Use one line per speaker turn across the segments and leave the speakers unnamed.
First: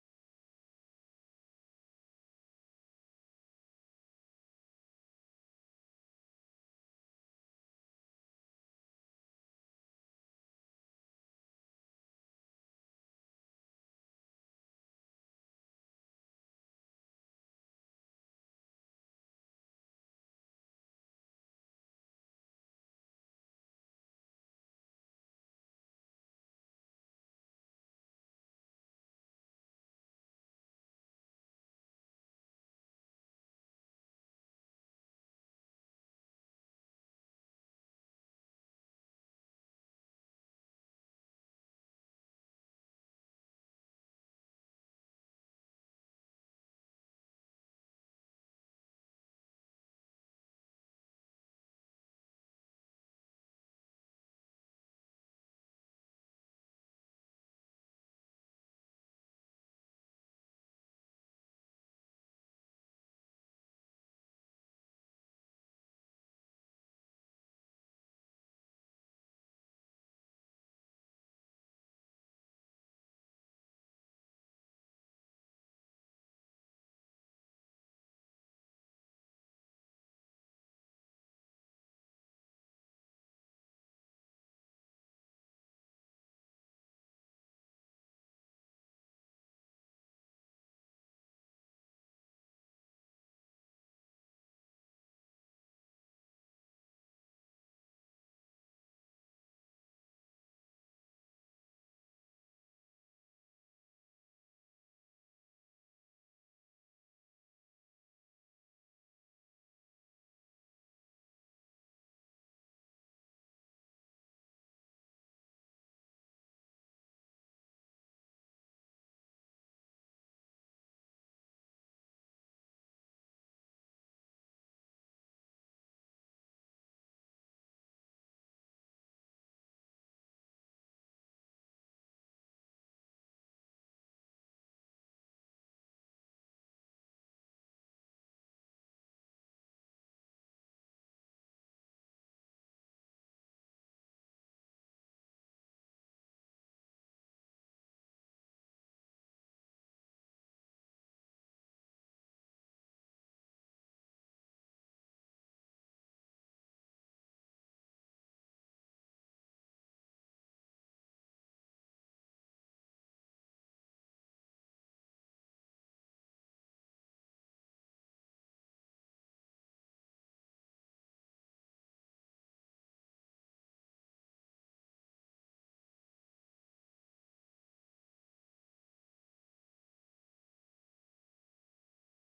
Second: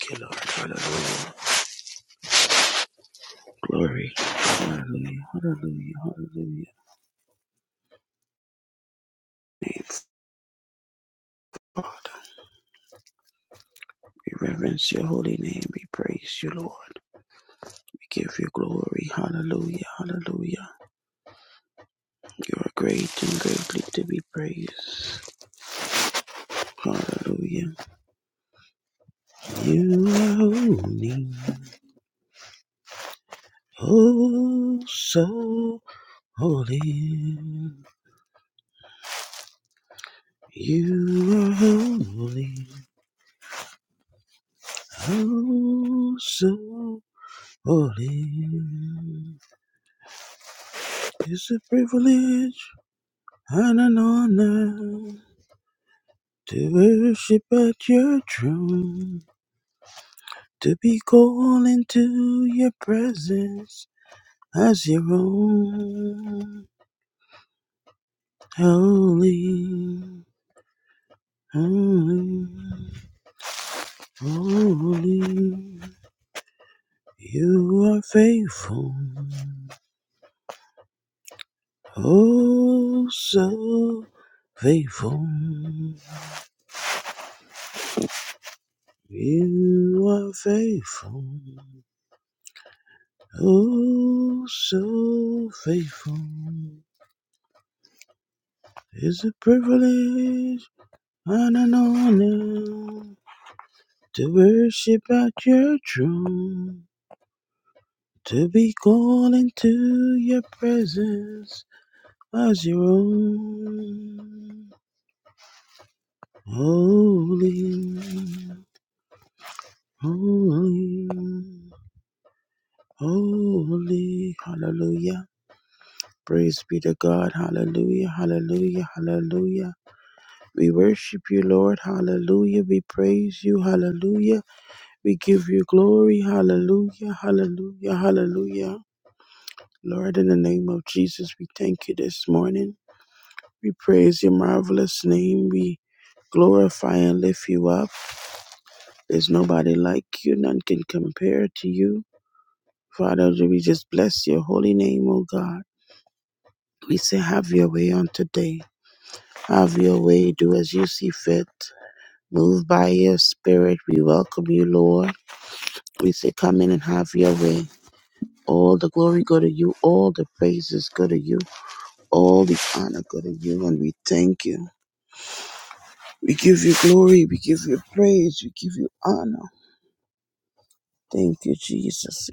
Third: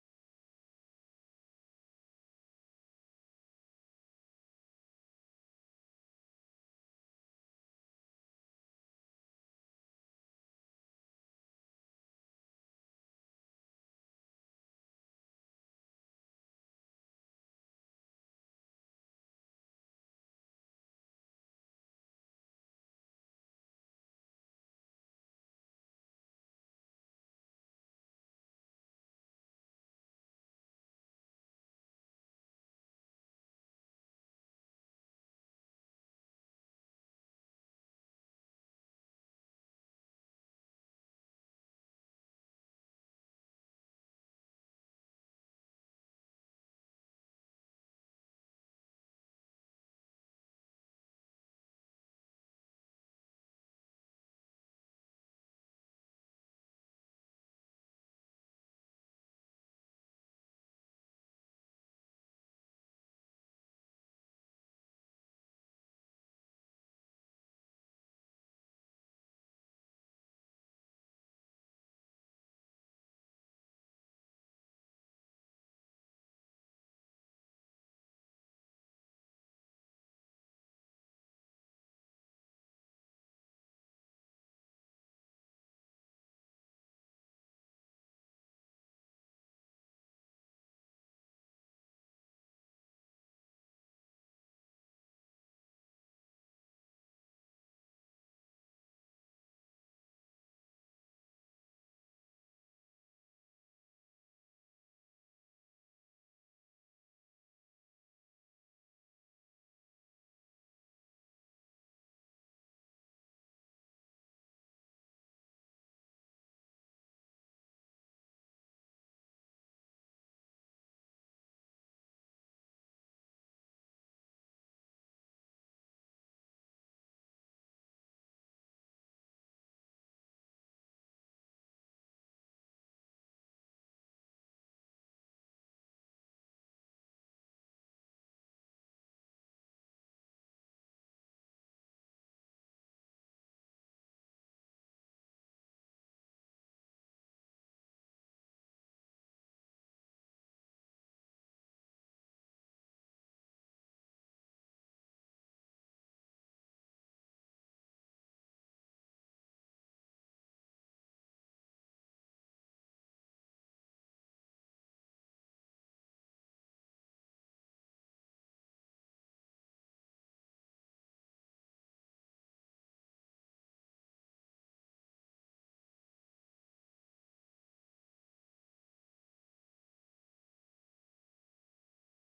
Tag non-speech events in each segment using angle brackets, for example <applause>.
Thank you, Lord. Hallelujah. Glory. Hallelujah. Hallelujah. Hallelujah. Thanks, God. We reverence your holy name. We praise you, Lord. We give you glory. Hallelujah. Hallelujah. You are great and greatly to be praised. Hallelujah. You are holy. Oh, so holy. You are holy. Oh, so holy. It's a privilege and an honor to worship at your throne, to be called into your presence as your own. Holy, holy, holy, you are faithful, oh so faithful. You are faithful, oh so faithful. It's a privilege and an honor to worship at your throne, to be called into your presence as your own. Holy, holy, holy, hallelujah. Praise be to God, hallelujah, hallelujah, hallelujah. We worship you, Lord, hallelujah. We praise you, hallelujah. We give you glory. Hallelujah. Hallelujah. Hallelujah. Lord, in the name of Jesus, we thank you this morning. We praise your marvelous name. We glorify and lift you up. There's nobody like you. None can compare to you. Father, we just bless your holy name, O God. We say, have your way on today. Have your way. Do as you see fit. Move by your spirit. We welcome you, Lord. We say, come in and have your way. All the glory go to you. All the praises go to you. All the honor go to you. And we thank you. We give you glory. We give you praise. We give you honor. Thank you, Jesus.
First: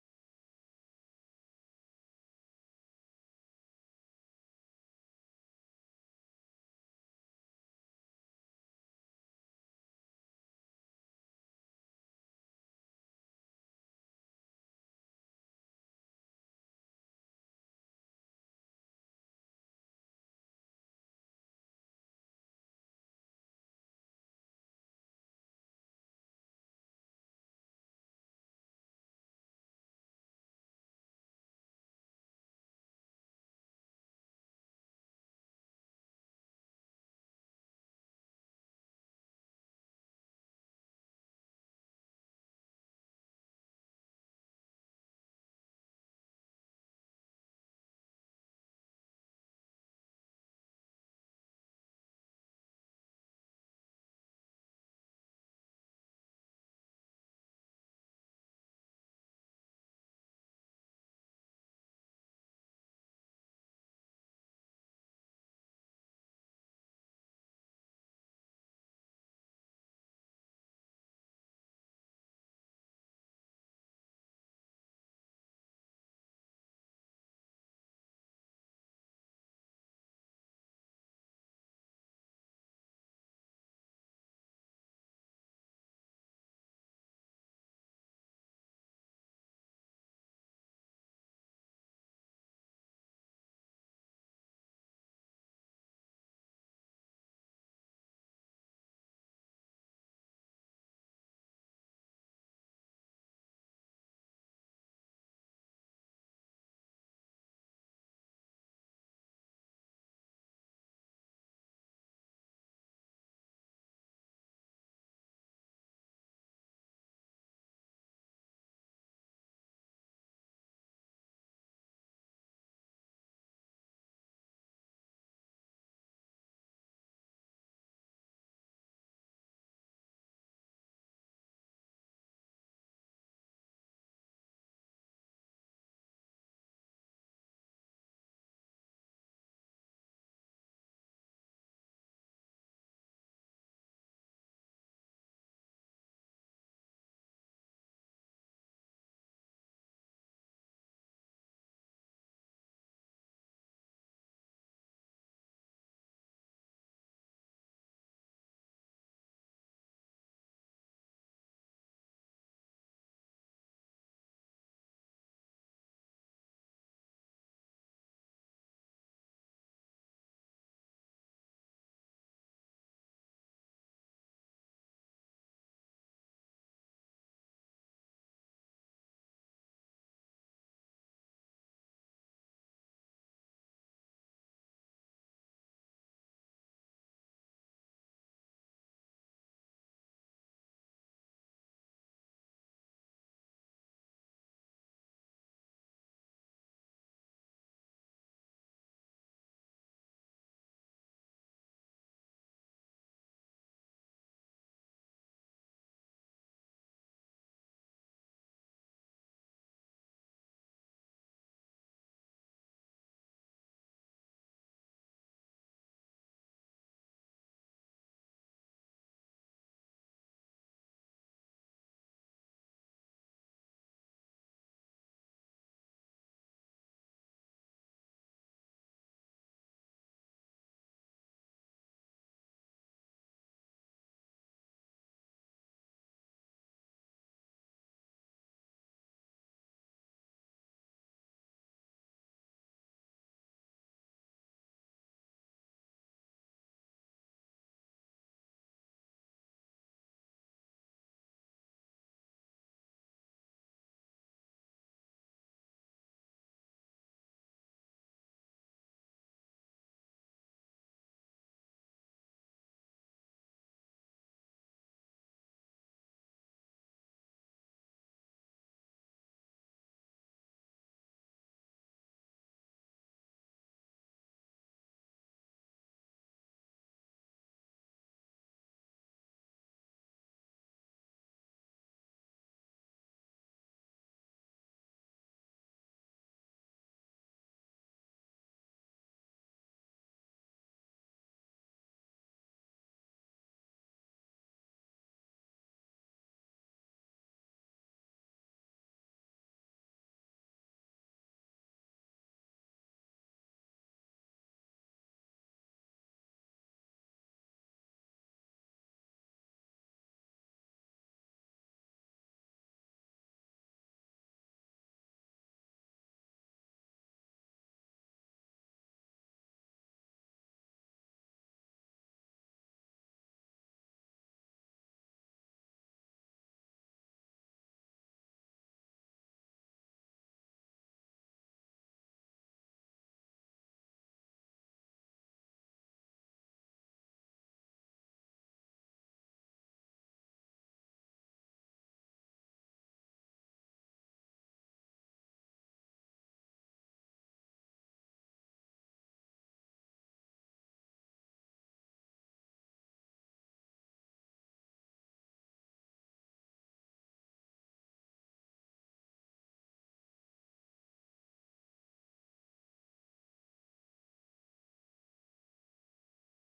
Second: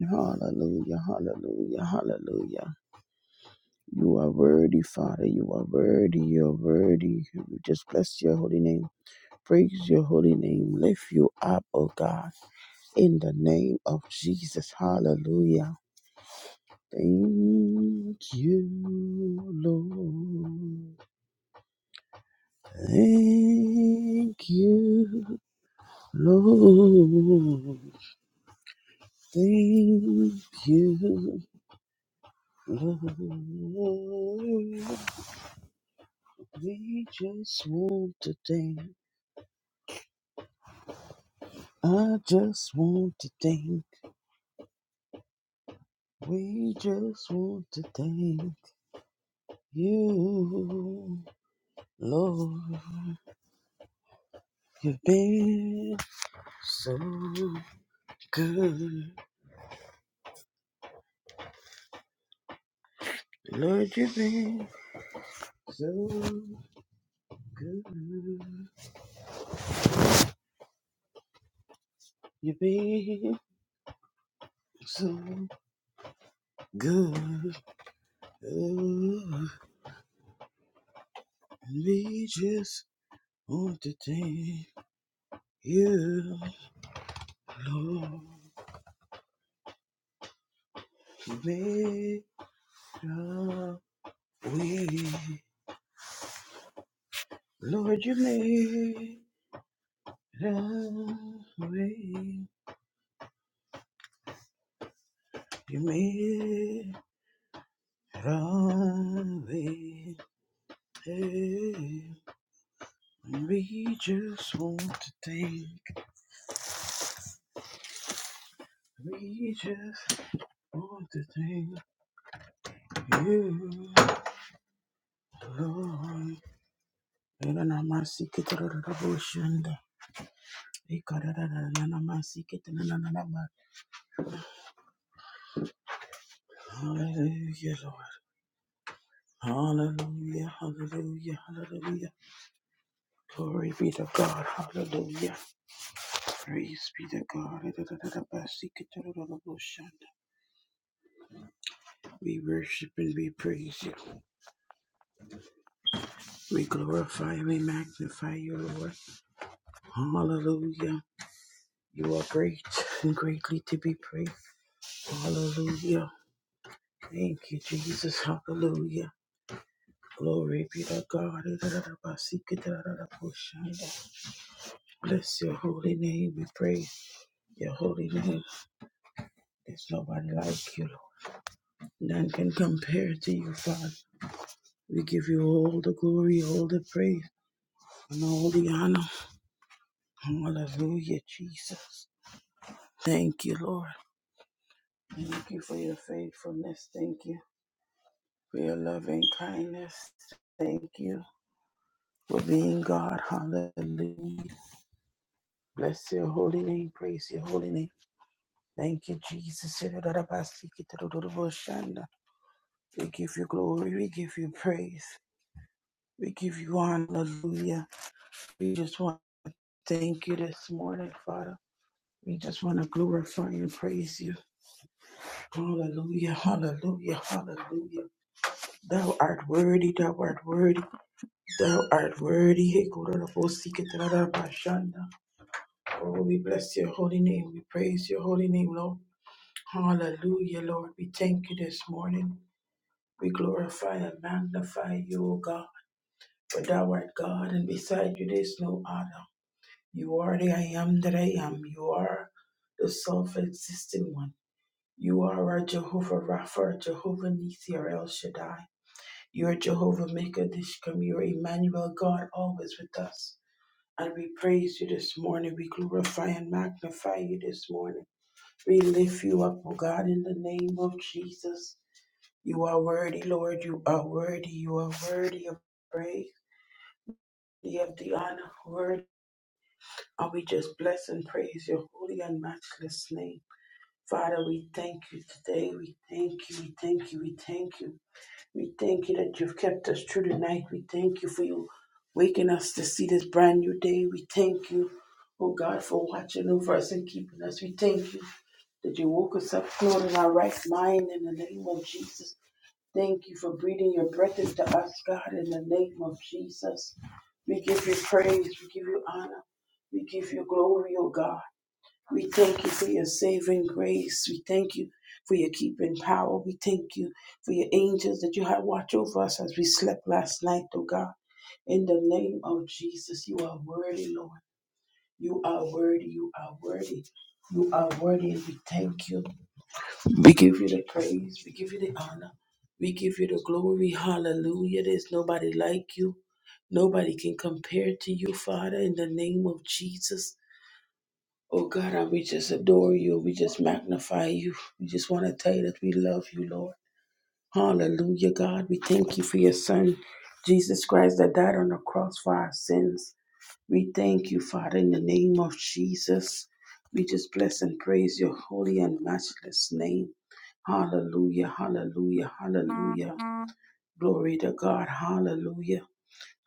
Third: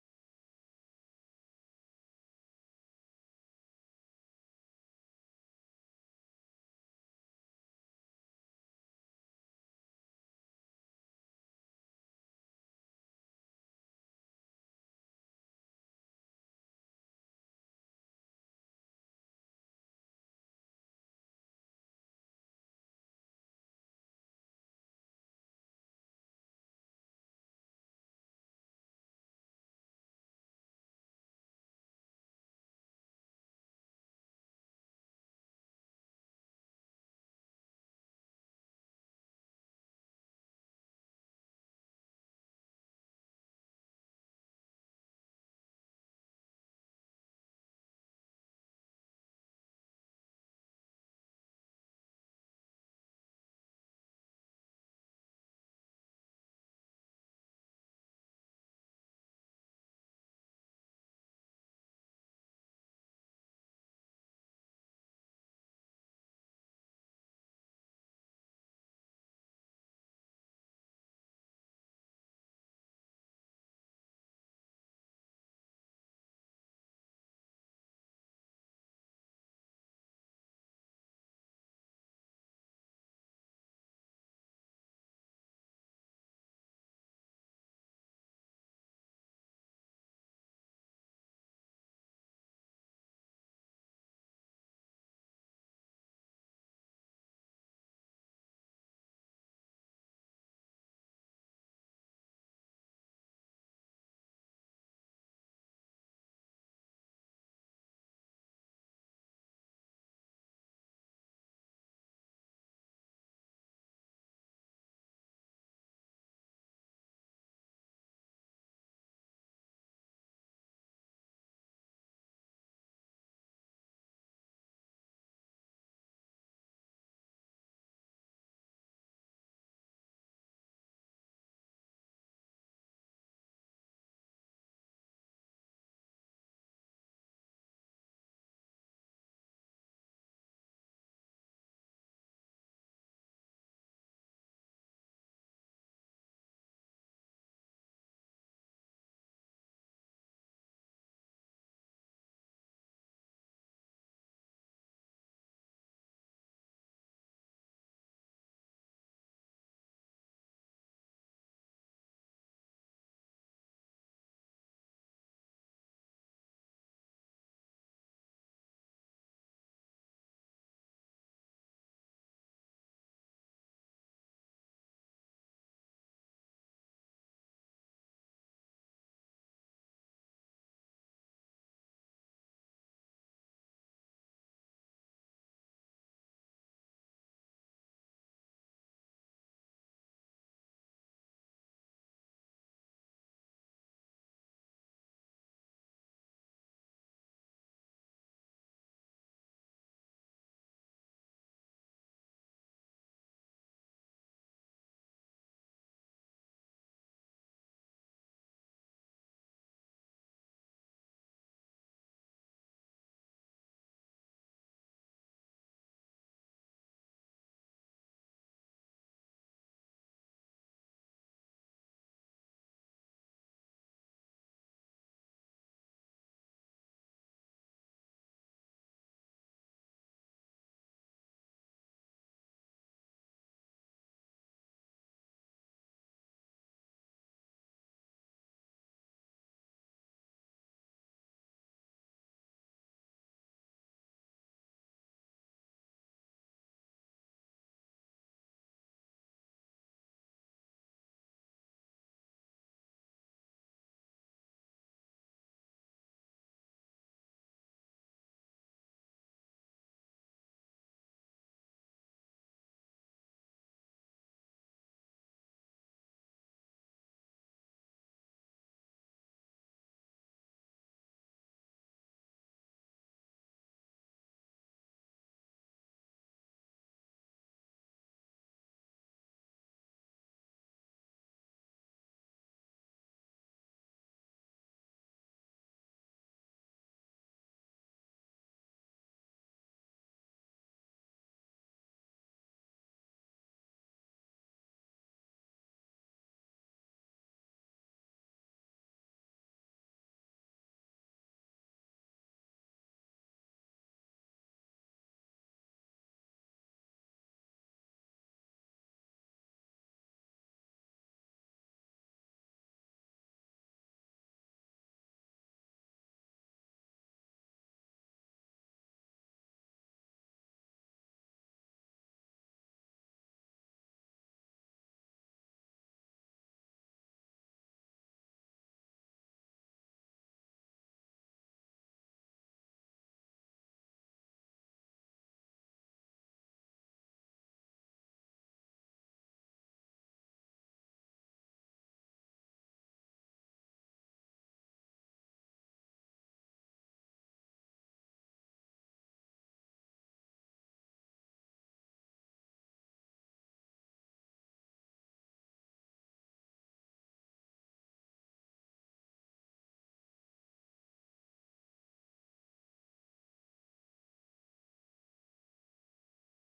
Hallelujah. Hallelujah. Hallelujah. You are worthy, Father. You are worthy. You are worthy. We just bless your holy name. Praise your holy name. Lift you up, O God, in the name of Jesus. Hallelujah. Thank you, Lord. Thank you, Lord. Thank you, Lord. We just want to thank. I just want to thank. We just want to thank you, Lord. You've been so good. Lord, you've been So good. You've been so good. Oh, we just want to thank you, Lord. You made a way. Lord, you made a way. You made a way. Hey. We just want to thank. We just All the things you love. Era na masike tera tera boshanda. Ikara tera na na na masike tera na na na ma. Hallelujah, Lord. Hallelujah, hallelujah, hallelujah. Glory be to God. Hallelujah. Praise be to God. Era tera tera masike tera tera boshanda. We worship and we praise you. We glorify and we magnify you, Lord. Hallelujah. You are great and greatly to be praised. Hallelujah. Thank you, Jesus. Hallelujah. Glory be to God. Bless your holy name. We praise your holy name. There's nobody like you, Lord. None can compare to you, Father. We give you all the glory, all the praise, and all the honor. Hallelujah, Jesus. Thank you, Lord. Thank you for your faithfulness. Thank you for your loving kindness. Thank you for being God. Hallelujah. Bless your holy name. Praise your holy name. Thank you, Jesus. We give you glory. We give you praise. We give you honor. Hallelujah. We just want to thank you this morning, Father. We just want to glorify and praise you. Hallelujah. Hallelujah. Hallelujah. Thou art worthy. Thou art worthy. Thou art worthy. Oh, we bless your holy name. We praise your holy name, Lord. Hallelujah, Lord. We thank you this morning. We glorify and magnify you, O God, for thou art God, and beside you there is no other. You are the I am that I am. You are the self existing one. You are our Jehovah Rapha, our Jehovah Nisi, or El Shaddai. You are Jehovah Maker Dishkam. You are Emmanuel, God, always with us. And we praise you this morning. We glorify and magnify you this morning. We lift you up, O God, in the name of Jesus. You are worthy, Lord. You are worthy. You are worthy of praise, worthy of the honor, worthy. And we just bless and praise your holy and matchless name. Father, we thank you today. We thank you. We thank you. We thank you. We thank you that you've kept us through the night. We thank you for you waking us to see this brand new day. We thank you, oh God, for watching over us and keeping us. We thank you that you woke us up, Lord, in our right mind in the name of Jesus. Thank you for breathing your breath into us, God, in the name of Jesus. We give you praise, we give you honor, we give you glory, O God. We thank you for your saving grace. We thank you for your keeping power. We thank you for your angels that you had watch over us as we slept last night, O God. In the name of Jesus, you are worthy, Lord. You are worthy, you are worthy, you are worthy, and we thank you. We give you the praise. We give you the honor. We give you the glory. Hallelujah. There's nobody like you. Nobody can compare to you, Father, in the name of Jesus. Oh God, I- we just adore you. We just magnify you. We just want to tell you that we love you, Lord. Hallelujah, God. We thank you for your Son, Jesus Christ, that died on the cross for our sins. We thank you, Father, in the name of Jesus. We just bless and praise your holy and matchless name. Hallelujah, hallelujah, hallelujah. Glory to God. Hallelujah.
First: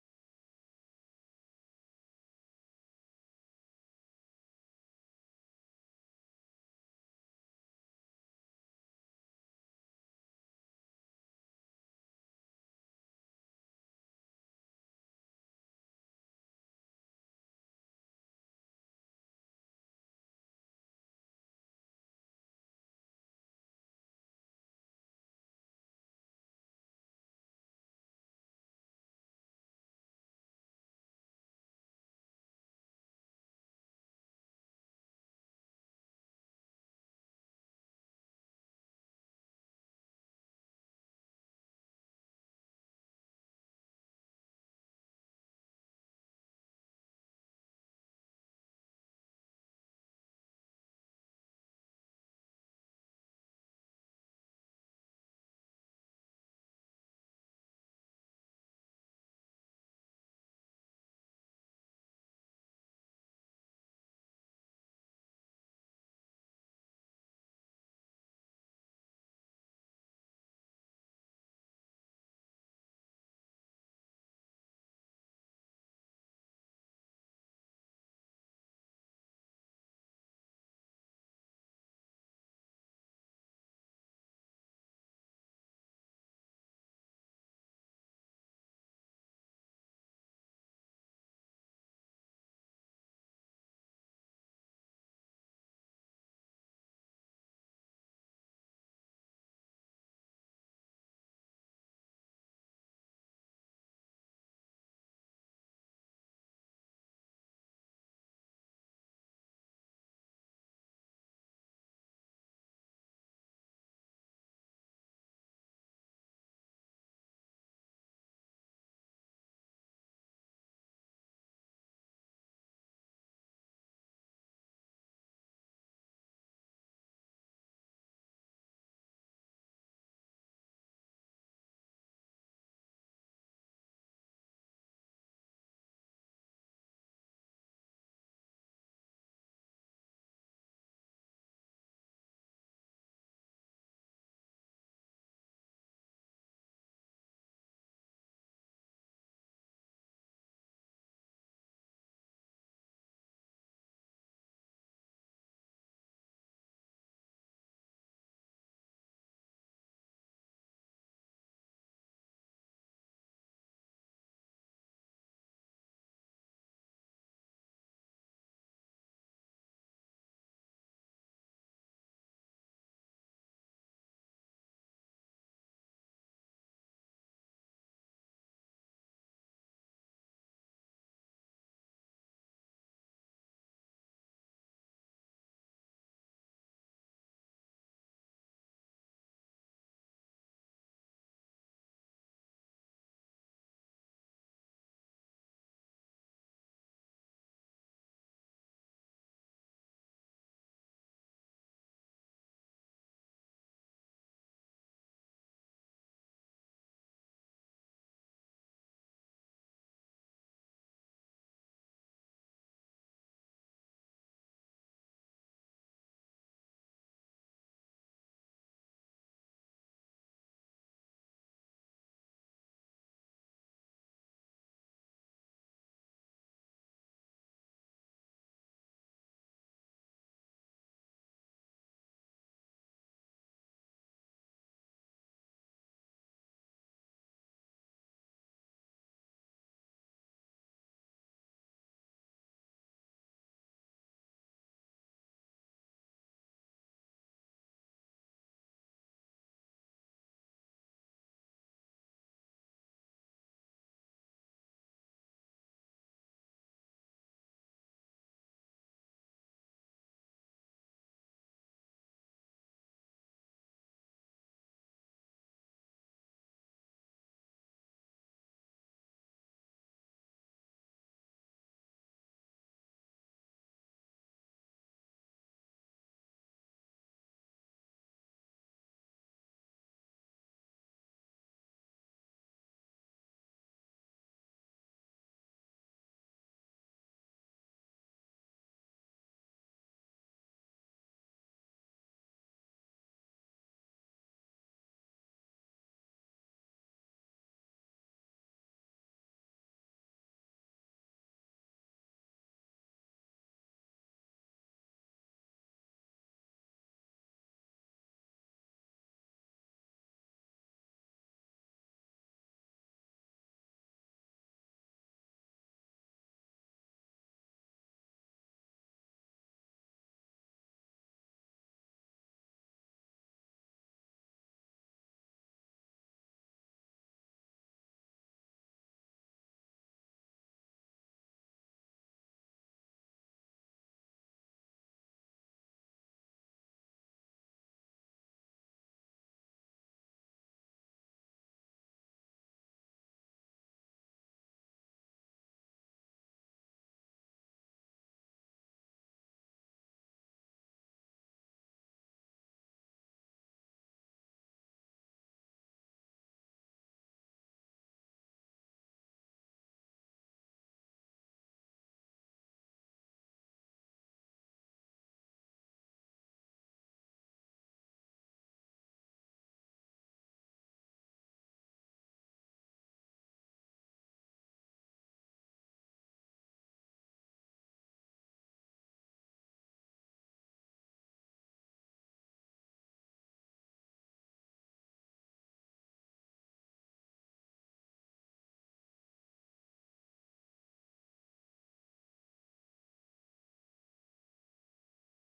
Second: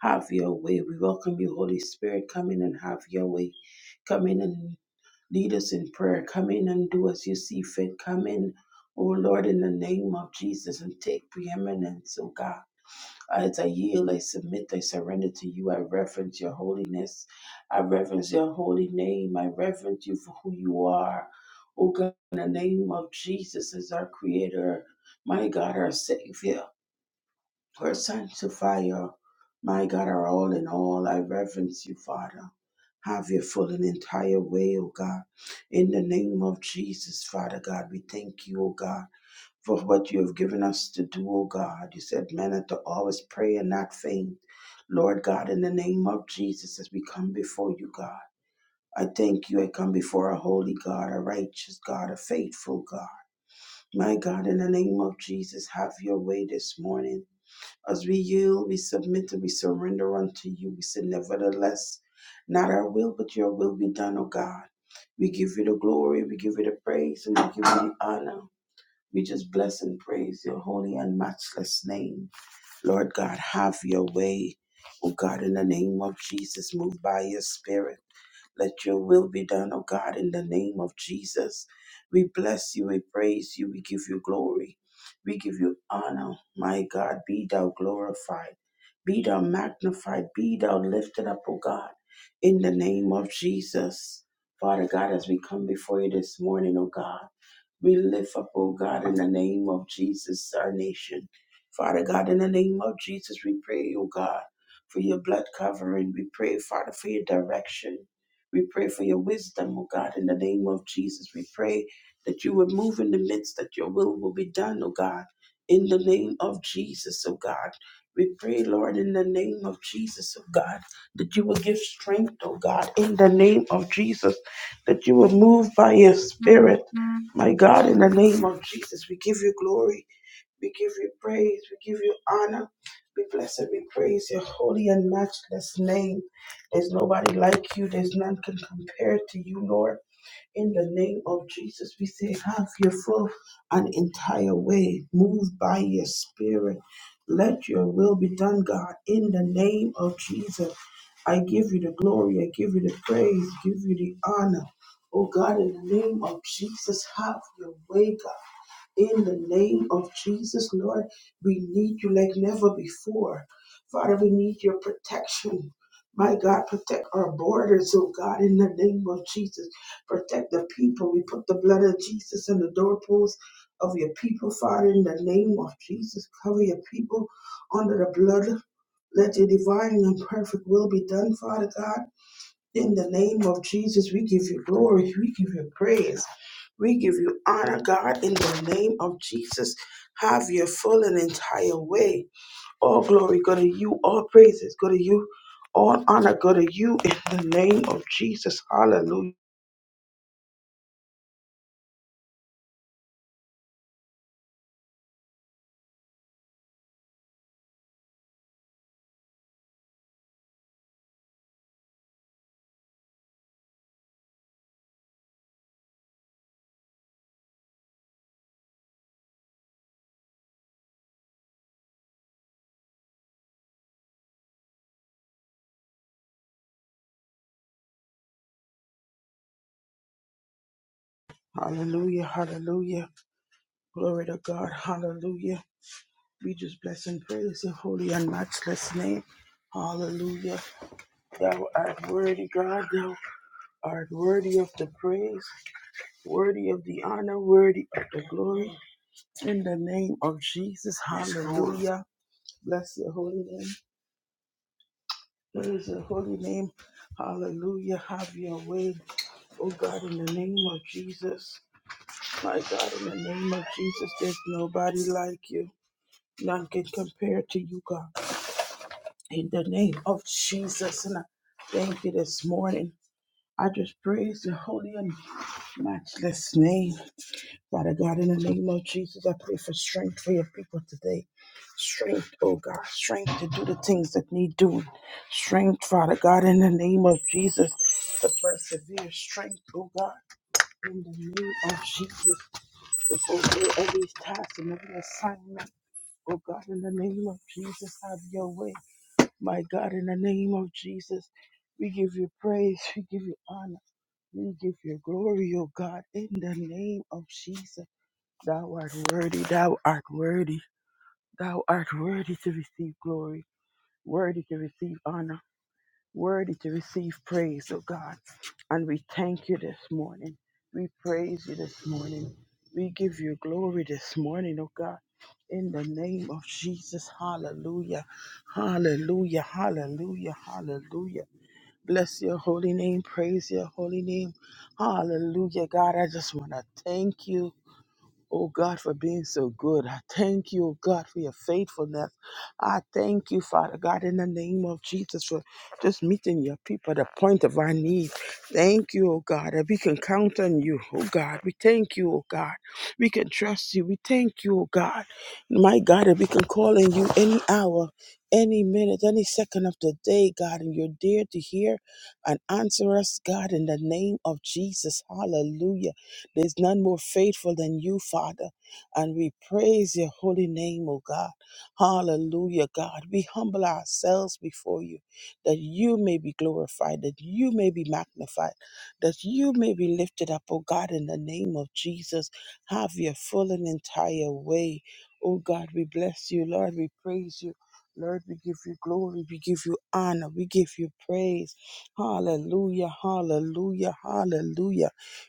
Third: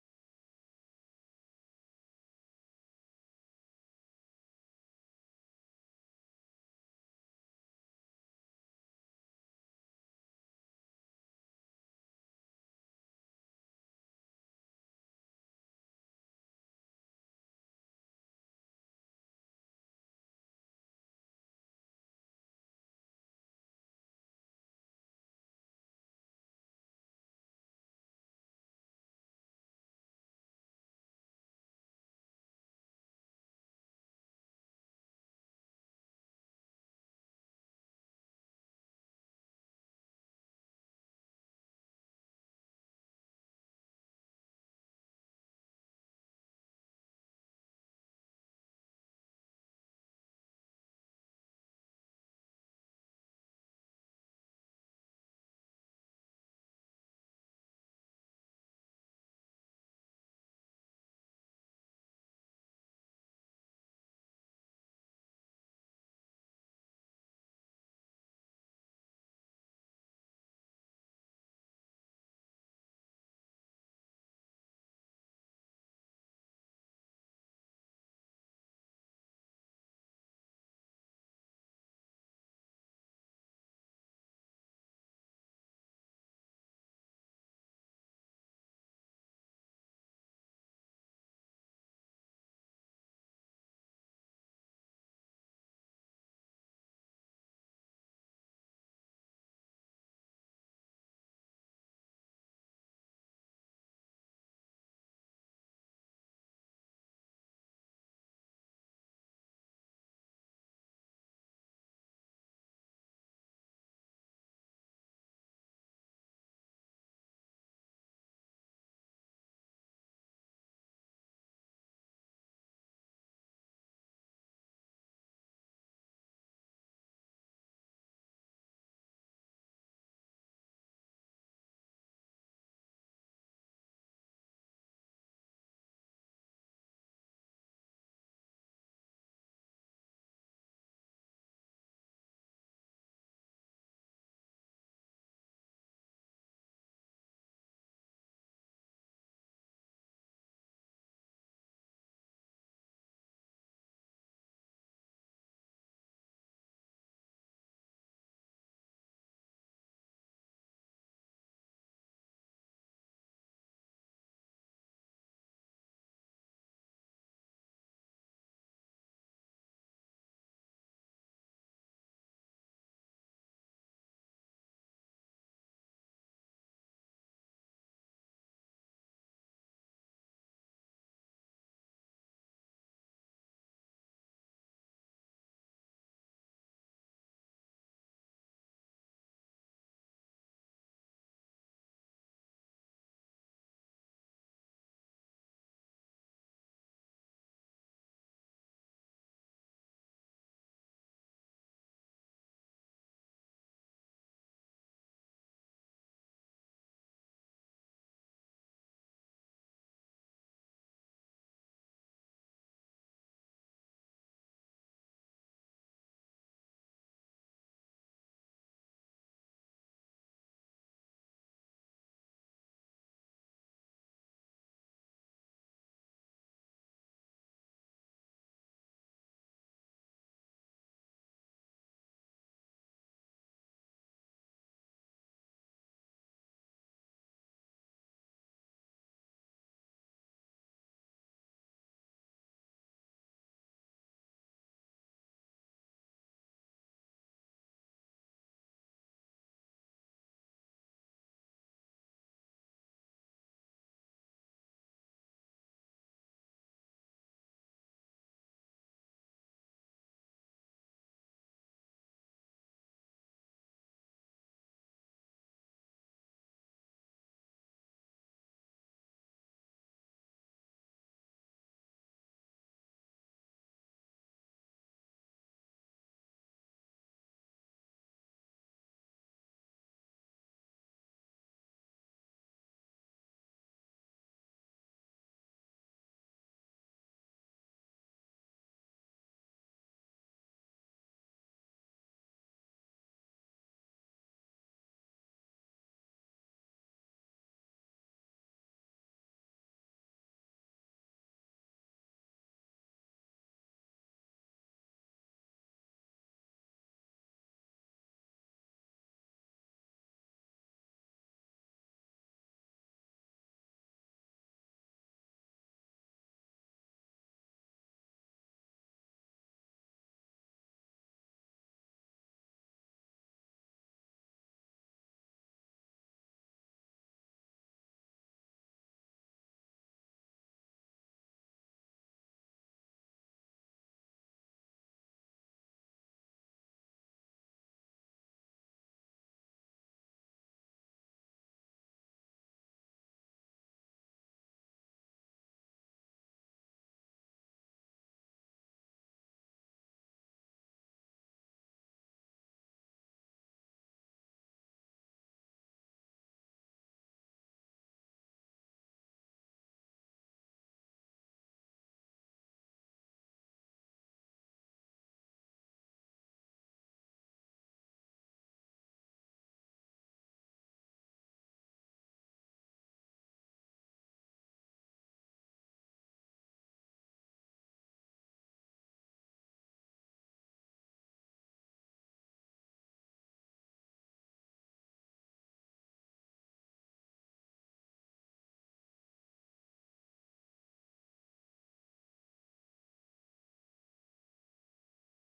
Have your way. We welcome you, Holy Spirit. Come in and have your way. Come in and lead us in prayer. Come in and do as you see fit. Come in, O Lord, in the name of Jesus and take preeminence, O God as I yield, I submit, I surrender to you. I reverence your holiness. I reverence your holy name. I reverence you for who you are. Oh God, in the name of Jesus as our creator, my God, our savior, our sanctifier, my God, our all in all. I reverence you, Father. Have your full and entire way, oh God. In the name of Jesus, Father God, we thank you, oh God for what you have given us to do, O God. You said men are to always pray and not faint. Lord God, in the name of Jesus, as we come before you, God, I thank you. I come before a holy God, a righteous God, a faithful God. My God, in the name of Jesus, have your way this morning. As we yield, we submit and we surrender unto you. We say, nevertheless, not our will, but your will be done, O God. We give you the glory, we give you the praise, and we give you the honor. We just bless and praise your holy and matchless name. Lord God, have your way. Oh God, in the name of Jesus, move by your spirit. Let your will be done, O God, in the name of Jesus. We bless you, we praise you, we give you glory, we give you honor. My God, be thou glorified, be thou magnified, be thou lifted up, O God, in the name of Jesus. Father God, as we come before you this morning, O God, we lift up, O God, in the name of Jesus, our nation. Father God, in the name of Jesus, we pray, O God, for your blood covering. We pray, Father, for your direction. We pray for your wisdom, oh God, in the name of Jesus. We pray that you would move in the midst, that your will will be done, oh God, in the name of Jesus, oh God. We pray, Lord, in the name of Jesus, oh God, that you will give strength, oh God, in the name of Jesus, that you will move by your spirit, my God, in the name of Jesus. We give you glory. We give you praise. We give you honor. We bless and we praise your holy and matchless name. There's nobody like you. There's none can compare to you, Lord. In the name of Jesus, we say, have your full and entire way. Move by your spirit. Let your will be done, God. In the name of Jesus, I give you the glory. I give you the praise. Give you the honor. Oh God, in the name of Jesus, have your way, God. In the name of Jesus, Lord, we need you like never before. Father, we need your protection. My God, protect our borders, oh God, in the name of Jesus. Protect the people. We put the blood of Jesus on the doorposts of your people, Father, in the name of Jesus. Cover your people under the blood. Let your divine and perfect will be done, Father God. In the name of Jesus, we give you glory. We give you praise. We give you honor, God. In the name of Jesus, have your full and entire way. All glory go to you. All praises go to you. All honor go to you. In the name of Jesus. Hallelujah. Hallelujah. Hallelujah. Glory to God. Hallelujah. We just bless and praise your holy and matchless name. Hallelujah. Thou art worthy, God. Thou art worthy of the praise. worthy of the honor, worthy of the glory. In the name of Jesus, hallelujah. Bless your holy name. Praise your holy name. Hallelujah. Have your way. Oh God, in the name of Jesus. My God, in the name of Jesus, there's nobody like you. None can compare to you, God. In the name of Jesus. And I thank you this morning. I just praise your holy and matchless name. Father God, in the name of Jesus, I pray for strength for your people today. Strength, oh God, strength to do the things that need doing. Strength, Father God, in the name of Jesus, to persevere. Strength, oh God, in the name of Jesus, to fulfill every task and every assignment. Oh God, in the name of Jesus, have your way. My God, in the name of Jesus, we give you praise, we give you honor, we give you glory, oh God, in the name of Jesus. Thou art worthy, thou art worthy, thou art worthy to receive glory, worthy to receive honor, worthy to receive praise, O God. And we thank you this morning. We praise you this morning. We give you glory this morning, O God. In the name of Jesus, hallelujah, hallelujah, hallelujah, hallelujah. Bless your holy name, praise your holy name. Hallelujah, God. I just want to thank you. Oh God, for being so good. I thank you, oh God, for your faithfulness. I thank you, Father God, in the name of Jesus, for just meeting your people at the point of our need. Thank you, oh God, that we can count on you, oh God. We thank you, oh God. We can trust you. We thank you, oh God. My God, that we can call on you any hour, any minute, any second of the day, God, and you're there to hear and answer us, God, in the name of Jesus. Hallelujah. There's none more faithful than you, Father. And we praise your holy name, O God. Hallelujah, God. We humble ourselves before you that you may be glorified, that you may be magnified, that you may be lifted up, O God, in the name of Jesus. Have your full and entire way. O God, we bless you, Lord. We praise you. Lord, we give you glory, we give you honor, we give you praise. Hallelujah, hallelujah, hallelujah.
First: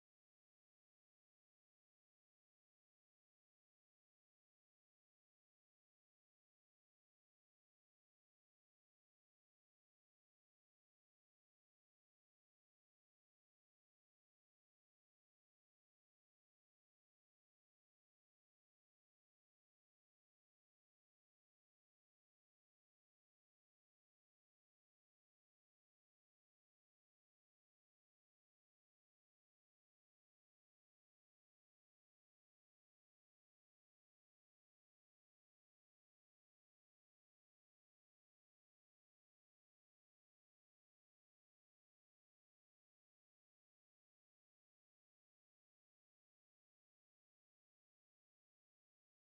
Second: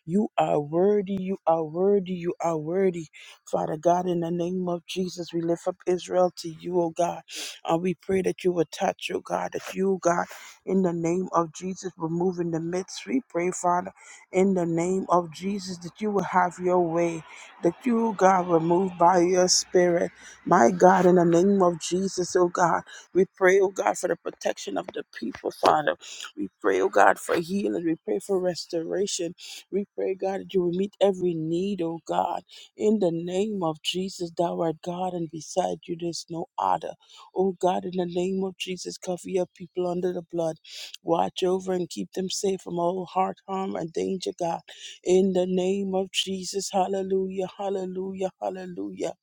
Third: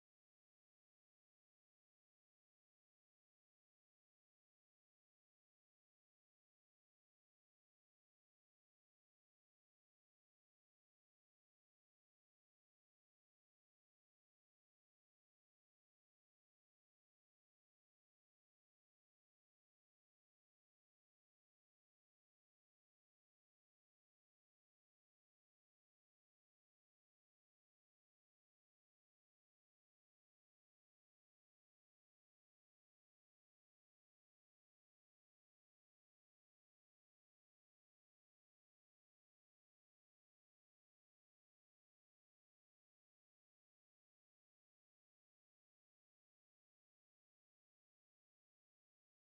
You are worthy. You are worthy. You are worthy. Father God, in the name of Jesus, we lift up Israel to you, oh God. Uh, we pray that you will touch, oh God, that you, God, in the name of Jesus, will move in the midst. We pray, Father, in the name of Jesus, that you will have your way, that you, God, will move by your spirit. My God, in the name of Jesus, oh God, we pray, oh God, for the protection of the people, Father. We pray, oh God, for healing. We pray for restoration. We pray, God, that you will meet every need, oh God. In the name of Jesus, thou art God, and beside you there's no other. Oh God, in the name of Jesus, cover your people under the blood. Watch over and keep them safe from all heart, harm, and danger, God. In the name of Jesus, hallelujah, hallelujah, hallelujah.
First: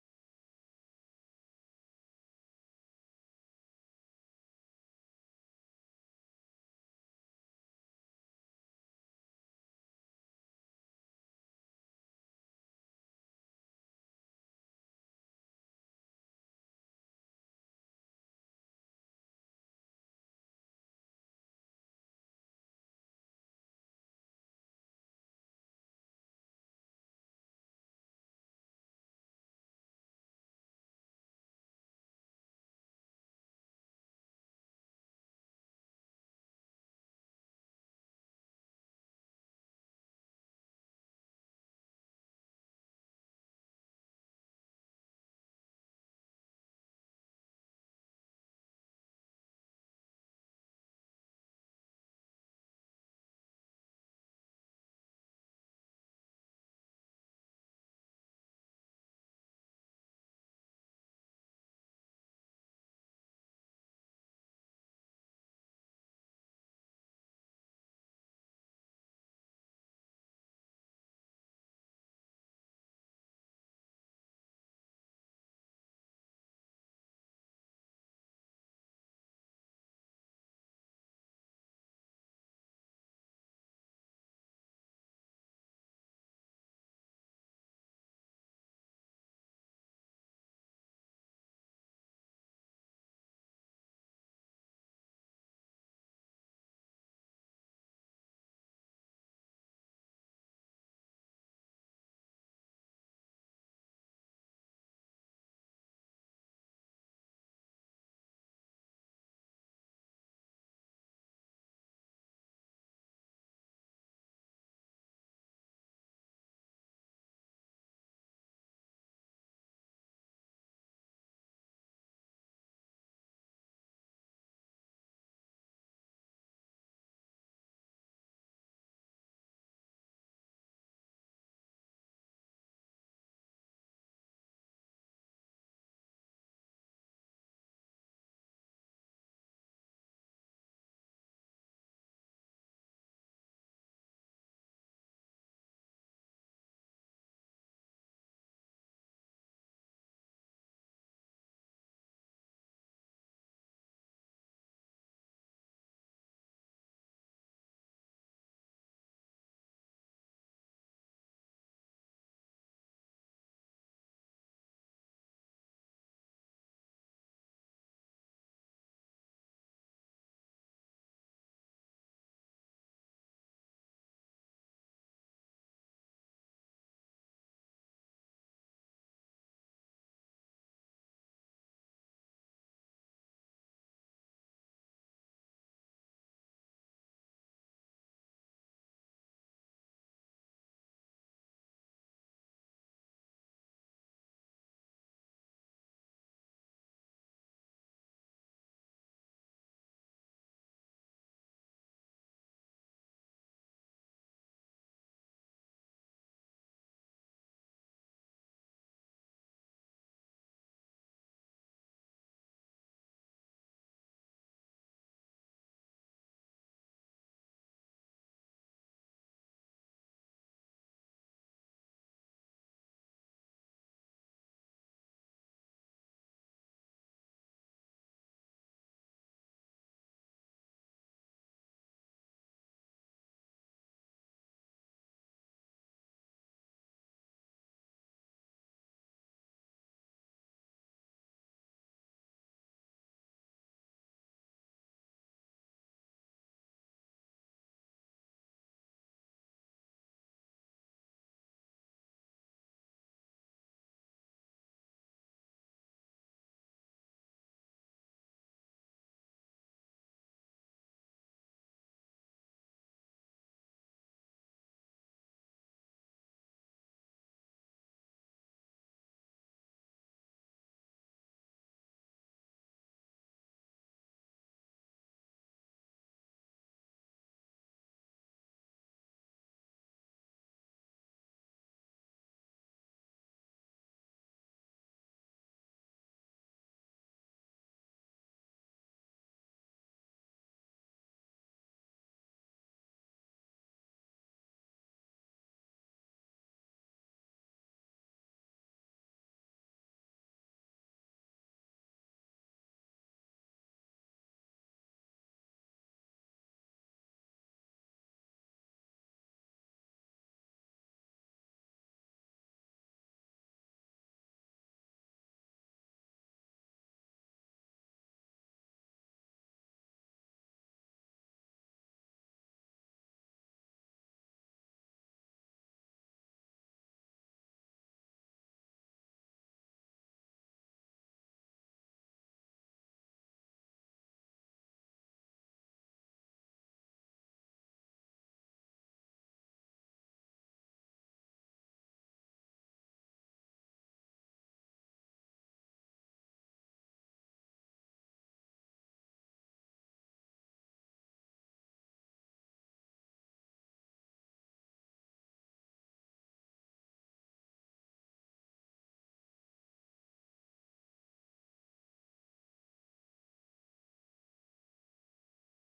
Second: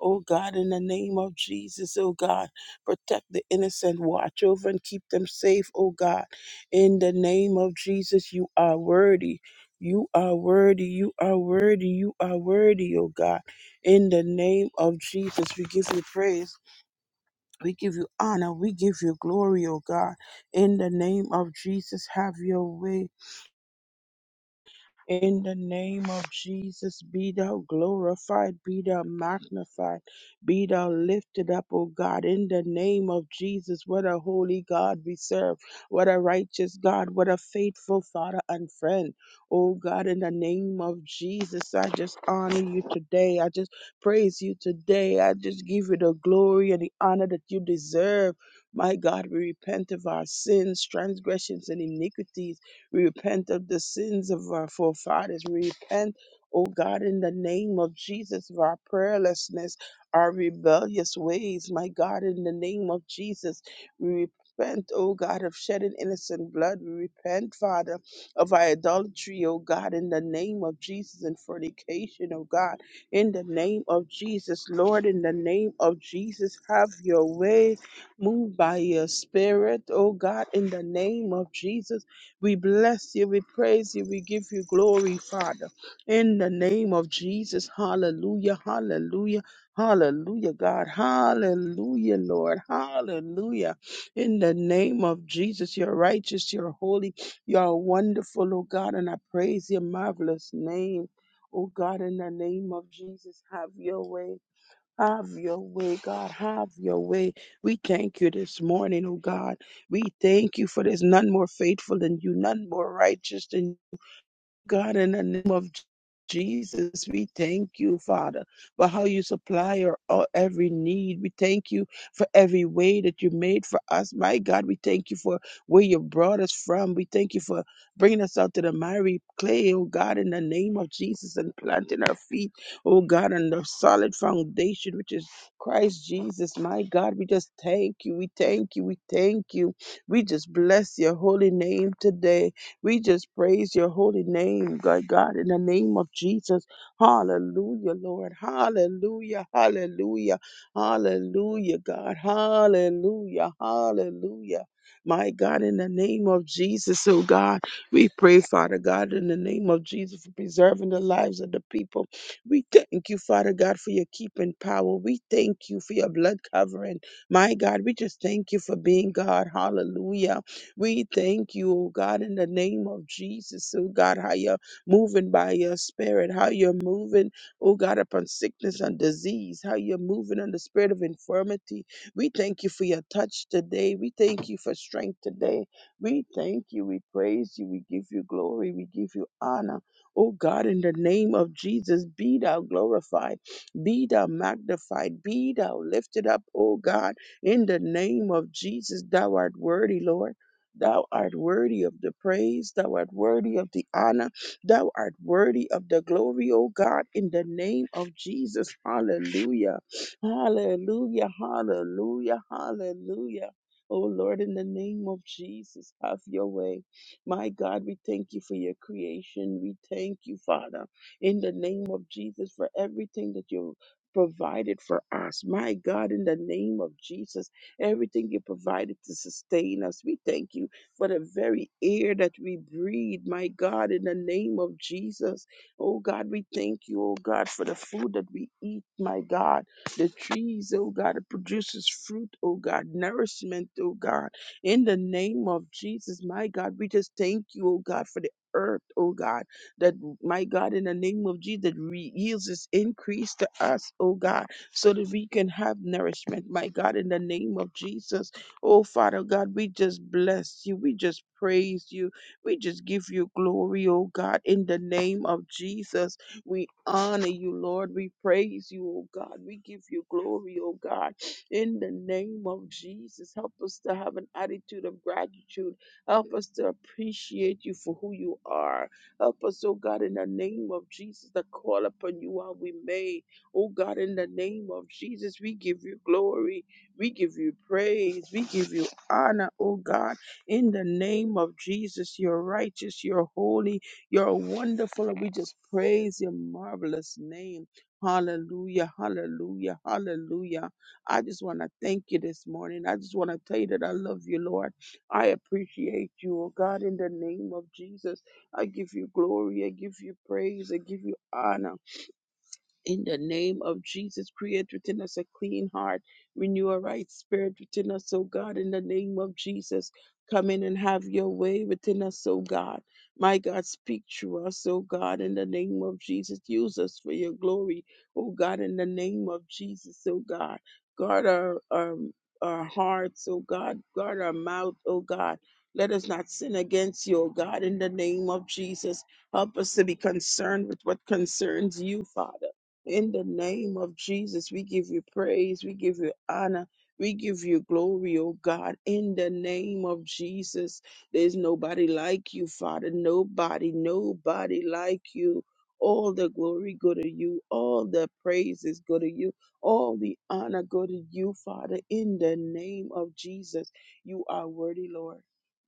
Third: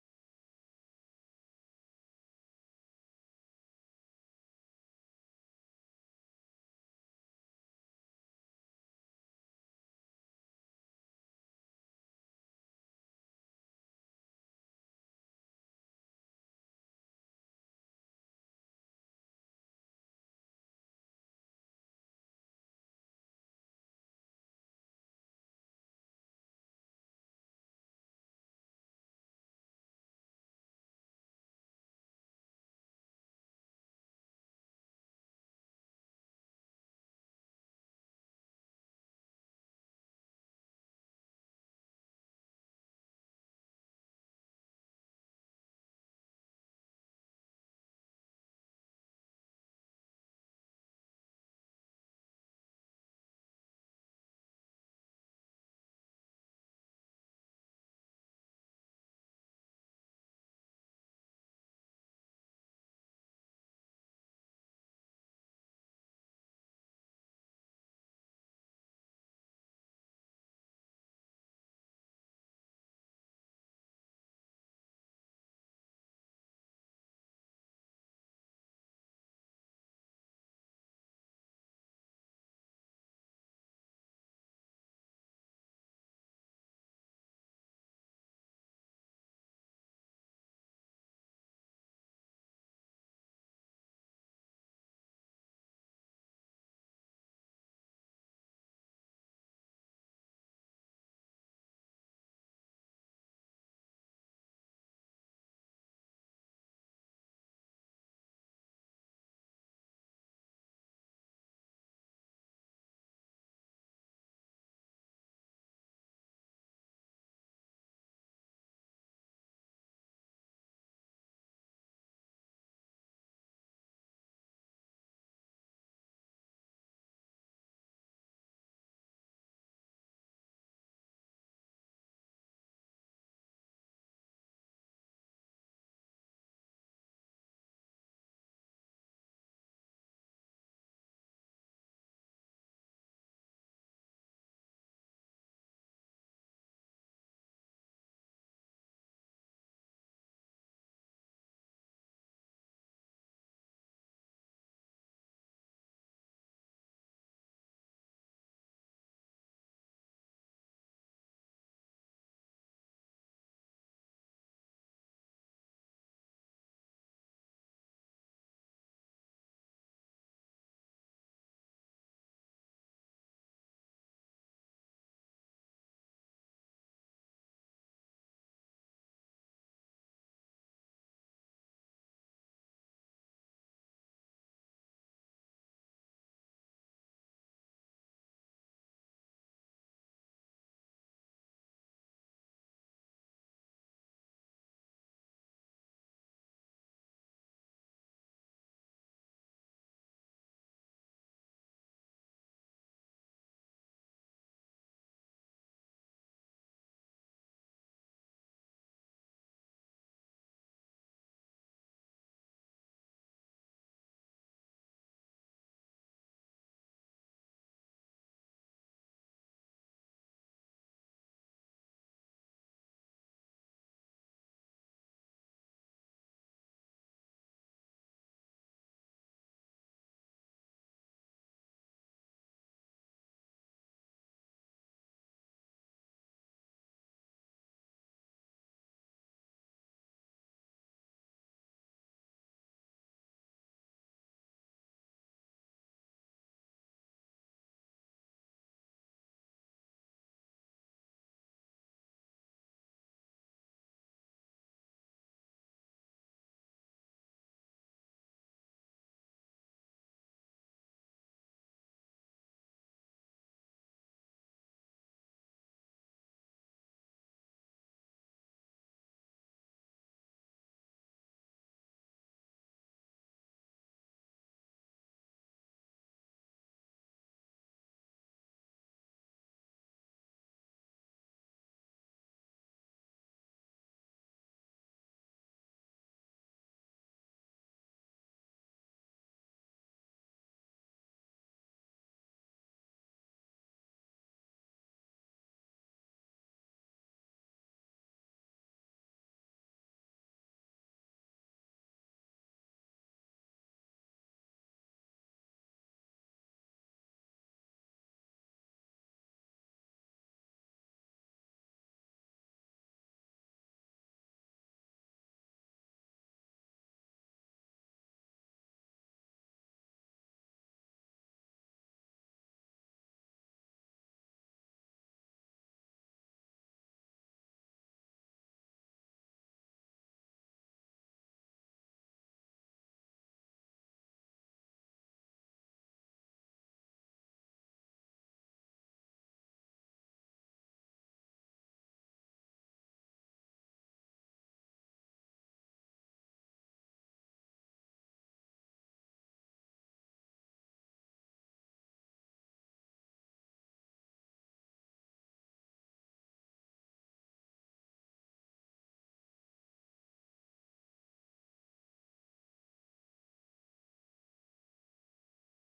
Oh God, in the name of Jesus, oh God, protect the innocent. Watch over and keep them safe, oh God. In the name of Jesus, you are worthy. You are worthy. You are worthy. You are worthy, oh God. In the name of Jesus, we give you praise. We give you honor. We give you glory, oh God. In the name of Jesus, have your way. In the name of Jesus, be thou glorified, be thou magnified, be thou lifted up, O God. In the name of Jesus, what a holy God we serve, what a righteous God, what a faithful Father and friend. Oh God, in the name of Jesus, I just honor you today. I just praise you today. I just give you the glory and the honor that you deserve. My God, we repent of our sins, transgressions, and iniquities. We repent of the sins of our forefathers. We repent, oh God, in the name of Jesus, of our prayerlessness, our rebellious ways. My God, in the name of Jesus, we repent, oh God, of shedding innocent blood. We repent, Father, of our idolatry, oh God, in the name of Jesus, and fornication, oh God, in the name of Jesus. Lord, in the name of Jesus, have your way. Move by your spirit, oh God, in the name of Jesus. We bless you, we praise you, we give you glory, Father. In the name of Jesus, hallelujah, hallelujah, hallelujah, God, hallelujah, Lord, hallelujah. In the name of Jesus, you're righteous, you're holy, you're wonderful, oh God, and I praise your marvelous name. Oh God, in the name of Jesus, have your way. Have your way, God. Have your way. We thank you this morning, oh God. We thank you for there's none more faithful than you, none more righteous than you. God, in the name of Jesus, we thank you, Father, for how you supply our our every need. We thank you for every way that you made for us. My God, we thank you for where you brought us from. We thank you for bringing us out to the miry clay, oh God, in the name of Jesus, and planting our feet, oh God, on the solid foundation, which is Christ Jesus. My God, we just thank you. We thank you. We thank you. We just bless your holy name today. We just praise your holy name, God, God, in the name of Jesus. Hallelujah, Lord. Hallelujah, hallelujah, hallelujah, God. Hallelujah, hallelujah. My God, in the name of Jesus, oh God, we pray, Father God, in the name of Jesus for preserving the lives of the people. We thank you, Father God, for your keeping power. We thank you for your blood covering. My God, we just thank you for being God. Hallelujah. We thank you, oh God, in the name of Jesus, oh God, how you're moving by your spirit, how you're moving, oh God, upon sickness and disease, how you're moving on the spirit of infirmity. We thank you for your touch today. We thank you for strength today. We thank you. We praise you. We give you glory. We give you honor. Oh God, in the name of Jesus, be thou glorified, be thou magnified, be thou lifted up, oh God, in the name of Jesus, thou art worthy, Lord. Thou art worthy of the praise. Thou art worthy of the honor. Thou art worthy of the glory, O God, in the name of Jesus. Hallelujah. Hallelujah. Hallelujah. Hallelujah. Oh Lord, in the name of Jesus, have your way. My God, we thank you for your creation. We thank you, Father, in the name of Jesus, for everything that you provided for us. My God, in the name of Jesus everything you provided to sustain us. We thank you for the very air that we breathe, my God, in the name of Jesus. Oh God, we thank you, oh God, for the food that we eat, my God. The trees, oh God, it produces fruit, oh God, nourishment, oh God. In the name of Jesus, my God, we just thank you, oh God, for the earth, oh God, that my God, in the name of Jesus, that re- yields its increase to us, oh God so that we can have nourishment, my God, in the name of Jesus. Oh, Father God, we just bless you. We just praise you. We just give you glory, oh God, in the name of Jesus. We honor you, Lord. We praise you, oh God. We give you glory, oh God, in the name of Jesus. Help us to have an attitude of gratitude. Help us to appreciate you for who you are. Help us, oh God, in the name of Jesus, to call upon you while we may. Oh God, in the name of Jesus, we give you glory. We give you praise. We give you honor, oh God. In the name of Jesus, you're righteous, you're holy, you're wonderful, and we just praise your marvelous name. Hallelujah, hallelujah, hallelujah. I just want to thank you this morning. I just want to tell you that I love you, Lord. I appreciate you, oh God, in the name of Jesus. I give you glory, I give you praise, I give you honor. In the name of Jesus, create within us a clean heart, renew a right spirit within us, O God. In the name of Jesus, come in and have your way within us, O God. My God, speak to us, O God, in the name of Jesus. Use us for your glory, O God, in the name of Jesus, O God. Guard our, our, our hearts, O God. Guard our mouth, O God. Let us not sin against you, O God, in the name of Jesus. Help us to be concerned with what concerns you, Father. In the name of Jesus, we give you praise, we give you honor, we give you glory, oh God. In the name of Jesus, there's nobody like you, Father. Nobody, nobody like you. All the glory go to you, all the praises go to you, all the honor go to you, Father. In the name of Jesus, you are worthy, Lord.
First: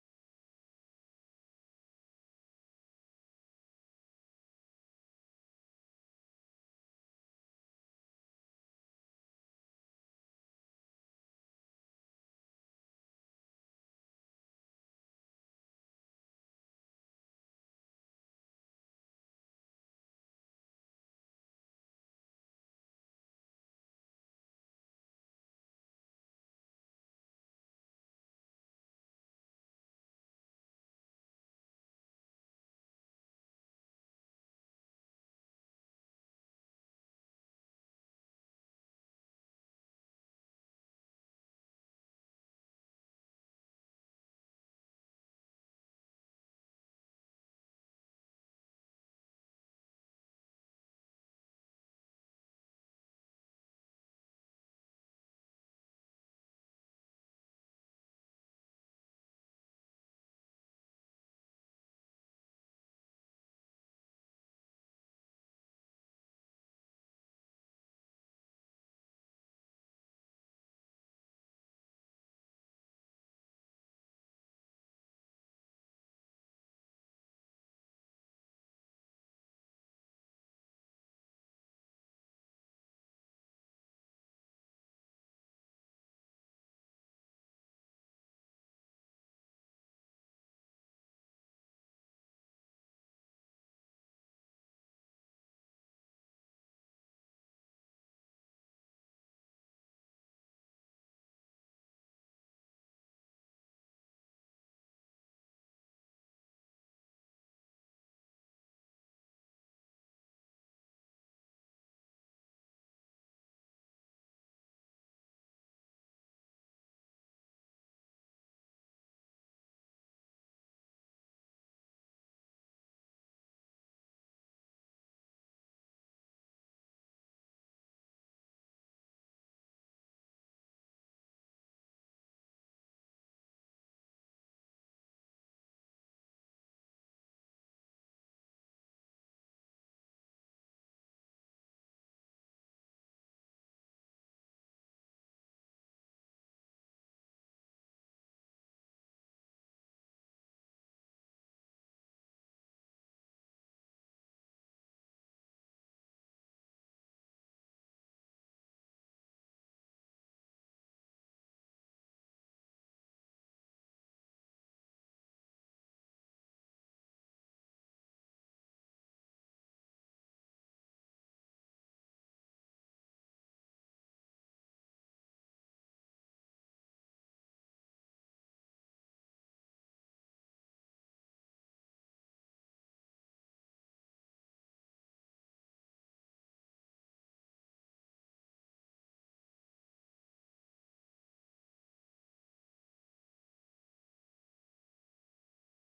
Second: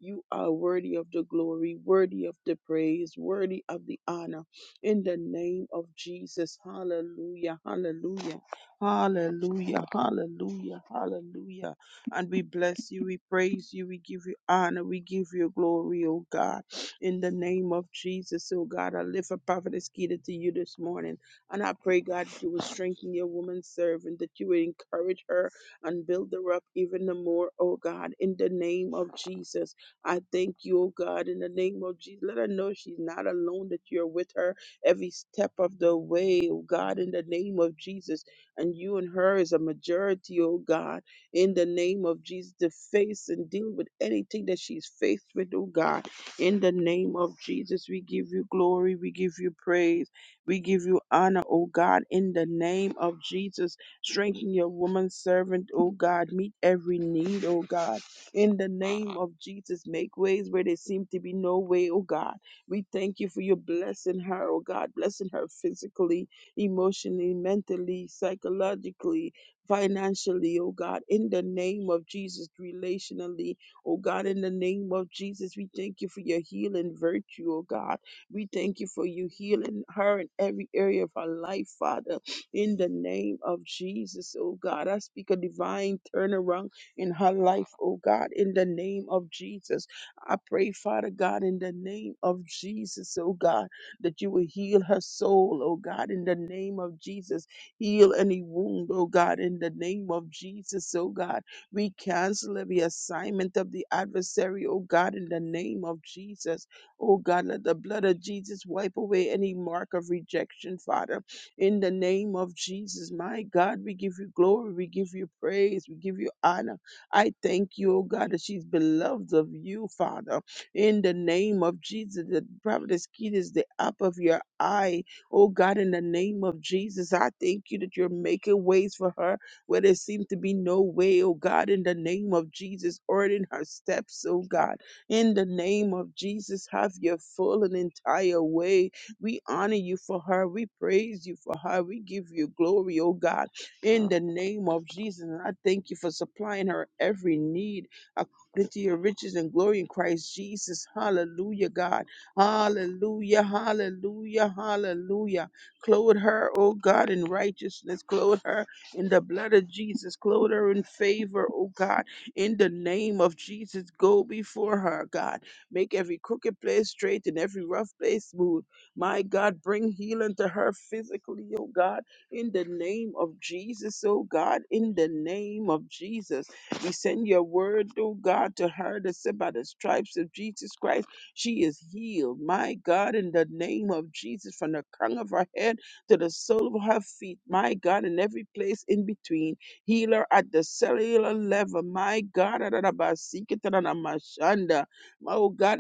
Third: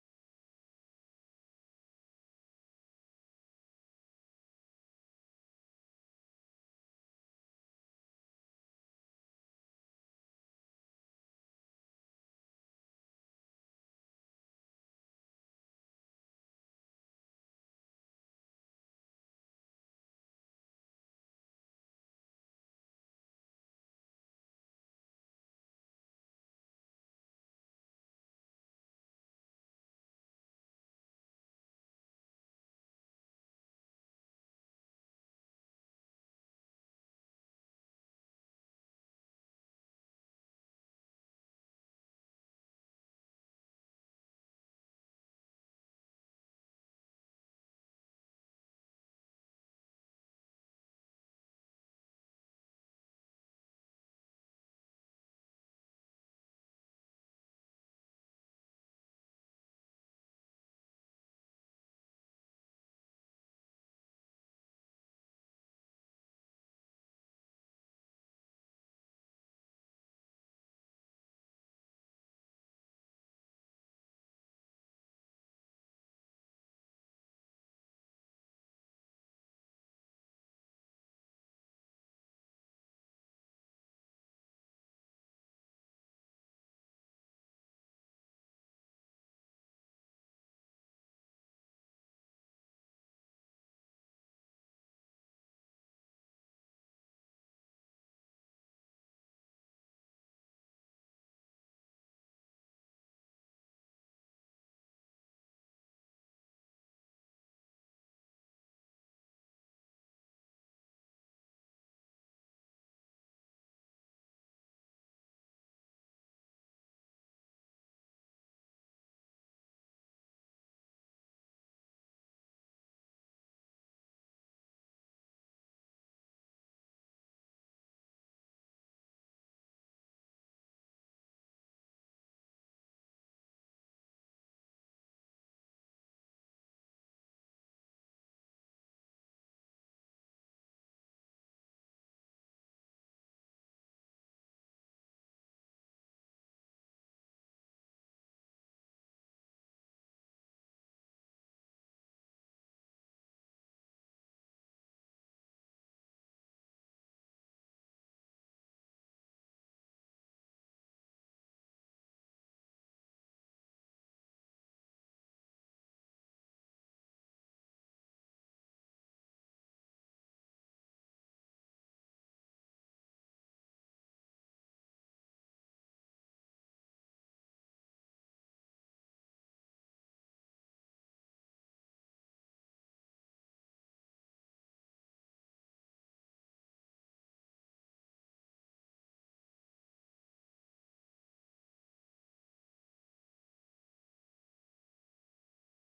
You are worthy of the glory, worthy of the praise, worthy of the honor in the name of Jesus. Hallelujah, hallelujah, hallelujah, hallelujah, hallelujah. And we bless you, we praise you, we give you honor, we give you glory, oh God, in the name of Jesus, oh God. I lift up Prophetess Keita to you this morning, and I pray, God, that you will strengthen your woman servant, that you will encourage her and build her up even the more, oh God, in the name of Jesus. I thank you, oh God, in the name of Jesus. Let her know she's not alone, that you're with her every step of the way, oh God, in the name of Jesus. And you and her is a majority, oh God, in the name of Jesus, to face and deal with anything that she's faced with, oh God. In the name of Jesus, we give you glory, we give you praise, we give you honor, oh God, in the name of Jesus. Strengthen your woman servant, oh God. Meet every need, oh God. In the name of Jesus, make ways where there seem to be no way, oh God we thank you for your blessing her, oh God, blessing her physically, emotionally, mentally, psychologically, financially, oh God, in the name of Jesus, relationally, oh God, in the name of Jesus. We thank you for your healing virtue, oh God. We thank you for you healing her in every area of her life, Father, in the name of Jesus, oh God. I speak a divine turnaround in her life, oh God, in the name of Jesus. I pray, Father God, in the name of Jesus, oh God, that you will heal her soul, oh God, in the name of Jesus. Heal any wound, oh God, in the name of Jesus, oh God. We cancel every assignment of the adversary, oh God, in the name of Jesus. Oh God, let the blood of Jesus wipe away any mark of rejection, Father. In the name of Jesus, my God, we give you glory, we give you praise, we give you honor. I thank you, oh God, that she's beloved of you, Father. In the name of Jesus, the prophetess kid is the apple of your eye. Oh God, in the name of Jesus, I thank you that you're making ways for her where there seems to be no way, oh God, in the name of Jesus, ordering her steps, oh God. In the name of Jesus, have your full and entire way. We honor you for her. We praise you for her. We give you glory, oh God in the name of Jesus. And I thank you for supplying her every need according to your riches and glory in Christ Jesus. Hallelujah, God. Hallelujah, hallelujah, hallelujah. Clothe her, oh God, in righteousness. Clothe her in the blood of Jesus. Clothe her in favor, oh God, in the name of Jesus. Go before her, God. Make every crooked place straight and every rough place smooth. My God, bring healing to her physically, oh God in the name of Jesus, oh God, in the name of Jesus. We send your word, oh God, to her that said by the stripes of Jesus Christ, she is healed. My God, in the name of Jesus, from the crown of her head to the sole of her feet, my God, in every place in between. Healer at the cellular level, my God, oh God,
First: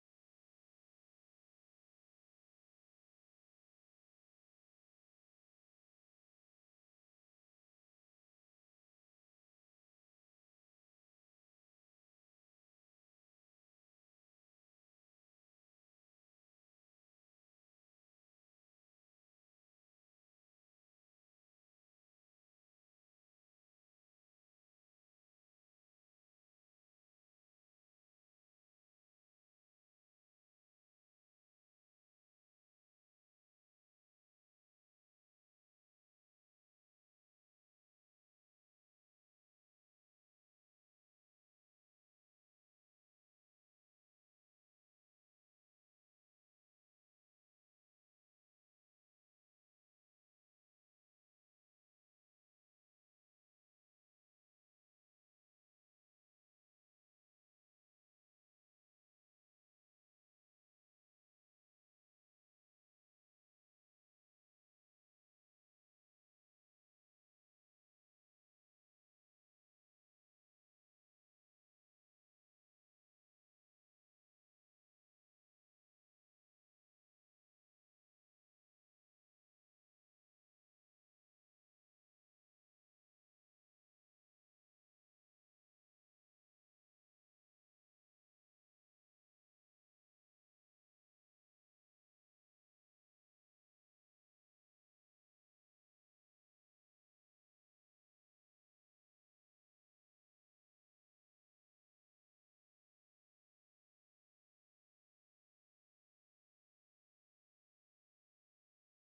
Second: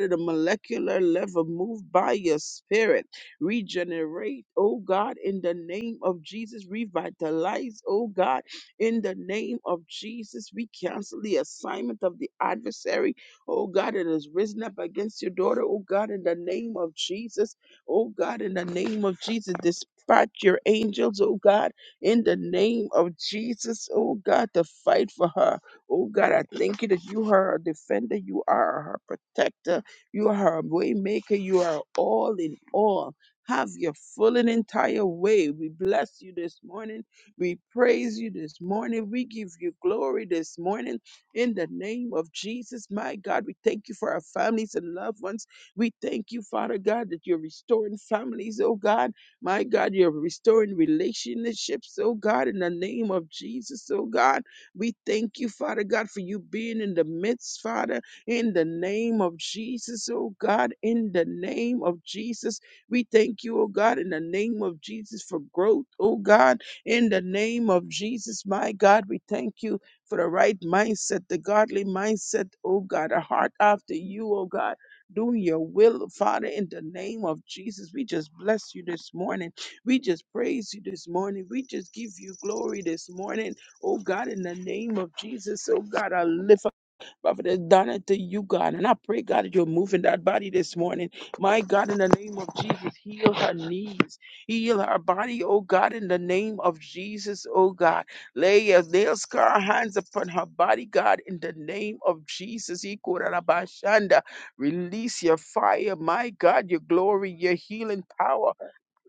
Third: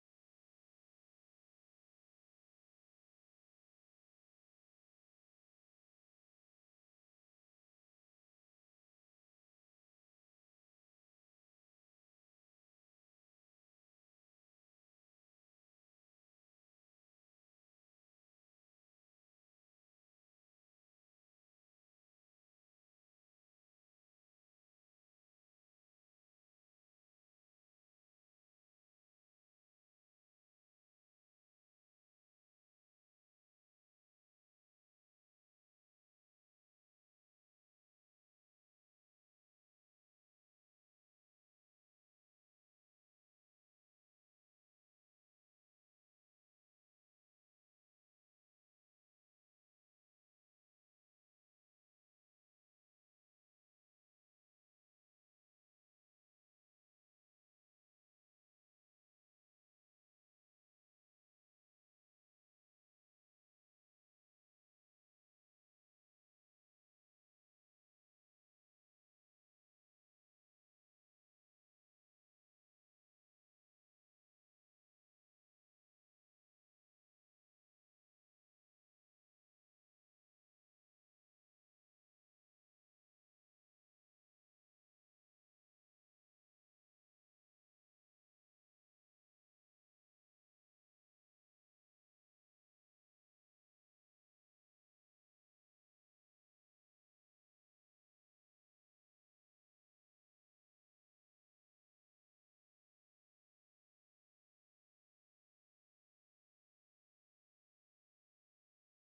at the molecular level, move by your spirit. Regenerate, oh God, in the name of Jesus. Revitalize, oh God, in the name of Jesus. We cancel the assignment of the adversary, oh God, that has risen up against your daughter, oh God, in the name of Jesus. Oh God, in the name of Jesus, dispatch your angels, oh God, in the name of Jesus, oh God, to fight for her. Oh God, I thank you that you are her defender, you are her protector, you are her way maker, you are all in all. Have your full and entire way. We bless you this morning. We praise you this morning. We give you glory this morning. In the name of Jesus, my God, we thank you for our families and loved ones. We thank you, Father God, that you're restoring families, oh God. My God, you're restoring relationships, oh God, in the name of Jesus, oh God. We thank you, Father God, for you being in the midst, Father, in the name of Jesus, oh God, in the name of Jesus. We thank you, oh God, in the name of Jesus for growth, oh God, in the name of Jesus, my God. We thank you for the right mindset, the godly mindset, oh God, a heart after you, oh God. Doing your will, Father, in the name of Jesus. We just bless you this morning. We just praise you this morning. We just give you glory this morning. Oh God, in the name of Jesus, oh God, I lift Prophetess Donna, to you, God. And I pray, God, that you're moving that body this morning. My God, in the name of Jesus, heal her knees, heal her body, oh God, in the name of Jesus, oh God. Lay your nail scar hands upon her body, God, in the name of Jesus. Ikorabashanda. Release your fire, my God, your glory, your healing power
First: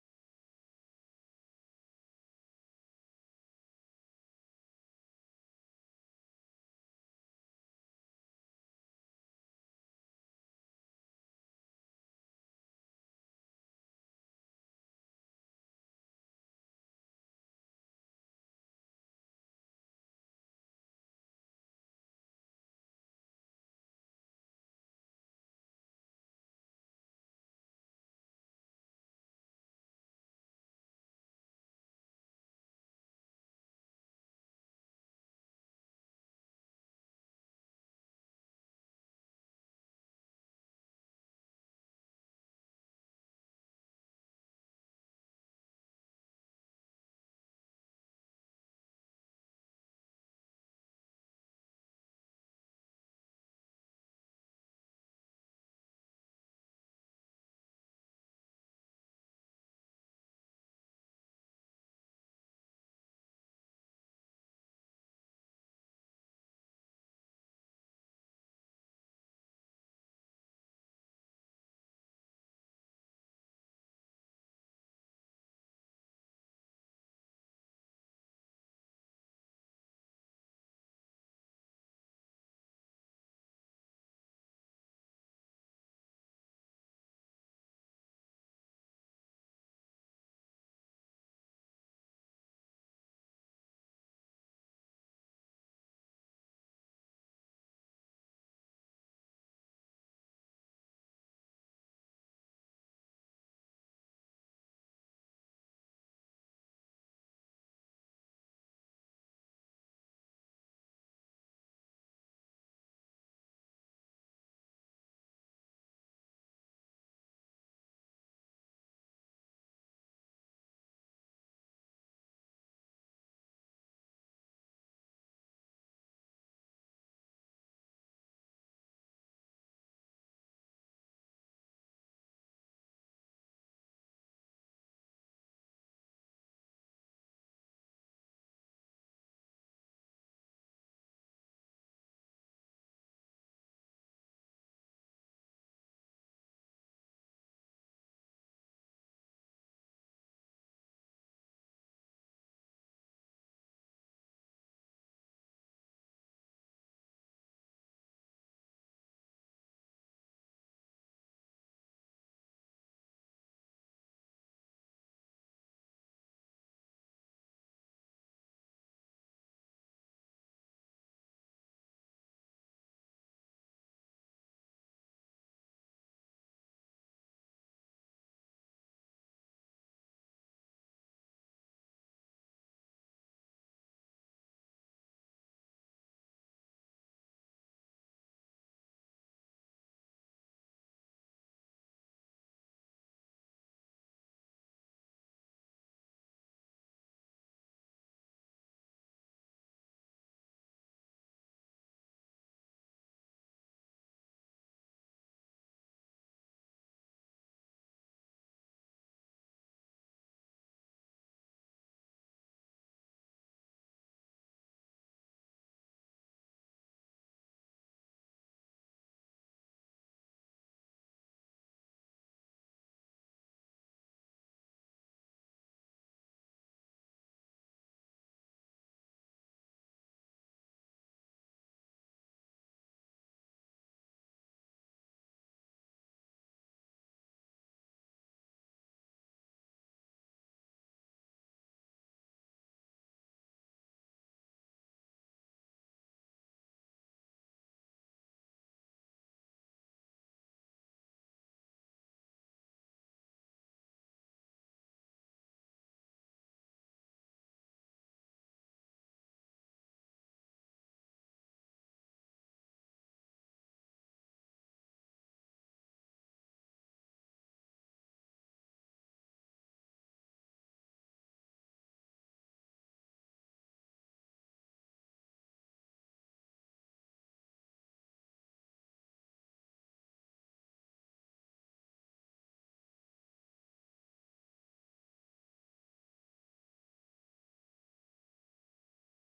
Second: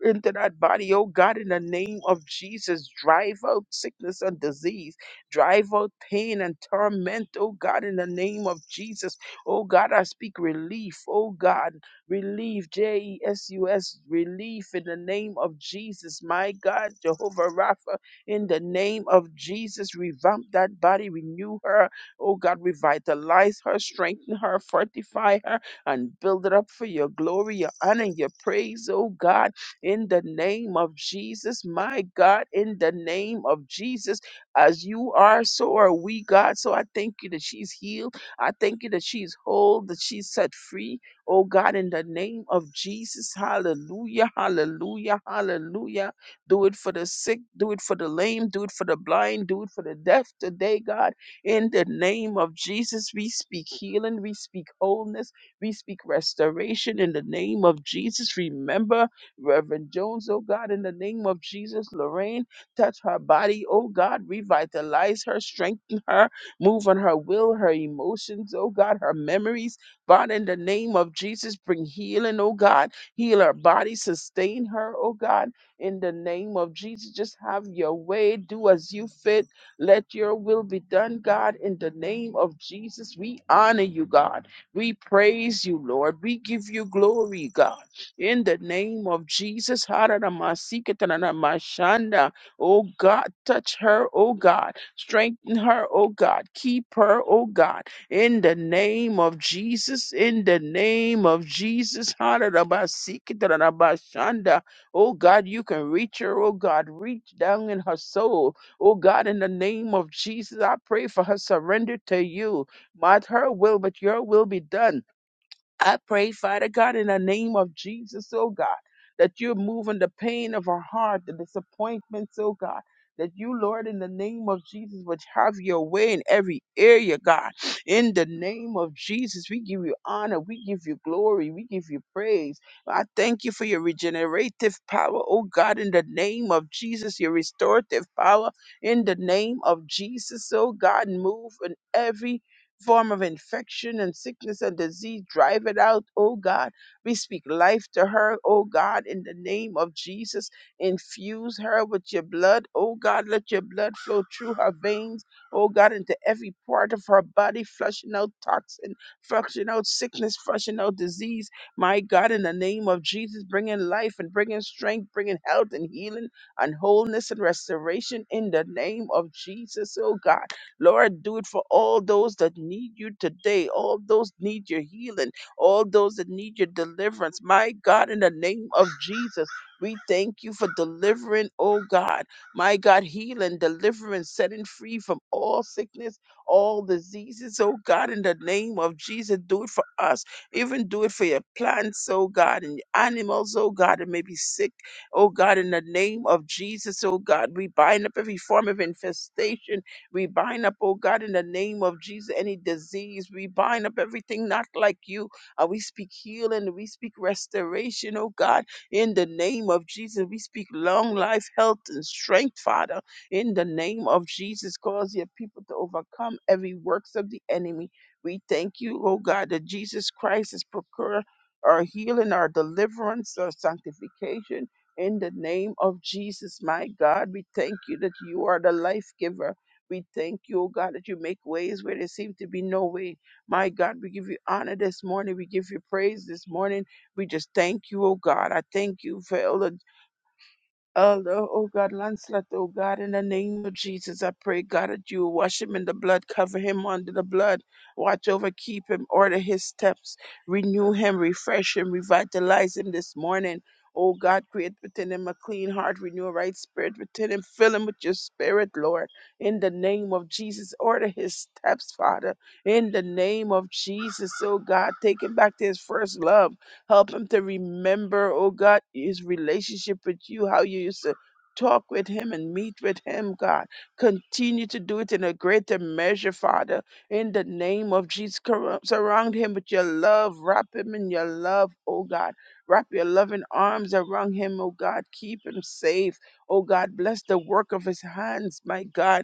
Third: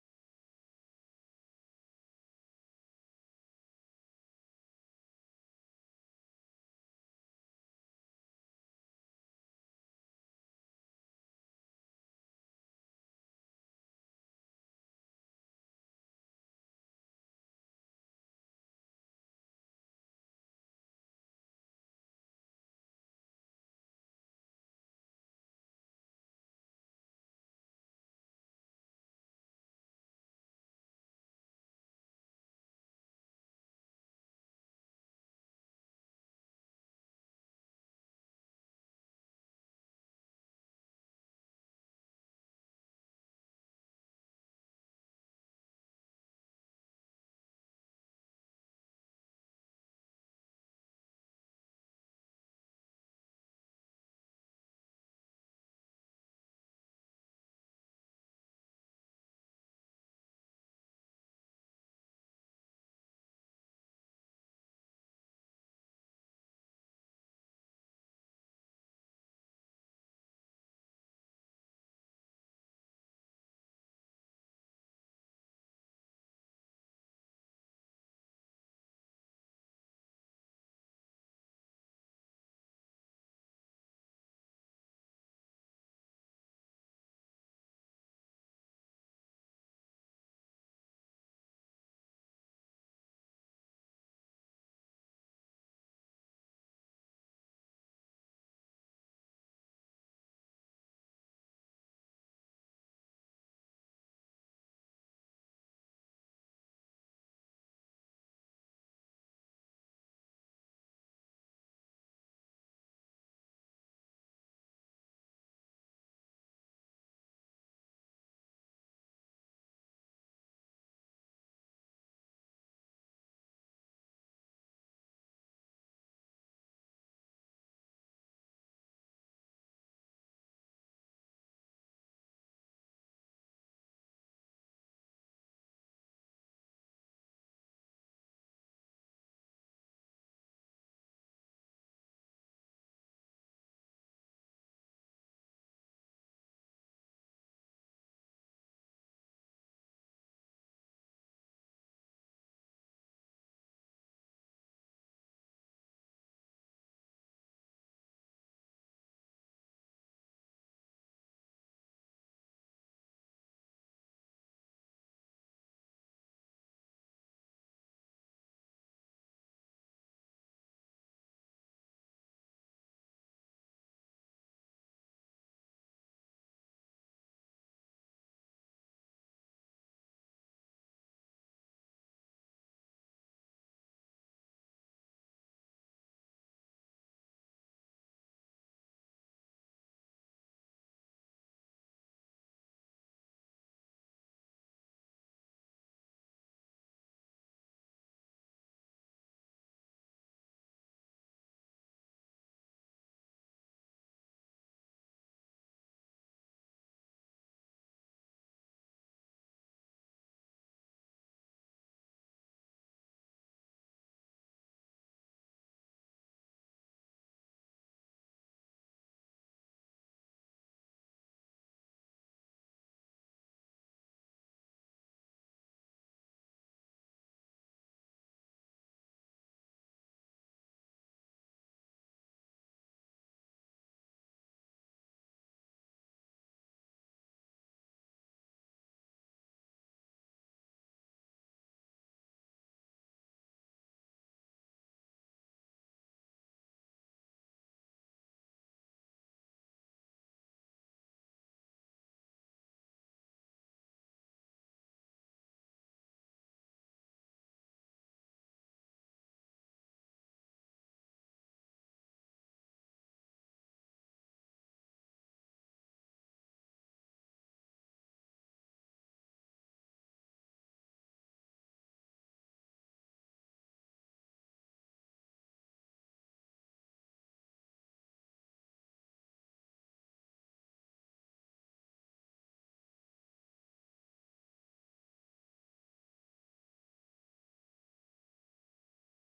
into that body, oh God, in the name of Jesus. Drive out sickness and disease. Drive out pain and torment, oh God, in the name of Jesus. Oh God, I speak relief, oh God, relief, J E S U S, relief in the name of Jesus. My God, Jehovah Rapha, in the name of Jesus, revamp that body, renew her, oh God, revitalize her, strengthen her, fortify her, and build it up for your glory, your honor, your praise, oh God in the name of Jesus. My God, in the name of Jesus, as you are, so are we, God. So I thank you that she's healed. I thank you that she's whole, that she's set free. Oh God, in the name of Jesus, hallelujah, hallelujah, hallelujah. Do it for the sick, do it for the lame, do it for the blind, do it for the deaf today, God. In the name of Jesus, we speak healing, we speak wholeness, we speak restoration in the name of Jesus. Remember Reverend Jones, oh God, in the name of Jesus, Lorraine, touch her body, oh God, revitalize her, strengthen her, move on her will, her emotions, oh God, her memories. God, in the name of Jesus, bring healing, oh God, heal her body, sustain her, oh God, in the name of Jesus. Just have your way, do as you fit. Let your will be done, God, in the name of Jesus. We honor you, God. We praise you, Lord. We give you glory, God. In the name of Jesus. Haranamasiketaranamashanda. Oh God, touch her, oh God. Strengthen her, oh God. Keep her, oh God. In the name of Jesus. In the name of Jesus. Haranamasiketaranamashanda. Oh God, you can reach her, oh God. Reach down in her soul. Oh God, in the name of Jesus, I pray for her surrender to you. Not her will, but your will be done. I pray, Father God, in the name of Jesus, oh God, that you're moving the pain of our heart, the disappointments, oh God. That you, Lord, in the name of Jesus, would have your way in every area, God. In the name of Jesus, we give you honor, we give you glory, we give you praise. I thank you for your regenerative power, oh God, in the name of Jesus, your restorative power, in the name of Jesus, oh God, move in every form of infection and sickness and disease. Drive it out, oh God. We speak life to her, oh God, in the name of Jesus. Infuse her with your blood, oh God. Let your blood flow through her veins, oh God, into every part of her body, flushing out toxin, flushing out sickness, flushing out disease. My God, in the name of Jesus, bringing life and bringing strength, bringing health and healing and wholeness and restoration in the name of Jesus, oh God. Lord, do it for all those that need you today, all those need your healing, all those that need your deliverance. My God, in the name of Jesus, we thank you for delivering, oh God. My God, healing, deliverance, setting free from all sickness, all diseases, oh God, in the name of Jesus, do it for us. Even do it for your plants, oh God, and your animals, oh God, that may be sick, oh God, in the name of Jesus, oh God. We bind up every form of infestation we bind up, oh God, in the name of Jesus, any disease. We bind up everything not like you. And we speak healing. We speak restoration, oh God, in the name of Jesus. We speak long life, health, and strength, Father, in the name of Jesus. Cause your people to overcome every works of the enemy. We thank you, oh God, that Jesus Christ is procurer. Our healing, our deliverance, our sanctification in the name of Jesus, my God. We thank you that you are the life giver. We thank you, oh God, that you make ways where there seem to be no way. My God, we give you honor this morning. We give you praise this morning. We just thank you, oh God. I thank you for Elder Oh, Lord, oh God, Lancelot, oh God, in the name of Jesus, I pray, God, that you will wash him in the blood, cover him under the blood, watch over, keep him, order his steps, renew him, refresh him, revitalize him this morning. Oh God, create within him a clean heart, renew a right spirit within him, fill him with your spirit, Lord. In the name of Jesus, order his steps, Father. In the name of Jesus, oh God, take him back to his first love. Help him to remember, oh God, his relationship with you, how you used to talk with him and meet with him, God. Continue to do it in a greater measure, Father. In the name of Jesus, cor- surround him with your love. Wrap him in your love, oh God. Wrap your loving arms around him, oh God. Keep him safe, oh God. Bless the work of his hands, my God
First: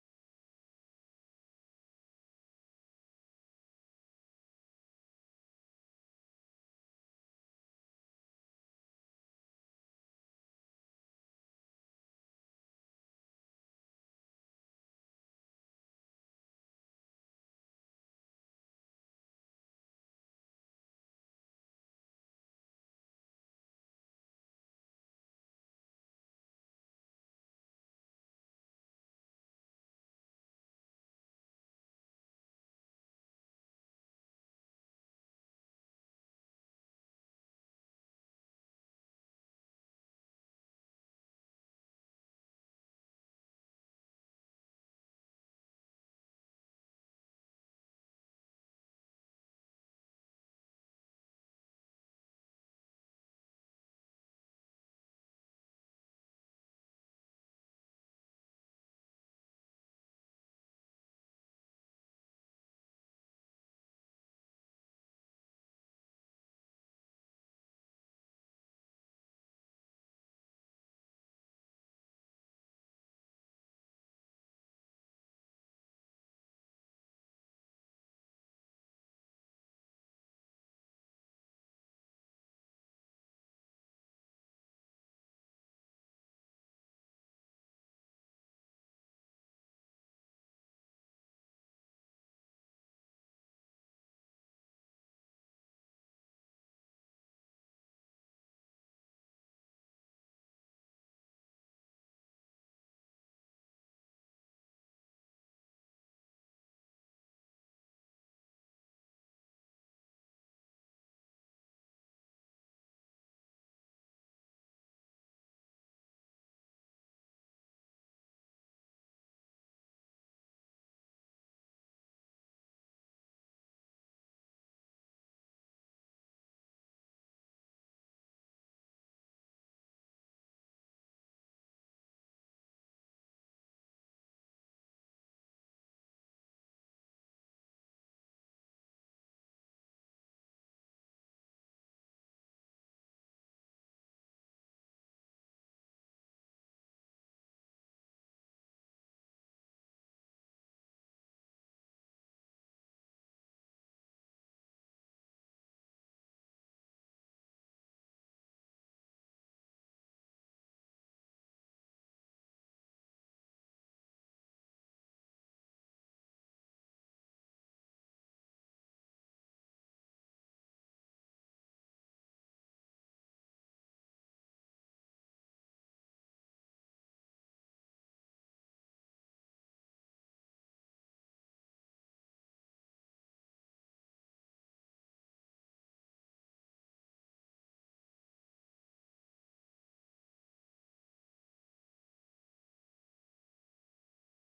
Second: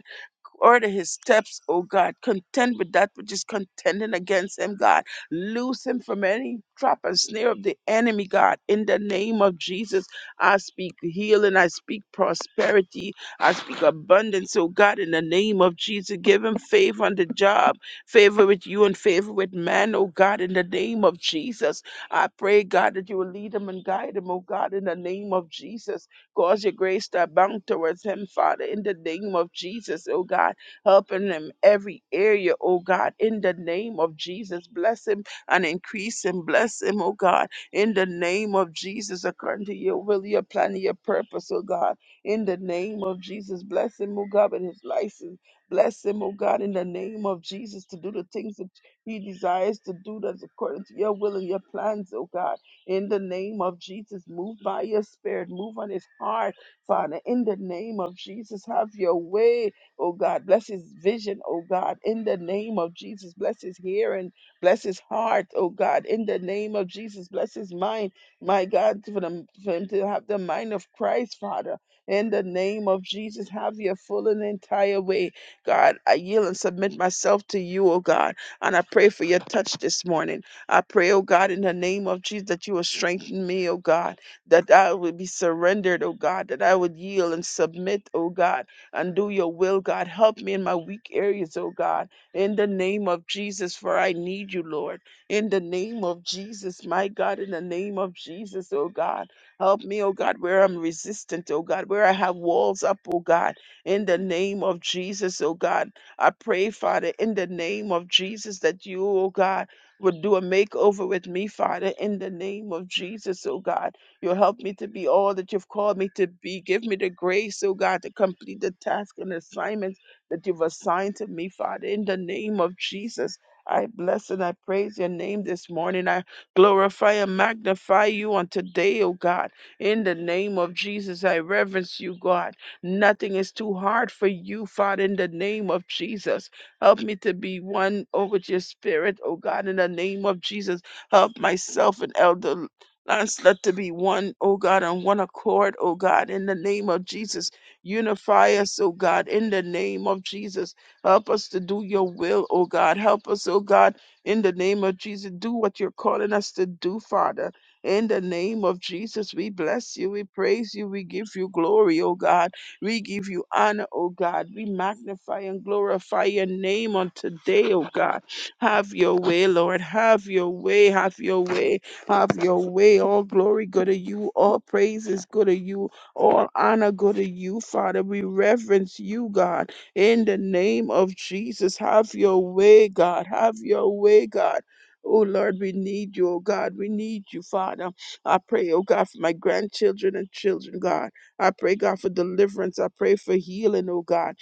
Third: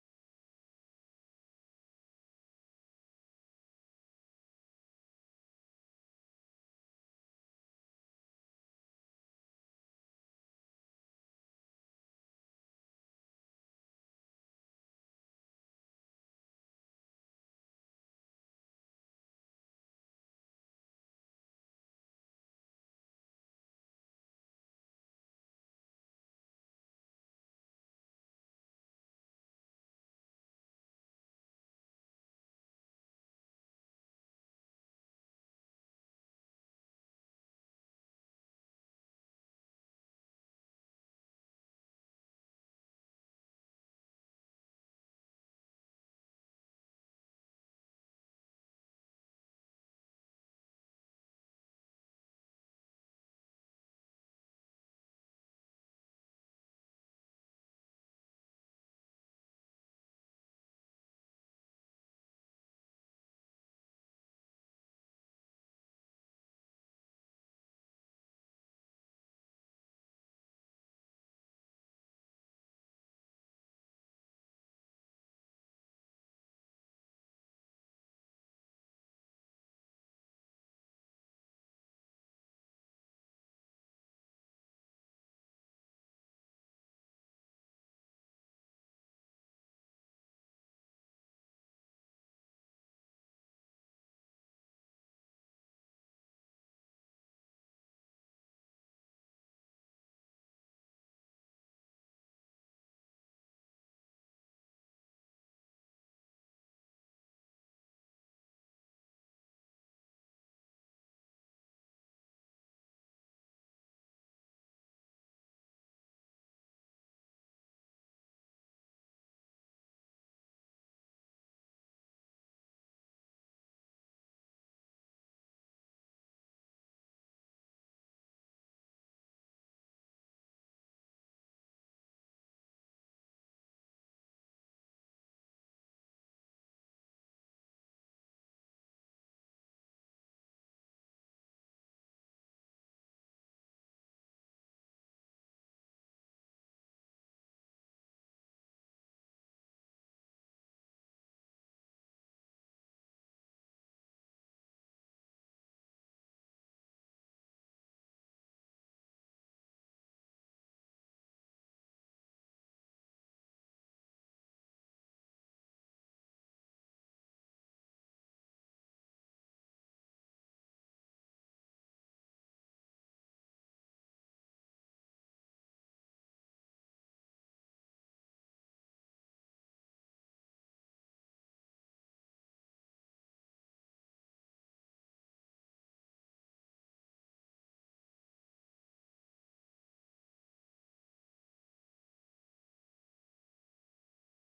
Order his steps, O God. Contend with that which is contending against him, God. Loose him from any trap and snare of the enemy, God. In the name of Jesus, I speak healing. I speak prosperity. I speak abundance, O God. In the name of Jesus, give him favor on the job, favor with you and favor with man, O God. In the name of Jesus, I pray, God, that you will lead him and guide him, O God. In the name of Jesus. Cause your grace to abound towards him, Father, in the name of Jesus, oh God. Helping him every area, oh God, in the name of Jesus. Bless him and increase him. Bless him, oh God, in the name of Jesus, according to your will, your plan, and your purpose, oh God. In the name of Jesus, bless him, oh God, with his license. Bless him, oh God, in the name of Jesus, to do the things that he desires to do that's according to your will and your plans, oh God in the name of Jesus. Move by your spirit, move on his heart, Father, in the name of Jesus. Have your way, oh God. Bless his vision, oh God, in the name of Jesus. Bless his hearing, bless his heart, oh God, in the name of Jesus. Bless his mind, my God, for, the, for him to have the mind of Christ, Father. In the name of Jesus, have your full and entire way. God, I yield and submit myself to you, oh God. And I pray for your touch this morning. I pray, oh God, in the name of Jesus, that you will strengthen me, oh God, that I will be surrendered, oh God, that I would yield and submit, oh God, and do your will, God. Help me in my weak areas, oh God, in the name of Jesus, for I need you, Lord. In the name of Jesus, my God, in the name of Jesus, oh God. Help me, oh God, where I'm resistant, oh God, where I have walls up, oh God, in the name of Jesus, oh God. I pray, Father, in the name of Jesus, that you, oh God, would do a makeover with me, Father, in the name of Jesus, oh God. You'll help me to be all that you've called me to be. Give me the grace, oh God, to complete the task and assignments that you've assigned to me, Father, in the name of Jesus. I bless and I praise your name this morning. I glorify and magnify you on today, oh God. In the name of Jesus, I reverence you, God. Nothing is too hard for you, Father, in the name of Jesus. Help me to be one, oh, with your spirit, oh God, in the name of Jesus. Help myself and Elder Lancelot to be one, oh God, on one accord, oh God, in the name of Jesus. Unify us, oh God, in the name of Jesus. Help us to do your will, oh God. Help us, oh God, in the name of Jesus. Do what you're calling us to do, Father. In the name of Jesus, we bless you, we praise you, we give you glory, oh God. We give you honor, O God. We magnify and glorify your name on today, O God. Have your way, Lord. Have your way. Have your way. Have your way. All glory go to you. All praises go to you. All honor go to you, Father. We reverence you, God. In the name of Jesus, have your way, God. Have your way, God. Oh Lord, we need you, oh God. We need you, Father. I pray, oh God, for my grandchildren and children, God. I pray, God, for deliverance. I pray for healing, oh God.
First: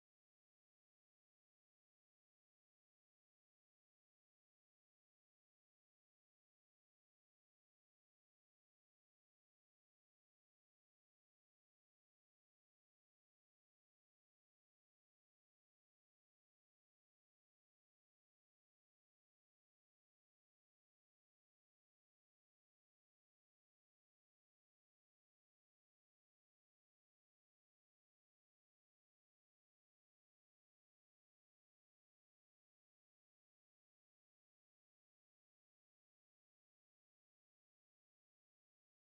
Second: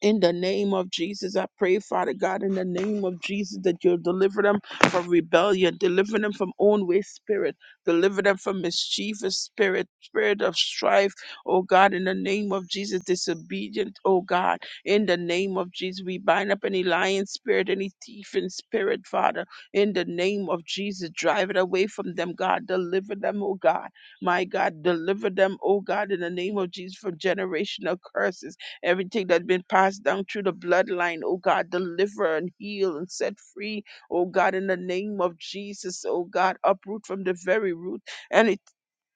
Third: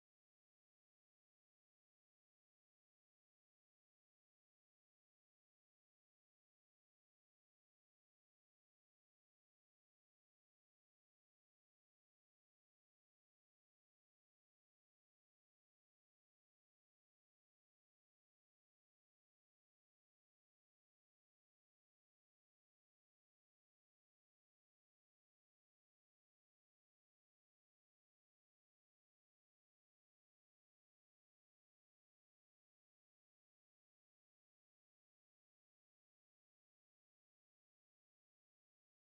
In the name of Jesus, I pray, Father God, in the name of Jesus, that you'll deliver them from rebellion, deliver them from own-way spirit, deliver them from mischievous spirit, spirit of strife, oh God, in the name of Jesus, disobedient, oh God, in the name of Jesus, we bind up any lion spirit, any thief in spirit, Father, in the name of Jesus, drive it away from them, God, deliver them, oh God, my God, deliver them, oh God, in the name of Jesus, from generational curses Everything that's been passed down through the bloodline, oh God, deliver and heal and set free, oh God, in the name of Jesus, oh God, uproot from the very root any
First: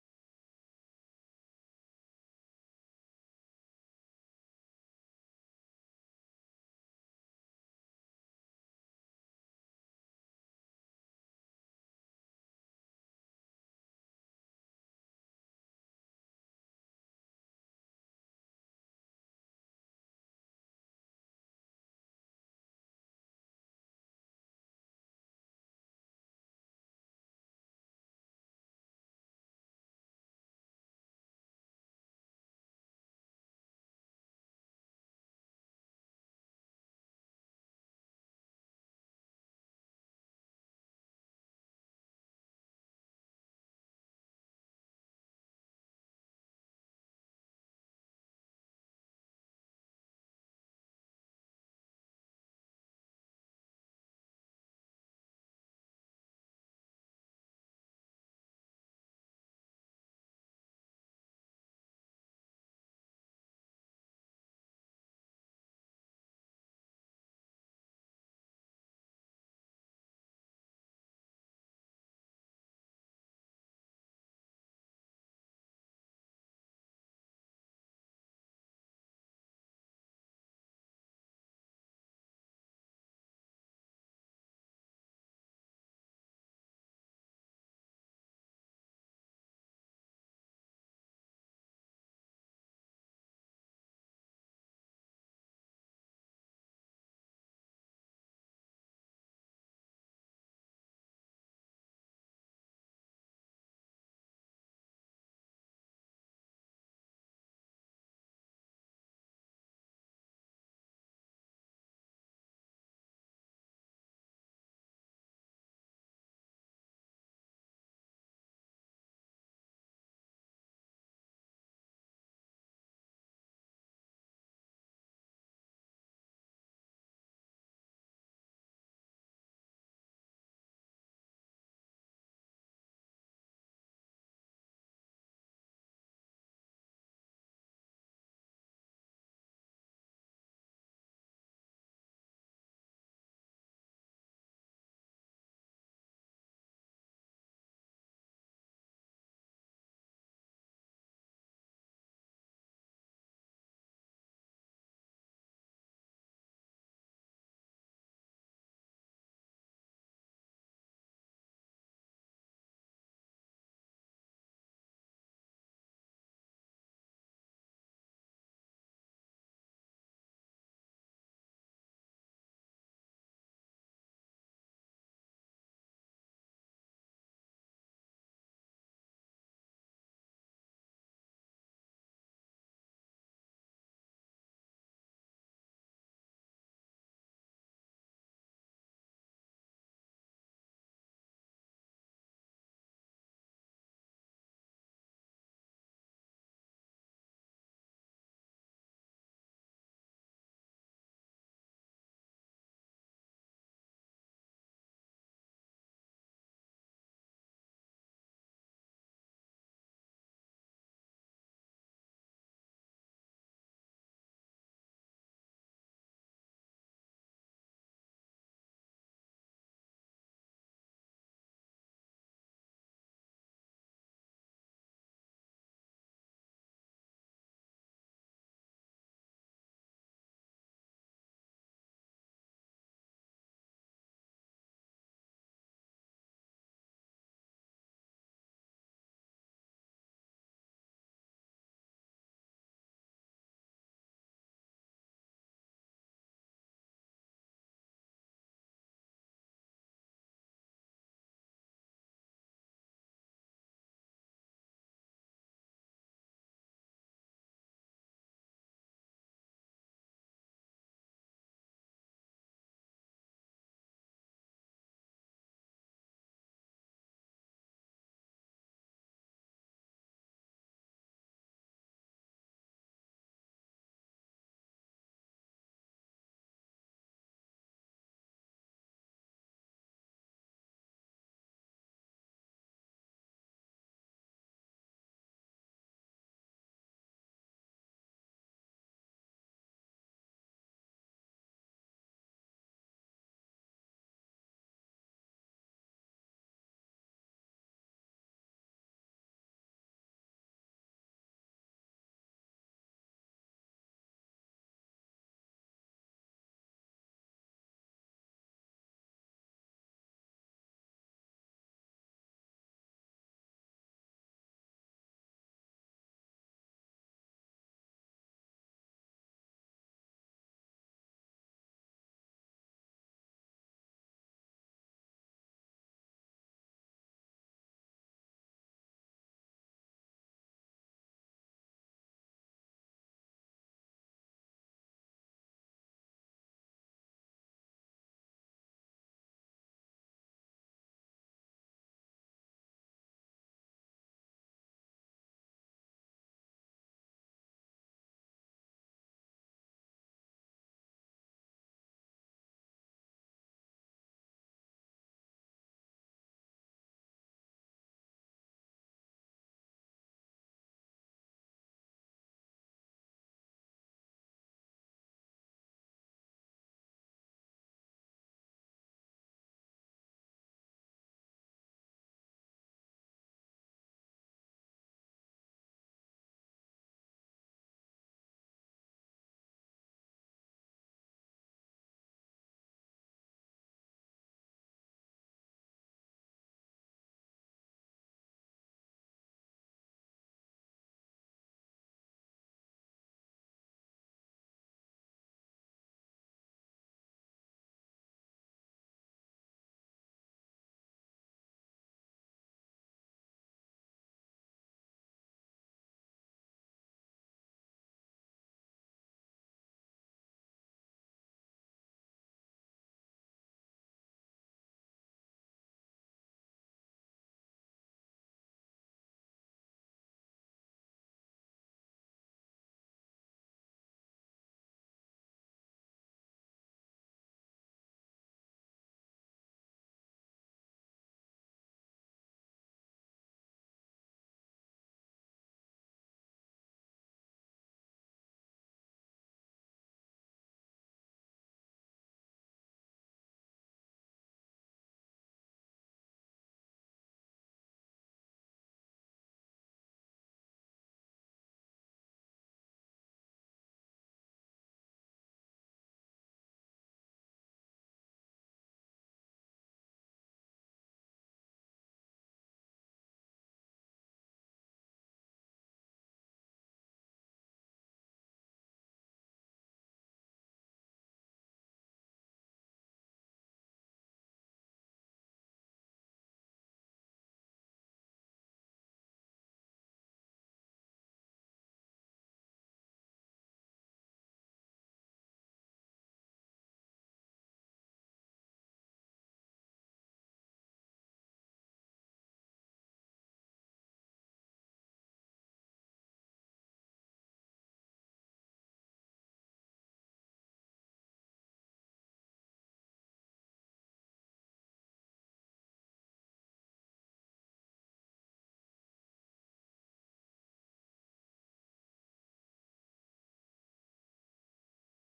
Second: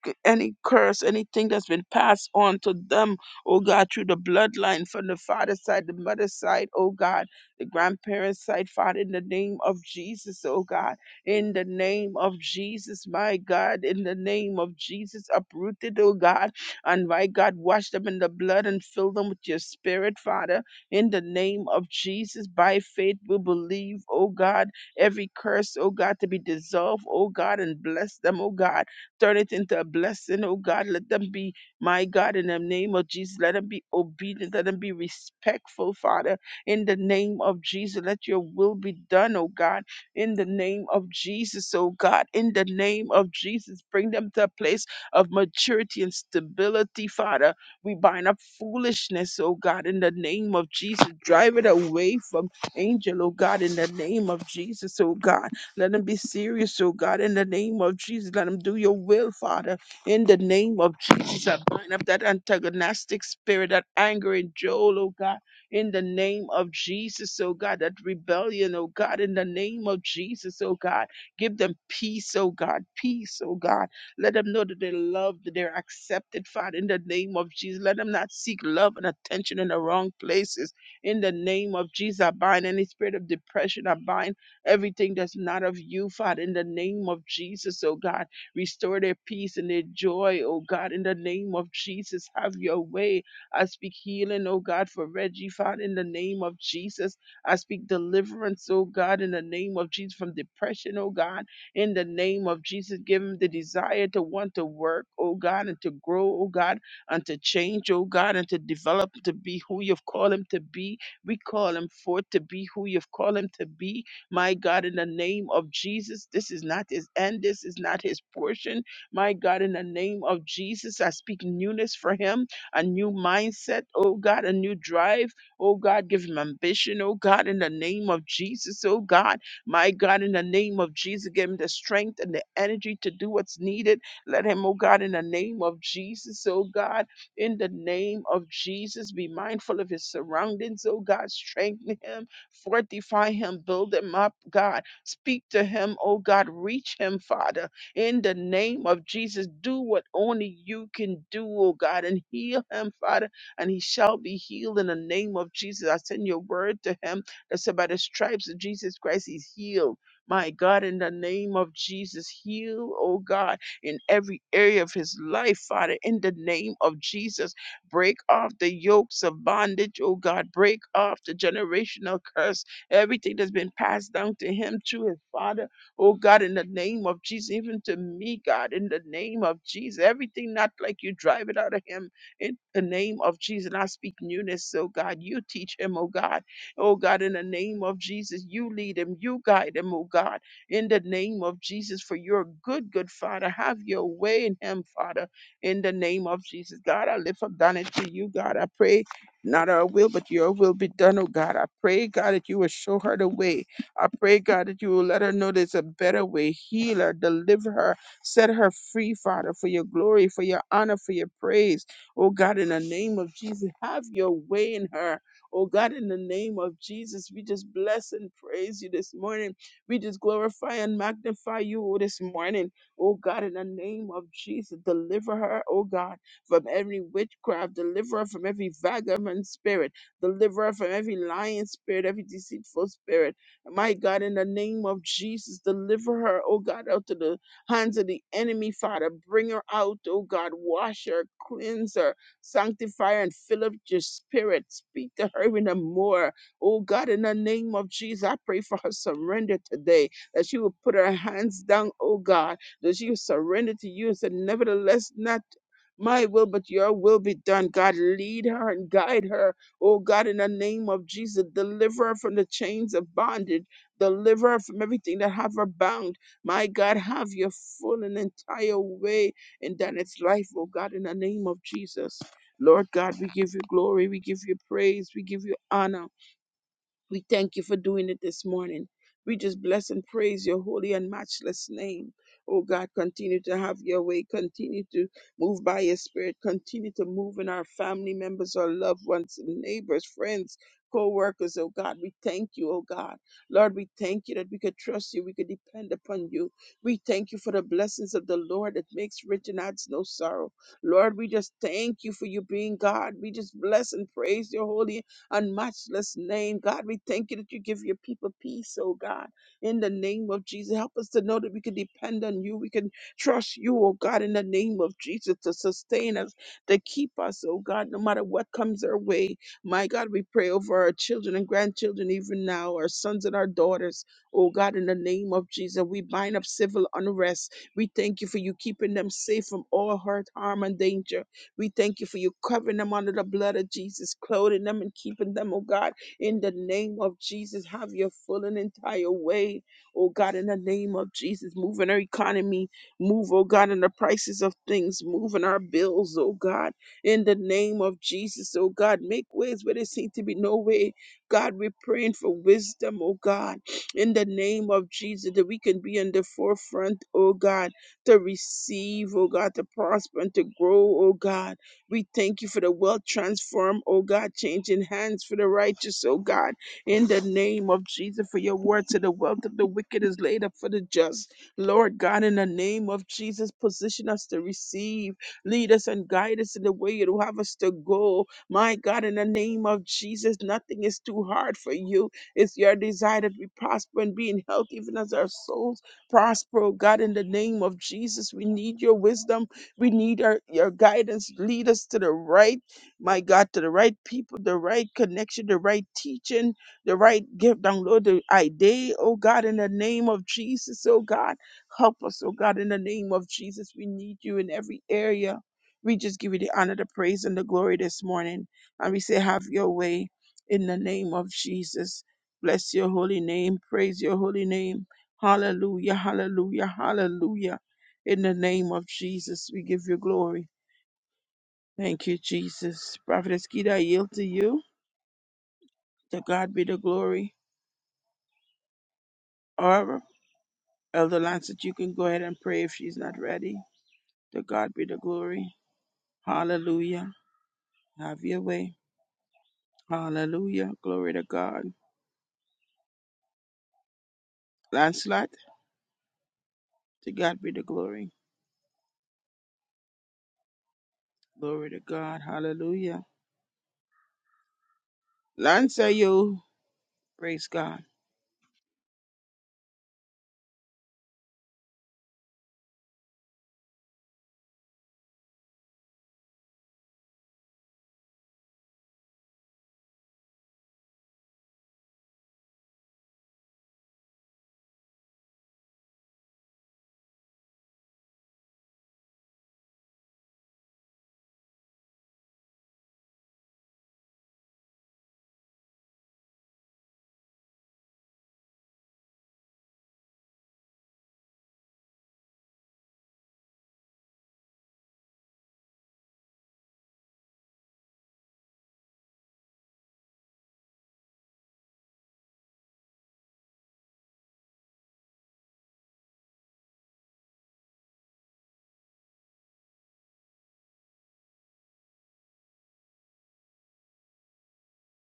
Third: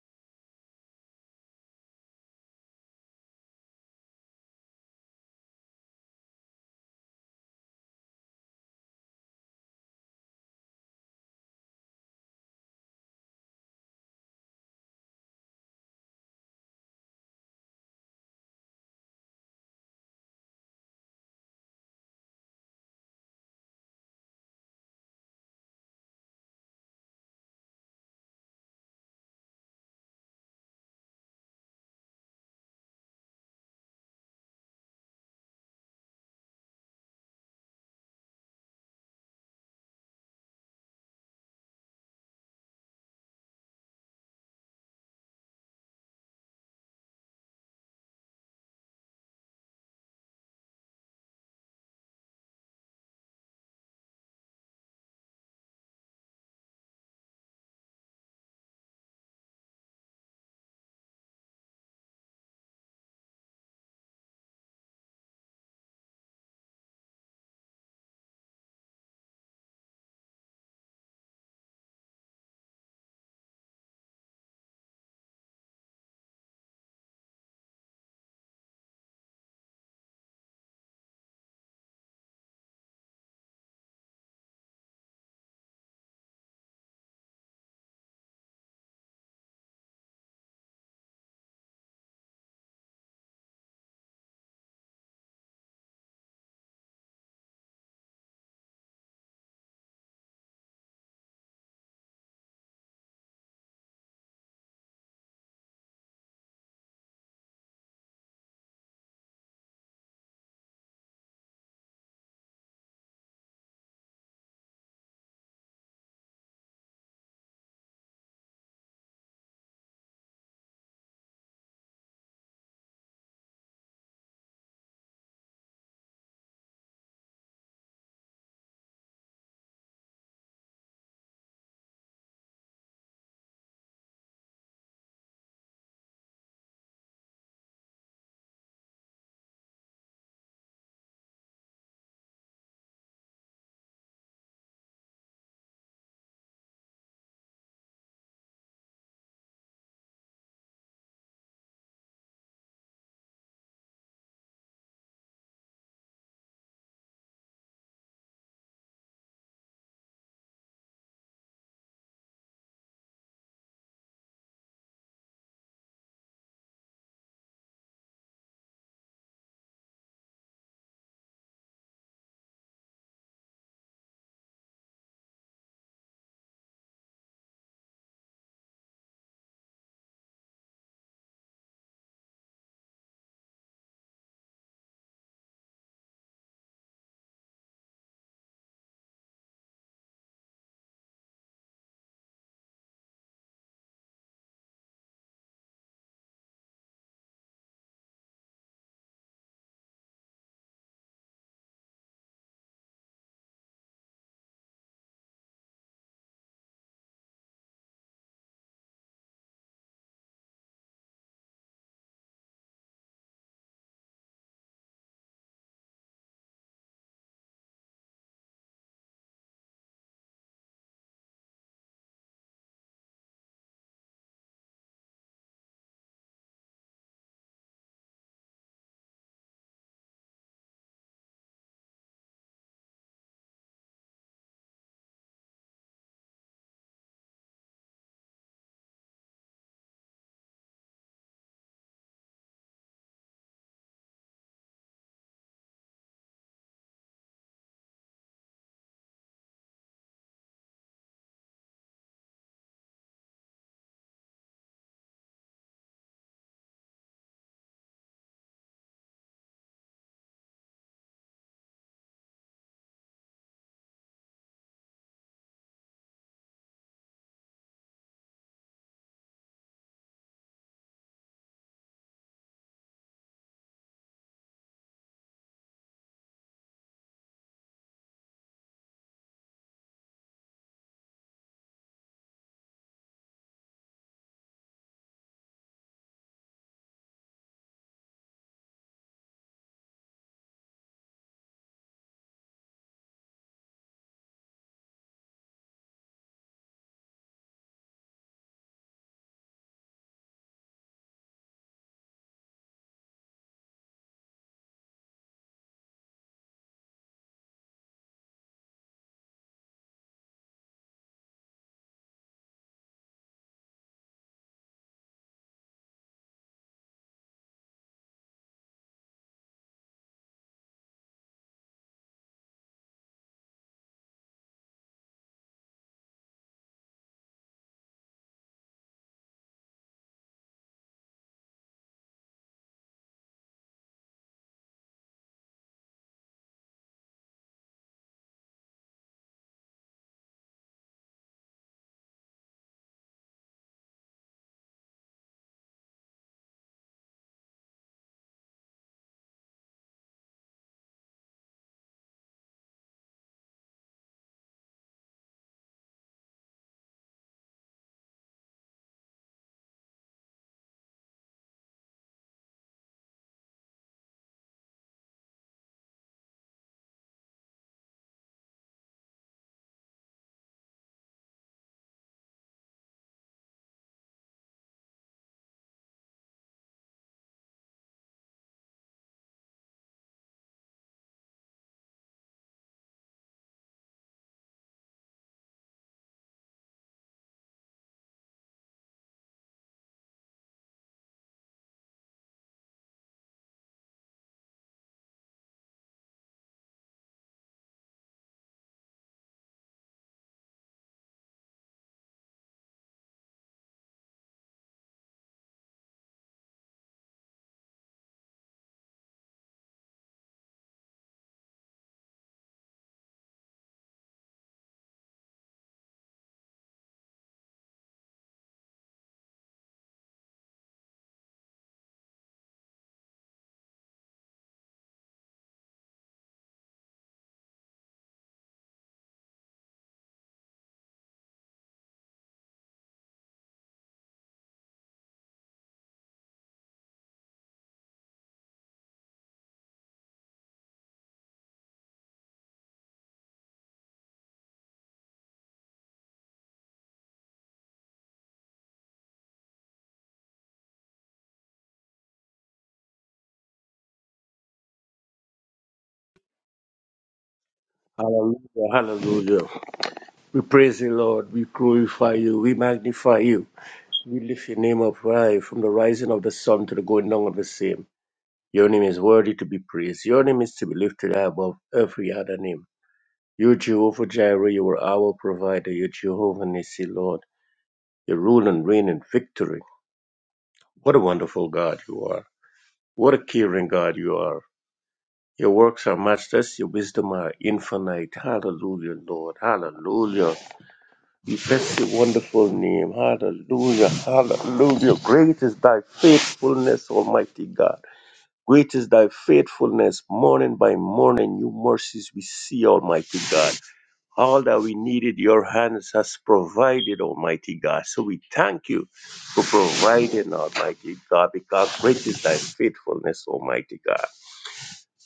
c- any curse, anything that's been passed on to them, oh God, through the bloodline from the father's side, the mother's side, oh God, the grandparents' side, Father, in the name of Jesus, oh God, in the name of Jesus, my God, in the name of Jesus, uprooted, oh God, and my God, wash them in the blood and fill them with your spirit, Father, in the name of Jesus, by faith we believe, oh God, every curse, oh God, to be dissolved, oh God, and bless them, oh God Turn it into a blessing, oh God. Let them be, my God, in the name of Jesus. Let them be obedient. Let them be respectful, Father, in the name of Jesus. Let your will be done, oh God, in the name of Jesus, oh God. In the name of Jesus, bring them to a place of maturity and stability, Father. We bind up foolishness, oh God, in the name of Jesus. Drive it away from angel, oh God, in the name of Jesus, oh God. Let them be serious, oh God, in the name of Jesus. Let them do your will, Father, in the name of Jesus. I bind up that antagonistic spirit, that anger in Joel, oh God, in the name of Jesus, oh God, that rebellion, oh God, in the name of Jesus, oh God. Give them peace, oh God, peace, oh God. Let them know that they're loved, that they're accepted, Father, in the name of Jesus. Let them not seek love and attention in the wrong places. In the name of Jesus, I bind any spirit of depression. I bind everything that's not of you, Father, in the name of Jesus, oh God. Restore their peace and their joy, oh God, in the name of Jesus. Have your way. I speak healing, oh God, for Reggie, Father, in the name of Jesus. I speak deliverance, oh God, in the name of Jesus, from depression, oh God, in the name of Jesus. Give him the desire to want to work, oh God, and to grow, oh God, and to change, oh God, and to develop to be who you've called him to be. We call him forth to be who you've called him to be my God, in the name of Jesus, this is not his end. This is not his portion. My God, in the name of Jesus, I speak newness for him, a new mindset. Oh God, a new drive. Oh God, give him ambition. Oh God, in the name of Jesus. Oh God, my God, in the name of Jesus, give him the strength and the energy to do what's needed. Let him, oh God, in the name of Jesus. Oh God, in the name of Jesus, be mindful of his surroundings. Oh God, strengthen him. Fortify him, build him up, God. Speak to him, oh God. Reach him, Father. In the name of Jesus, do what only you can do, oh God, and heal him, Father, and he shall be healed in the name of Jesus. I send your word to him that said, by the stripes of Jesus Christ, he's healed. My God, in the name of Jesus, heal, oh God, in every area of his life, Father, in the name of Jesus. Break off the yokes of bondage, oh God. Break off the generational curse, everything that's been passed down to him through his father, oh God, in the name of Jesus, even to me, God, in the name of Jesus. Everything not like you, drive it out of him in the name of Jesus. And I speak newness, oh God. You teach him, oh God. Oh God, in the name of Jesus, you lead him, you guide him, oh God in the name of Jesus for your good, good Father. Have your way in him, Father in the name of Jesus. God, I lift up Donna to you, God. I pray not our will, but your will be done, oh God. I pray, God, that you will show her the way. I pray, God, that you will let her know there's a better way. Heal her, deliver her, set her free, Father, for your glory, for your honor, for your praise. Oh God, in the name of Jesus, have your way in her. Oh God, in the name of Jesus, we just bless and praise you this morning. We just glorify and magnify you oh, this morning. Oh God, in the name of Jesus, deliver her, oh God, from every witchcraft, deliver her from every vagabond spirit, deliver her from every lying spirit, every deceitful spirit. My God, in the name of Jesus, deliver her, oh God, out of the hands of the enemy, Father. Bring her out, oh God, wash her, cleanse her, sanctify her, and fill up your spirit. Speak to her in the more. Oh God, in the name of Jesus, I pray for her surrender today, that she will put her hands down, oh God that she surrendered to you and said, Nevertheless, not my will, but your will be done. God, lead her and guide her. Oh God, in the name of Jesus, deliver her from the chains of bondage. Deliver her from everything that have her bound. My God, have your full and entire way in Danette's life, oh God, in the name of Jesus. Lord God, we give you glory, we give you praise, we give you honor. We thank you for doing it this morning. We just bless and praise your holy and matchless name. Oh God, continue to have your way. Continue to move by your spirit. Continue to move in our family members, our loved ones, neighbors, friends, co workers. Oh God, we thank you, oh God. Lord, we thank you that we could trust you. We could depend upon you. We thank you for the blessings of the Lord that makes rich and adds no sorrow. Lord, we just thank you for you being God. We just bless and praise your holy and matchless name. God, we thank you that you give your people peace, oh God, in the name of Jesus. Help us to know that we can depend on you. We can trust you, oh God, in the name of Jesus to sustain us, to keep us, oh God, no matter what comes our way. My God, we pray over our children and grandchildren, even now, our sons and our daughters, oh God, in the name of Jesus. We bind up civil unrest. We thank you for you keeping them safe from all hurt, harm, and danger. We thank you for you covering them under the blood of Jesus, clothing them and keeping them, oh God, in the name of Jesus. Have your full and entire way, oh God, in the name of Jesus. Move in our economy, move, oh God, in the prices of things, move in our bills, oh God, in the name of Jesus, oh God. Make ways where there seem to be no way. God, we're praying for wisdom, oh God, in the name of Jesus, that we can be in the forefront, oh God to receive, oh God, to prosper and to grow, oh God. We thank you for the wealth transformed, oh God, changing hands for the righteous, oh God. In the name of Jesus, for your word to the wealth of the wicked is laid up for the just. Lord God, in the name of Jesus, position us to receive, lead us and guide us in the way you have us to go. My God, in the name of Jesus, nothing is too hard for you. It's your desire that we prosper and be in health, even as our souls prosper, oh God, in the name of Jesus. We need your wisdom. We need our, your guidance. Lead us to the right, my God, to the right people, the right connection, the right teaching, the right gift. Download the idea, oh God, in the name of Jesus, oh God. Help us, oh God, in the name of Jesus. We need you in every area. We just give you the honor, the praise, and the glory this morning. And we say, Have your way in the name of Jesus. Bless your holy name. Praise your holy name. Hallelujah, hallelujah, hallelujah. In the name of Jesus, we give you glory. Thank you, Jesus. Prophetess Keita, I yield to you. To God be the glory. Or Elder Lancet, you can go ahead and pray if she's not ready. To God be the glory. Hallelujah. Have your way. Hallelujah. Glory to God. Lancelot, to God be the glory. Glory to God. Hallelujah. Lance, are you? Praise God.
Hallelujah, hallelujah. We praise the Lord. We glorify you. We magnify you. We lift your name up high from the rising of the sun to the going down of the same. Your name is worthy to be praised. Your name is to be lifted high above every other name. You, Jehovah Jireh, you are our provider. You, Jehovah Nissi, Lord. You rule and reign in victory. What a wonderful God you are. What a caring God you are. Your works are matchless. Your wisdom are infinite. Hallelujah, Lord. Hallelujah. We Bless your wonderful name. Hallelujah. Hallelujah. Great is thy faithfulness, Almighty God. Great is thy faithfulness. Morning by morning, new mercies we see, Almighty God. All that we needed, your hands has provided, Almighty God. So we thank you for providing, Almighty God, because great is thy faithfulness, Almighty God.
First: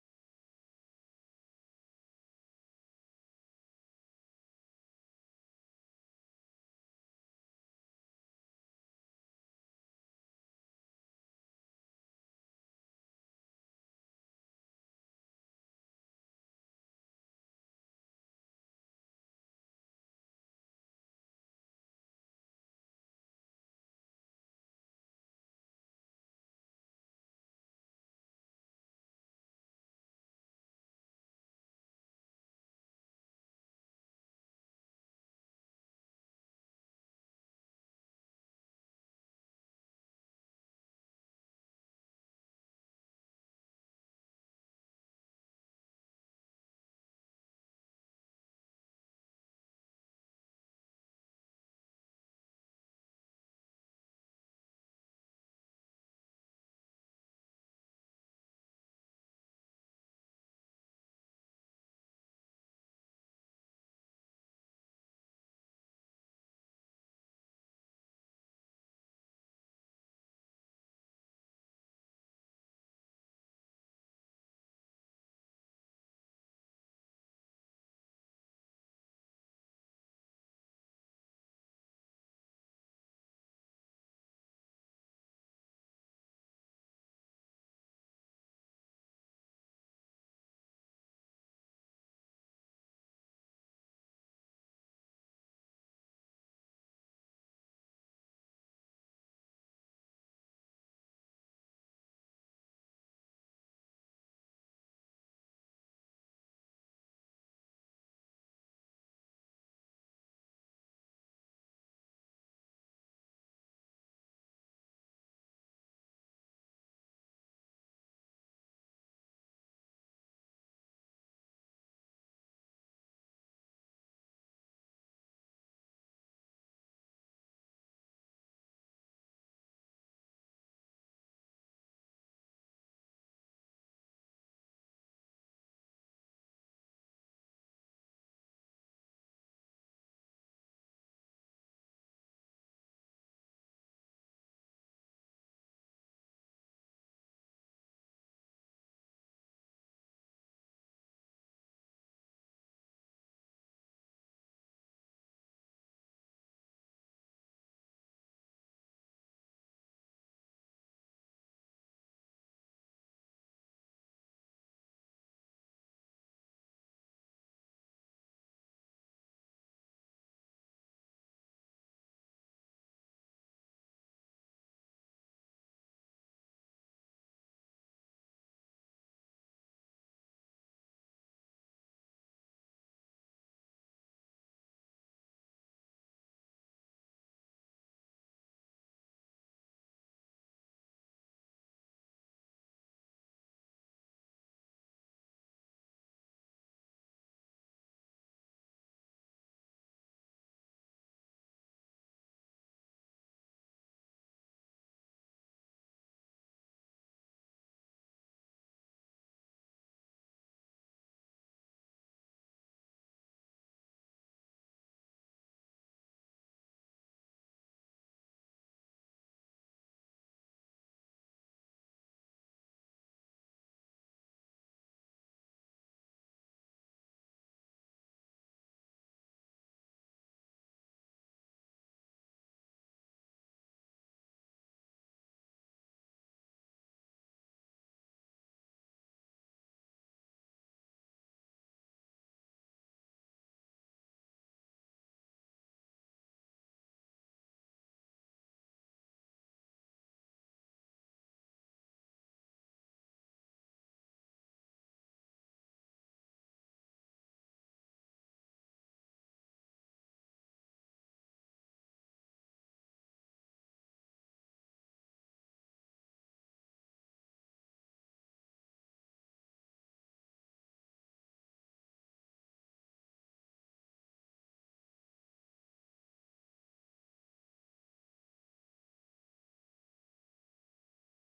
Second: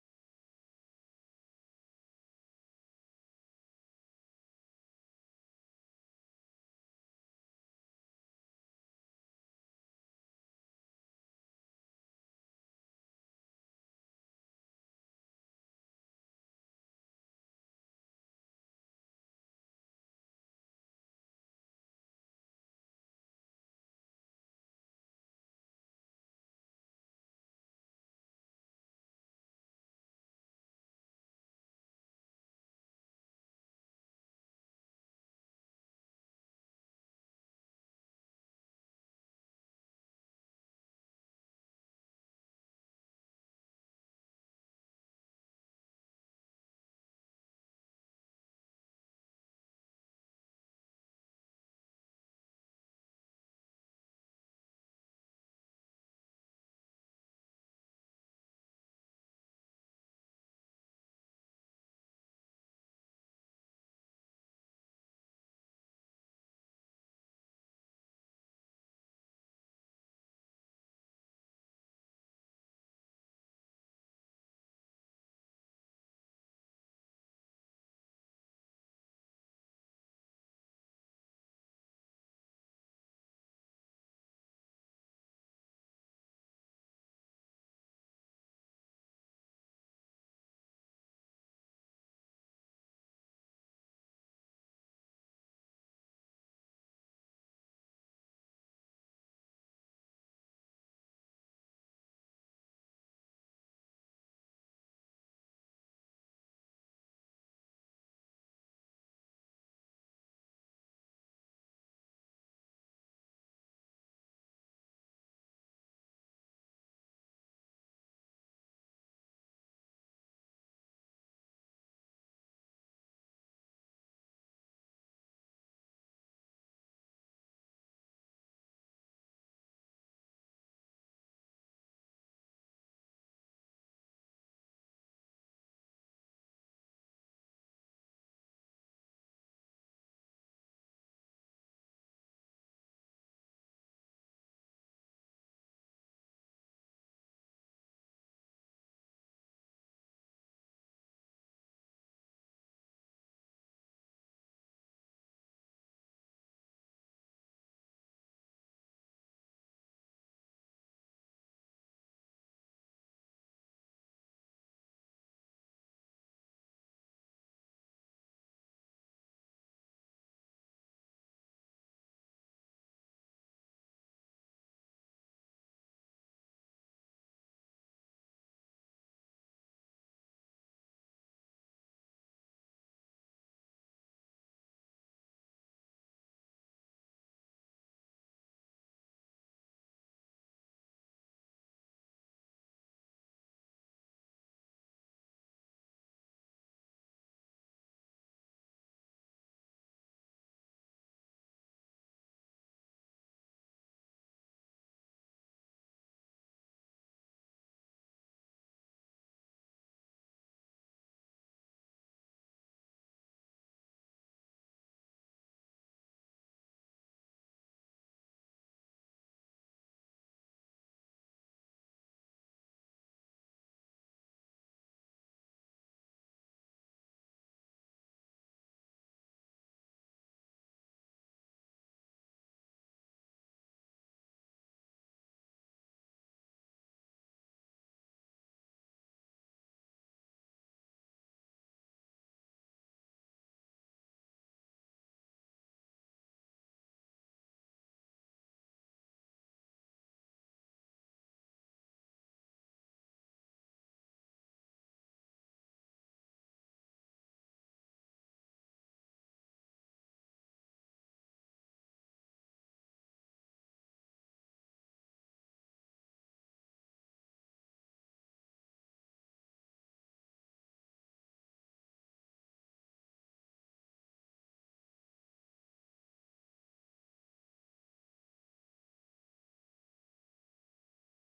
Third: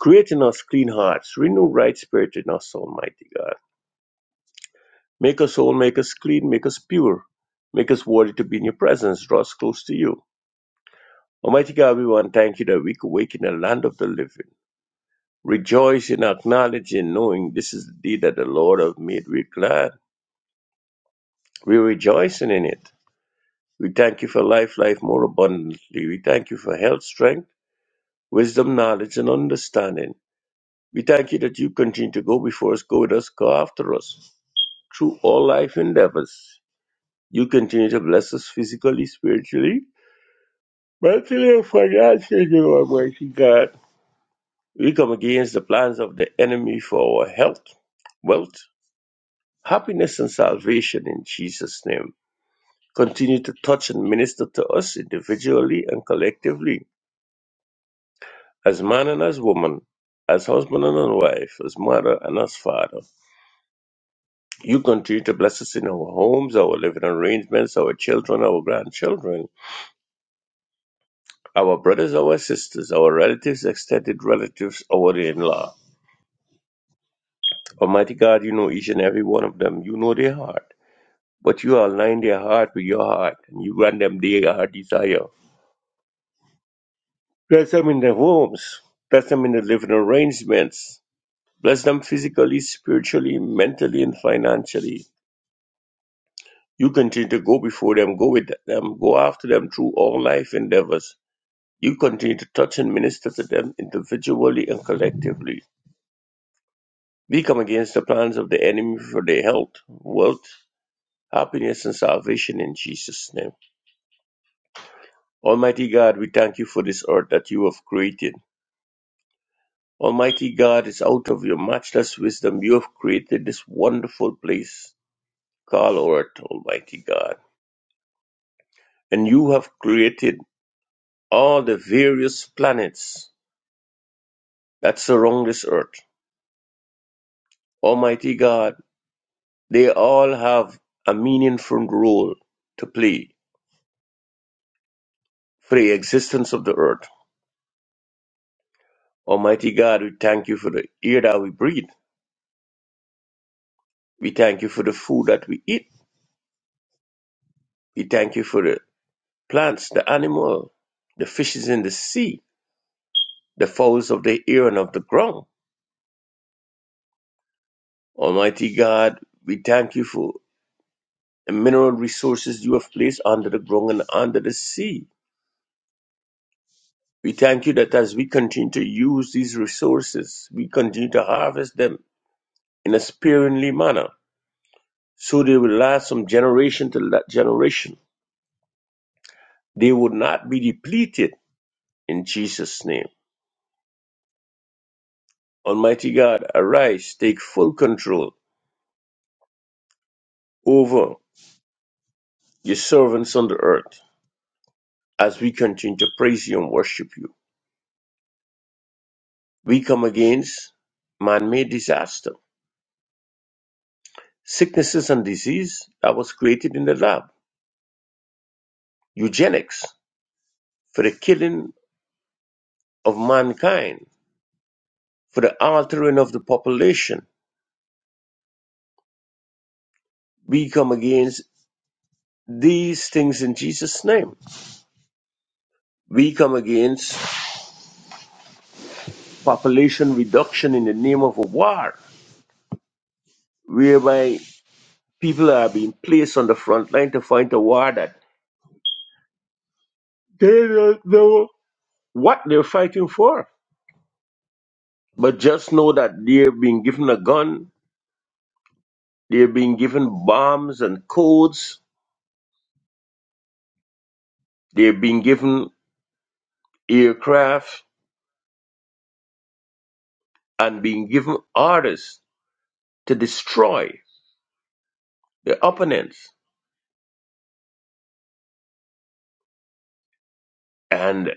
Create in us clean hearts, renew right spirit in us, Almighty God. Make us whole, make us clean, make us pure, make us worthy to be in your presence, draw us close to you. Almighty God, we want to thank you that we could wake in the land of the living. Rejoice and acknowledge in knowing this is the day that the Lord hath made. We're glad. We're rejoicing in it. We thank you for life, life more abundantly. We thank you for health, strength, wisdom, knowledge, and understanding. We thank you that you continue to go before us, go with us, go after us through all life endeavors. You continue to bless us physically, spiritually, But today, for God's sake, Almighty God, we come against the plans of the enemy for our health, wealth, happiness, and salvation in Jesus' name. Continue to touch and minister to us individually and collectively, as man and as woman, as husband and as wife, as mother and as father. You continue to bless us in our homes, our living arrangements, our children, our grandchildren, our brothers, our sisters, our relatives, extended relatives, our in law. Almighty God, you know each and every one of them. You know their heart. But you align their heart with your heart, and you grant them their heart desire. Bless them in their homes. Bless them in their living arrangements. Bless them physically, spiritually, mentally, and financially. You continue to go before them, go with them, go after them through all life endeavors. You continue to touch and minister to them individually and collectively. We come against the plans of the enemy for their health, wealth, happiness, and salvation in Jesus' name. Almighty God, we thank you for this earth that you have created. Almighty God, it's out of your matchless wisdom you have created this wonderful place called Earth, Almighty God. And you have created all the various planets that surround this earth. Almighty God, they all have a meaningful role to play for the existence of the earth. Almighty God, we thank you for the air that we breathe. We thank you for the food that we eat. We thank you for the plants, the animal, the fishes in the sea, the fowls of the air and of the ground. Almighty God, we thank you for the mineral resources you have placed under the ground and under the sea. We thank you that as we continue to use these resources, we continue to harvest them in a sparingly manner, so they will last from generation to la- generation. They will not be depleted in Jesus' name. Almighty God, arise, take full control over your servants on the earth, as we continue to praise you and worship you. We come against man made disaster, sicknesses and disease that was created in the lab, eugenics for the killing of mankind, for the altering of the population. We come against these things in Jesus' name. We come against population reduction in the name of a war, whereby people are being placed on the front line to fight a war that they don't know what they're fighting for. But just know that they're being given a gun, they're being given bombs and codes, they're being given aircraft and being given orders to destroy the opponents. And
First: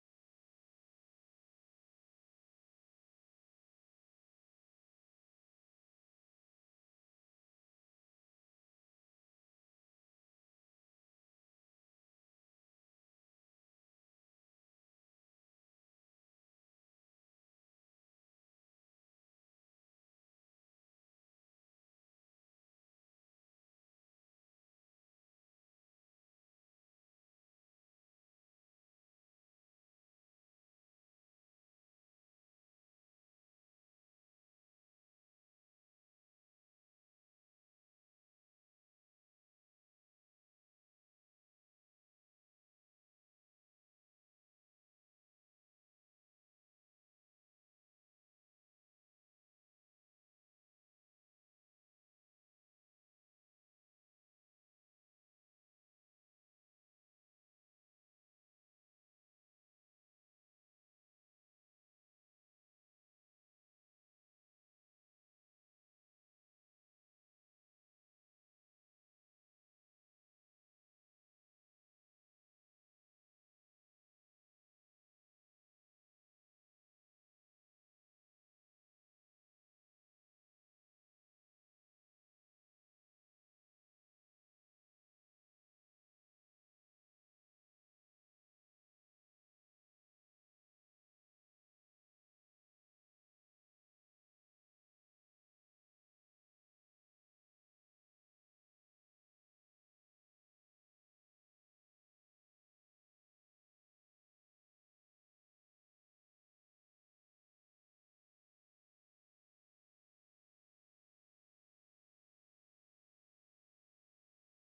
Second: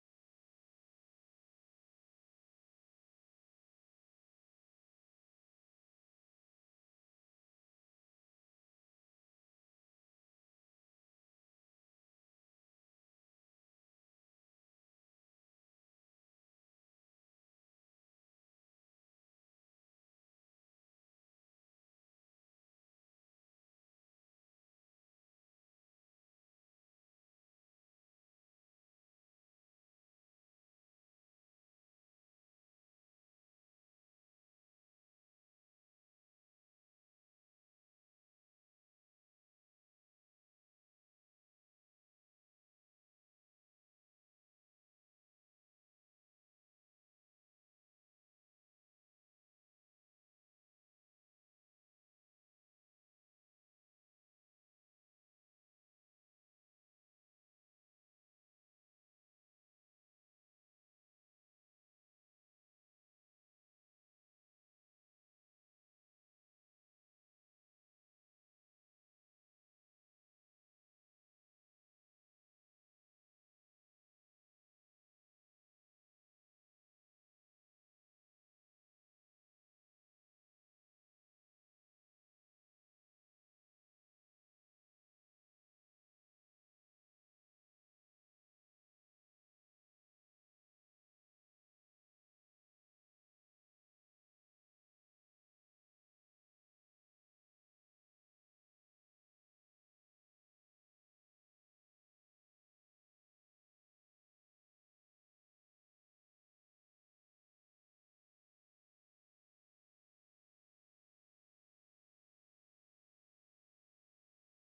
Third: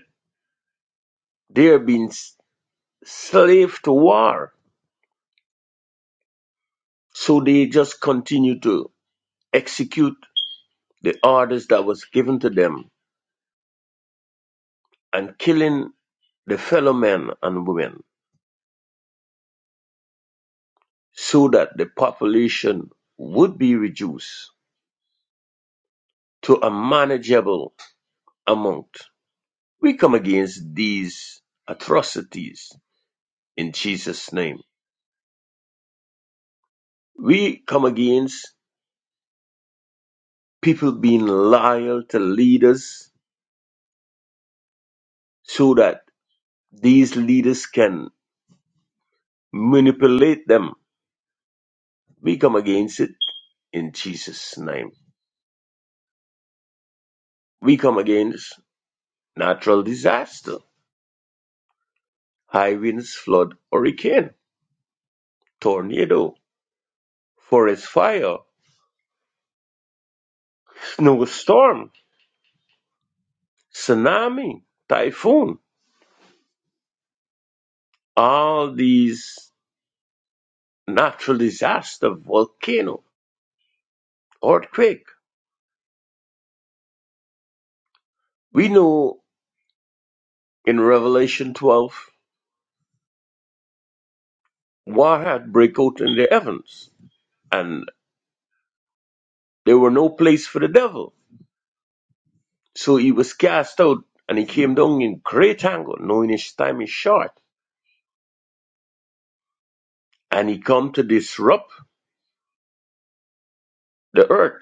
they're being s- slave to war. So they just continue to execute the orders that was given to them and killing the fellow men and women so that the population would be reduced to a manageable amount. We come against these atrocities in Jesus' name. We come against people being loyal to leaders so that these leaders can manipulate them. We come against it in Jesus' name. We come against natural disaster, high winds, flood, hurricane, tornado, forest fire, snowstorm, tsunami, typhoon, all these natural disaster, volcano, earthquake. We know in Revelation 12, war had break out in the heavens, and there were no place for the devil. So he was cast out, and he came down in great anger, knowing his time is short, and he come to disrupt the earth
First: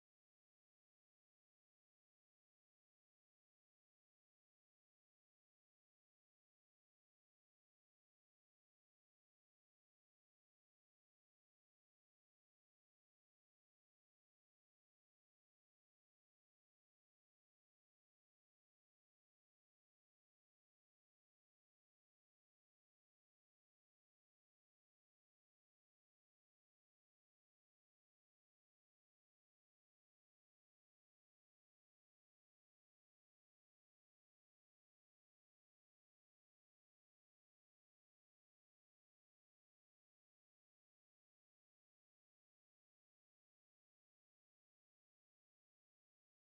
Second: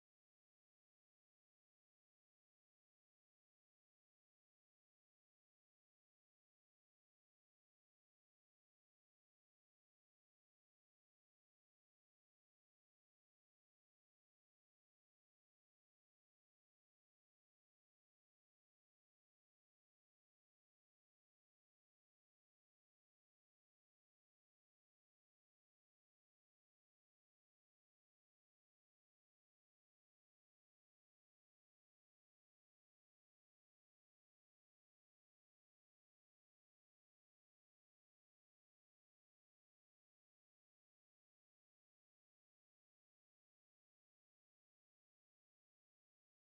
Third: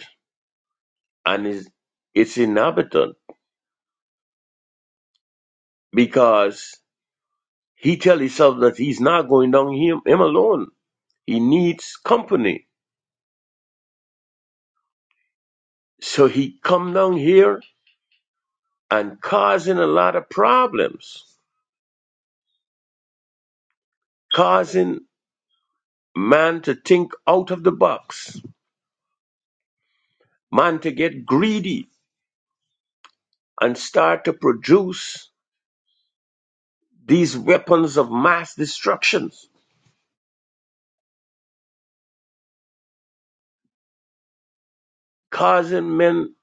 and his, its inhabitant, because he tell himself that he's not going down him, him alone. He needs company. So he come down here and causing a lot of problems, causing man to think out of the box, man to get greedy and start to produce these weapons of mass destructions, causing men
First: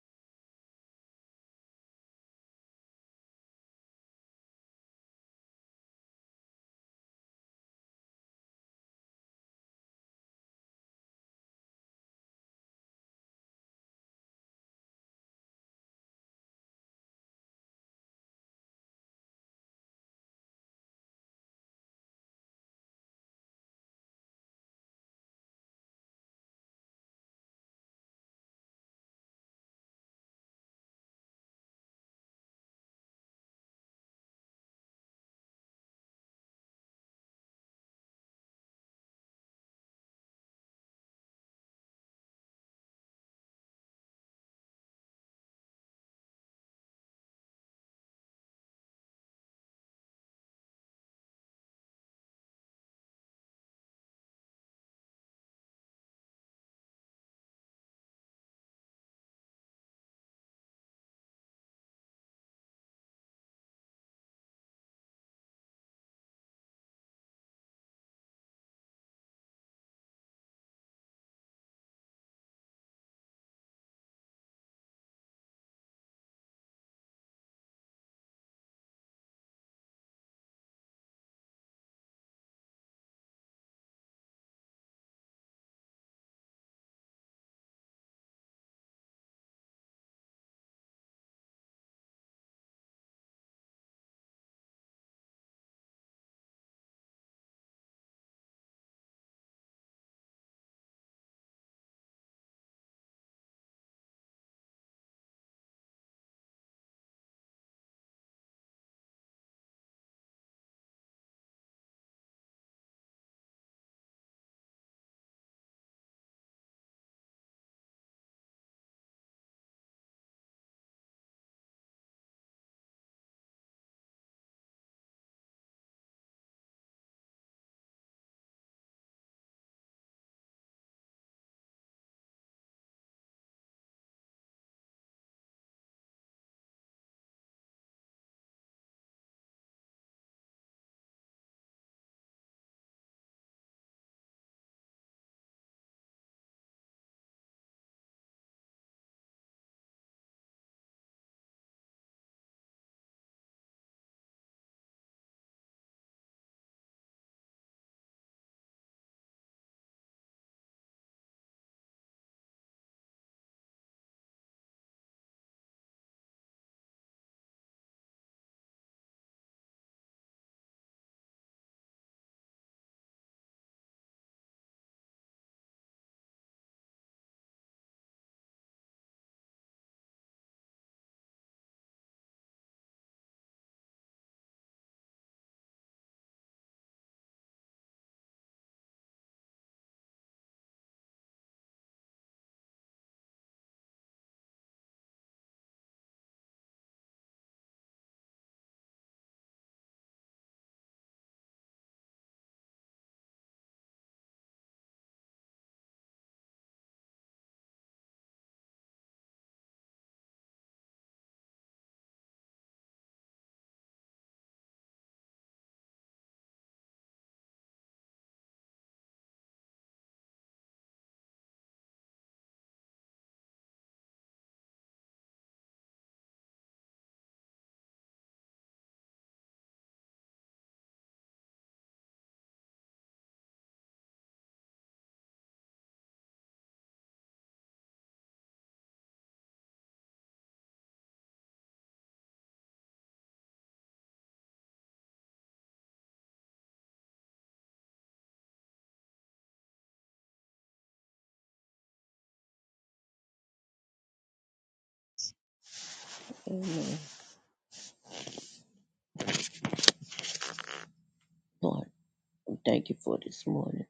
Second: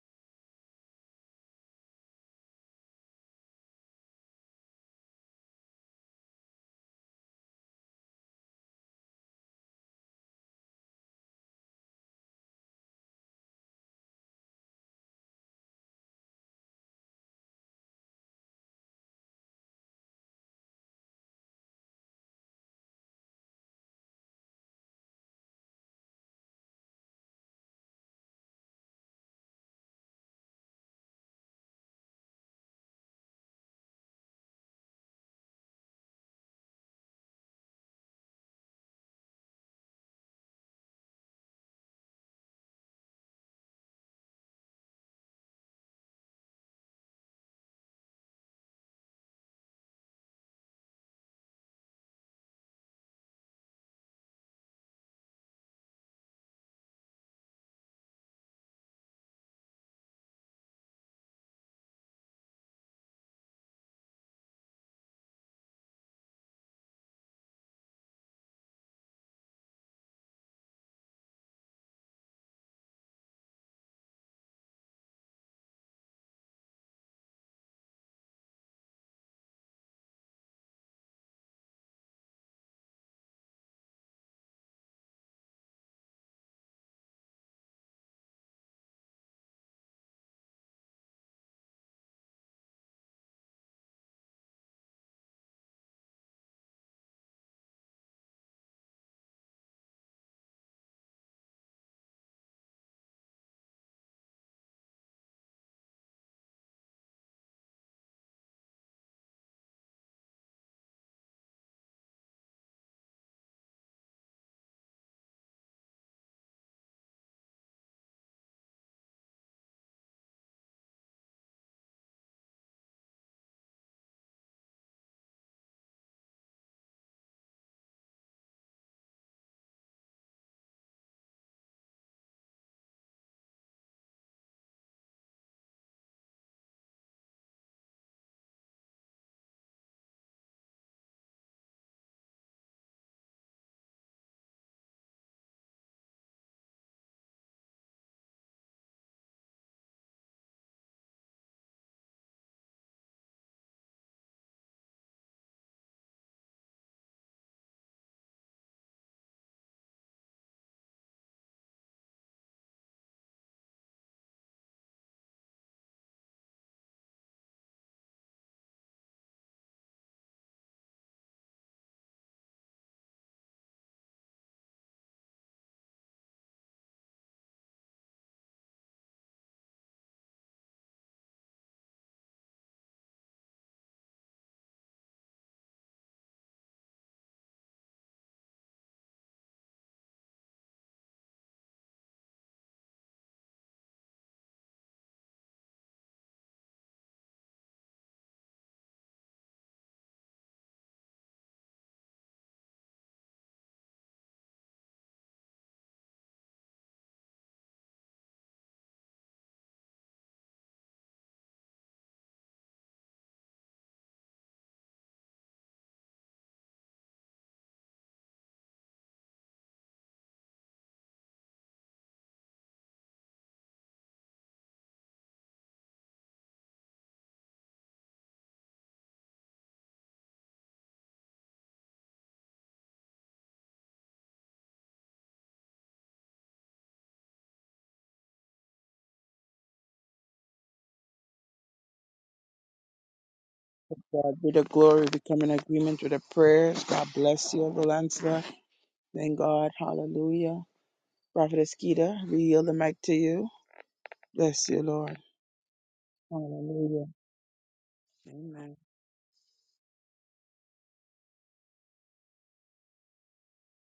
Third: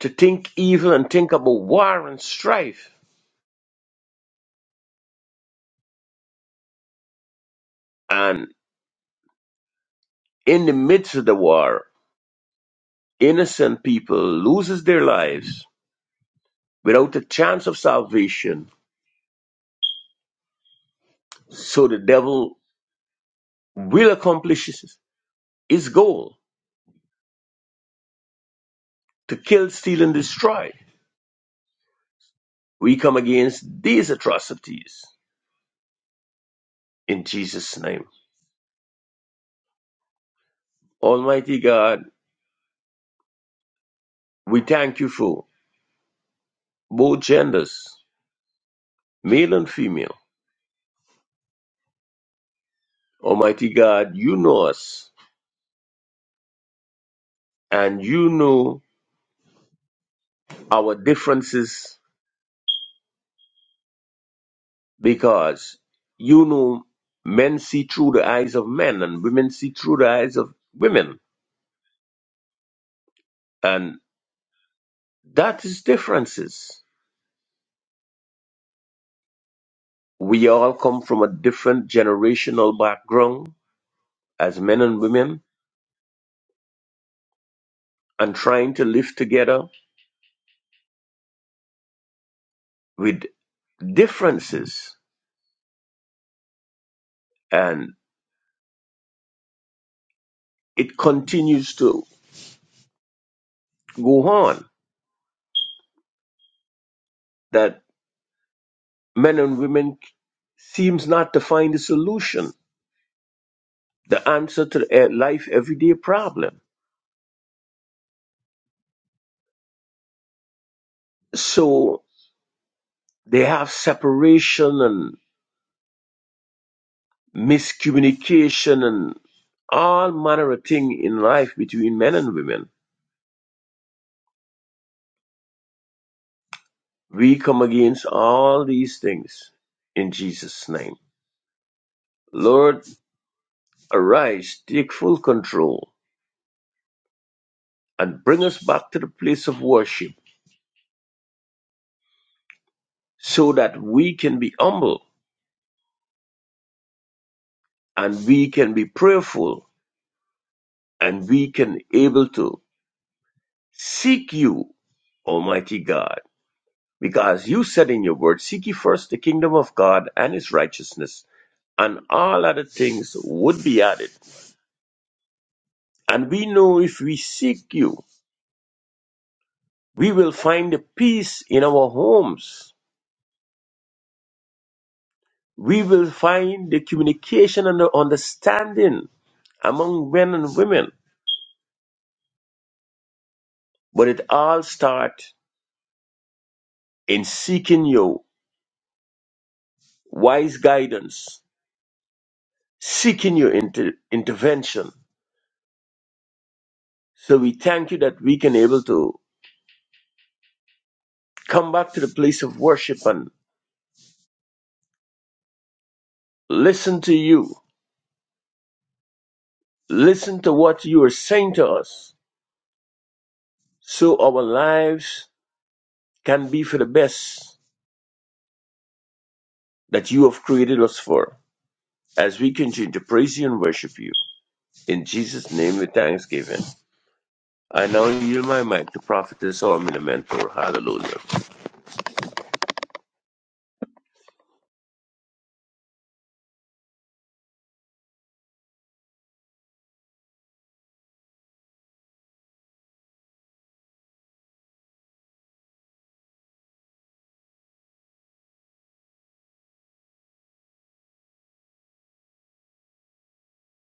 to think evil and think about war and strife. And in the midst of the war, innocent people loses their lives without a chance of salvation. So the devil will accomplish his his goal to kill, steal, and destroy We come against these atrocities in Jesus' name. Almighty God, we thank you for both genders, male and female. Almighty God, you know us and you know our differences because you know men see through the eyes of men and women see through the eyes of women. And that is differences. We all come from a different generational background as men and women and trying to live together with differences and it continues to go on that men and women seems not to find a solution the answer to the life everyday problem so they have separation and miscommunication and all manner of thing in life between men and women we come against all these things in jesus name lord arise take full control and bring us back to the place of worship so that we can be humble and we can be prayerful and we can able to seek you, Almighty God. Because you said in your word, seek ye first the kingdom of God and his righteousness, and all other things would be added. And we know if we seek you, we will find the peace in our homes. We will find the communication and the understanding among men and women But it all starts in seeking your wise guidance, seeking your inter- intervention. So we thank you that we can able to come back to the place of worship and listen to you, listen to what you are saying to us, so our lives can be for the best that you have created us for. As we continue to praise you and worship you. In Jesus' name with thanksgiving. I now yield my mic to prophetess or mentor. Hallelujah.
God be the glory. We come in agreement with the prayers. God bless you, Valencia. Thank God. Hallelujah. Prophet Eskita, we yield the mic to you. Bless you, Lord.
Amen.
Hallelujah. Amen.
Lord, we thank you for this morning,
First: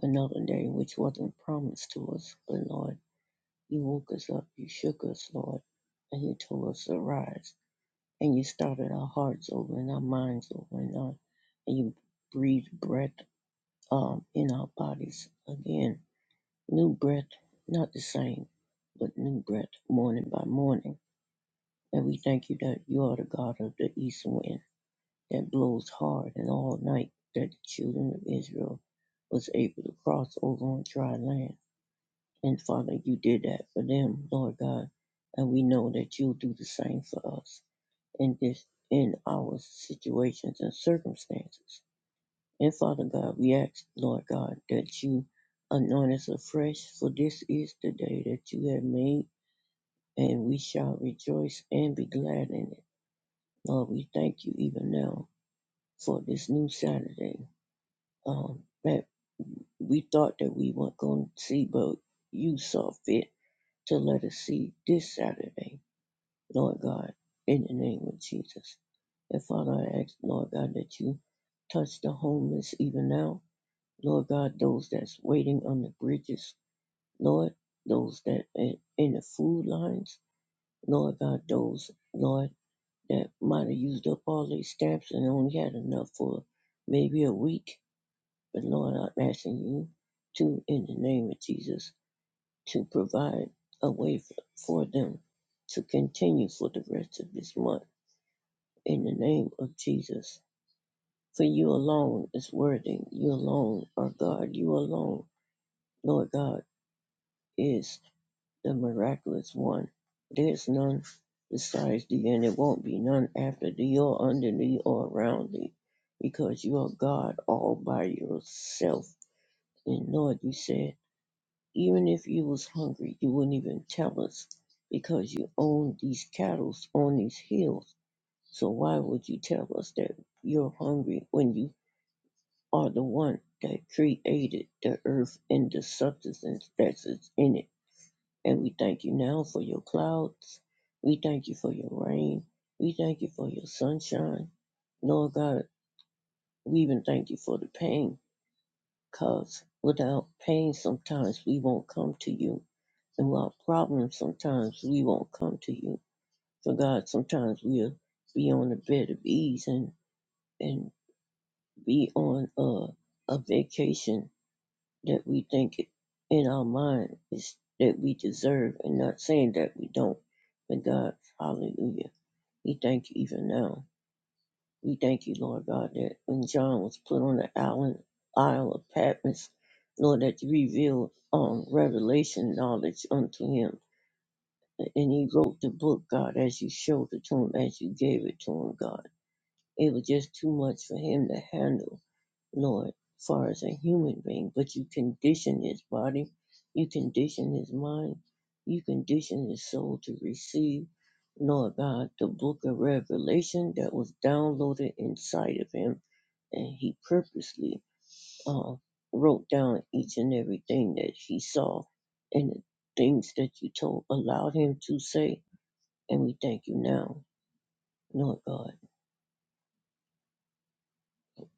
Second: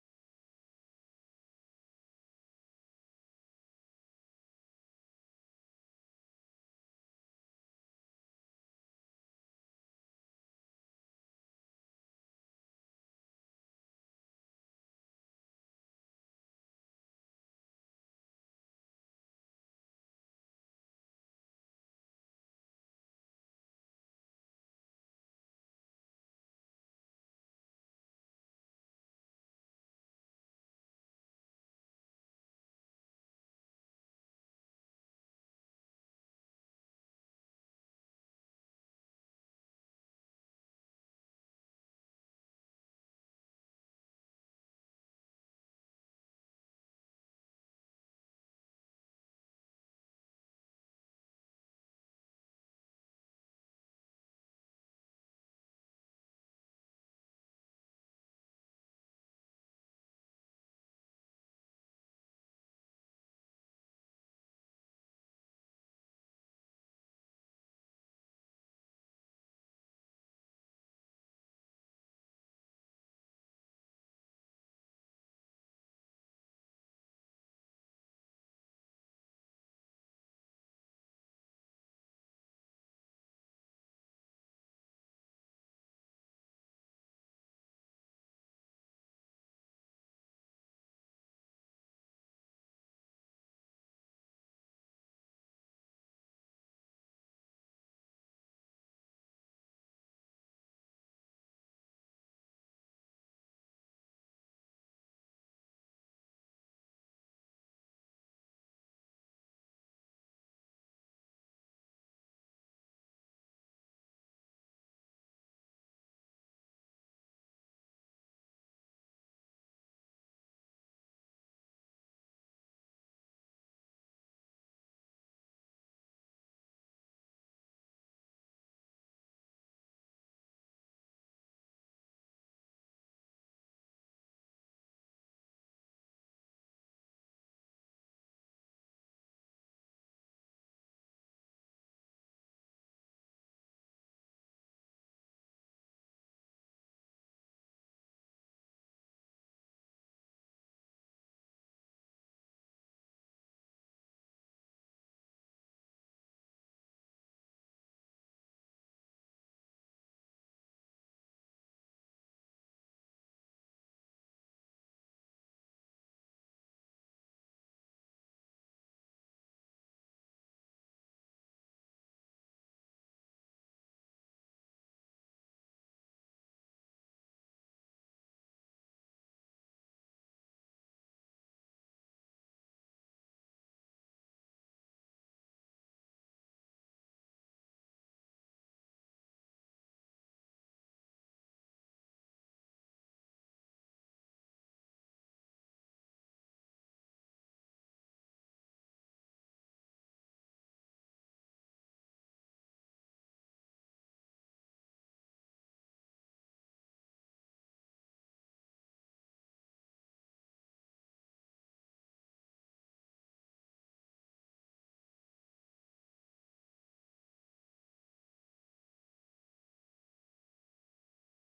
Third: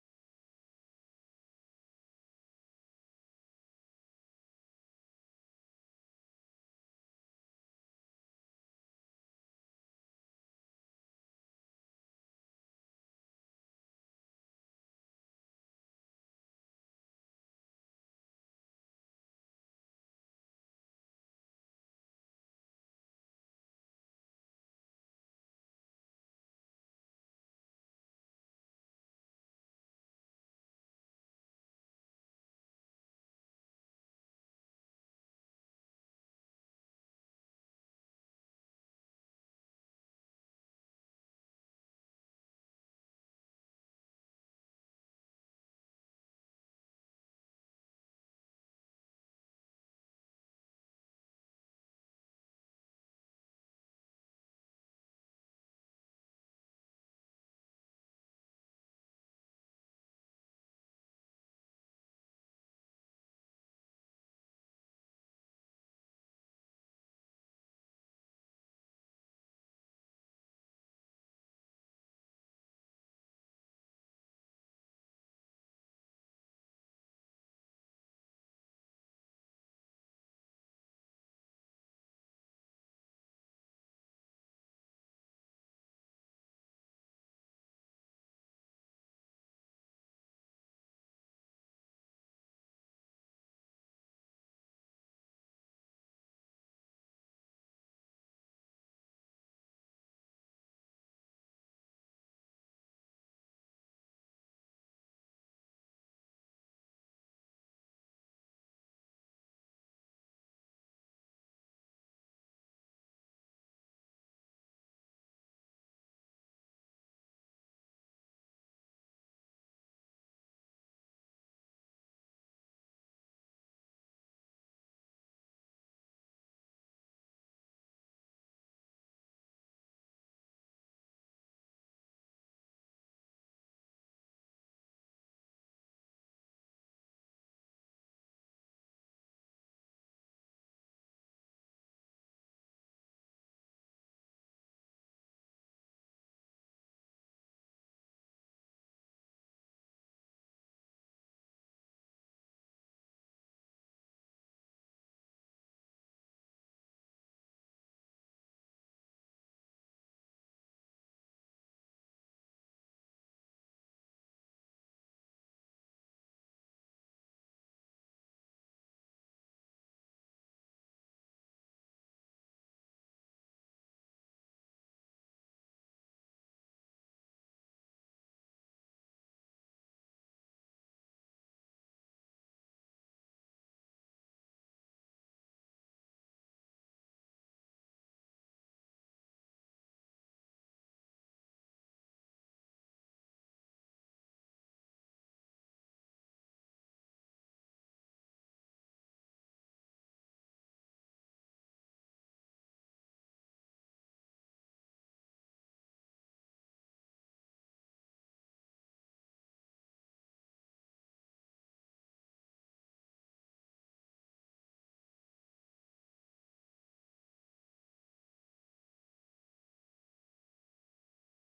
another day which wasn't promised to us. But Lord, you woke us up, you shook us, Lord, and you told us to rise. And you started our hearts over and our minds over and our, and you breathed breath um, in our bodies again. New breath, not the same, but new breath morning by morning. And we thank you that you are the God of the east wind that blows hard, and all night that the children of Israel was able to cross over on dry land. And Father, you did that for them, Lord God, and we know that you'll do the same for us in this in our situations and circumstances. And Father God, we ask, Lord God, that you anoint us afresh, for this is the day that you have made, and we shall rejoice and be glad in it. Lord, we thank you even now for this new Saturday um, that we thought that we weren't going to see, but you saw fit to let us see this Saturday, Lord God, in the name of Jesus. And Father, I ask, Lord God, that you touch the homeless even now. Lord God, those that's waiting on the bridges, Lord, those that in in the food lines, Lord God, those, Lord, that might have used up all their stamps and only had enough for maybe a week. But Lord, I'm asking you to, in the name of Jesus, to provide a way for, them to continue for the rest of this month in the name of Jesus. For you alone is worthy. You alone are God. You alone, Lord God, is the miraculous one. There's none besides thee, and there won't be none after thee or under thee or around thee, because you are God all by yourself. And Lord, you said. Even if you was hungry, you wouldn't even tell us because you own these cattle on these hills. So why would you tell us that you're hungry when you are the one that created the earth and the substance that is in it? And we thank you now for your clouds. We thank you for your rain. We thank you for your sunshine. Lord God, we even thank you for the pain Because without pain, sometimes we won't come to you. And without problems, sometimes we won't come to you. So, God, sometimes we'll be on a bed of ease and, and be on a, a vacation that we think in our mind is that we deserve, and not saying that we don't. But, God, hallelujah. We thank you even now. We thank you, Lord God, that when John was put on the island, Isle of Patmos, Lord, that you revealed um, revelation knowledge unto him. And he wrote the book, God, as you showed it to him, as you gave it to him, God. It was just too much for him to handle. Lord, far as a human being, but you condition his body, you condition his mind, you condition his soul to receive, Lord God, the book of Revelation that was downloaded inside of him, and he purposely uh, wrote down each and everything that he saw and the things that you told, allowed him to say, and we thank you now, Lord God.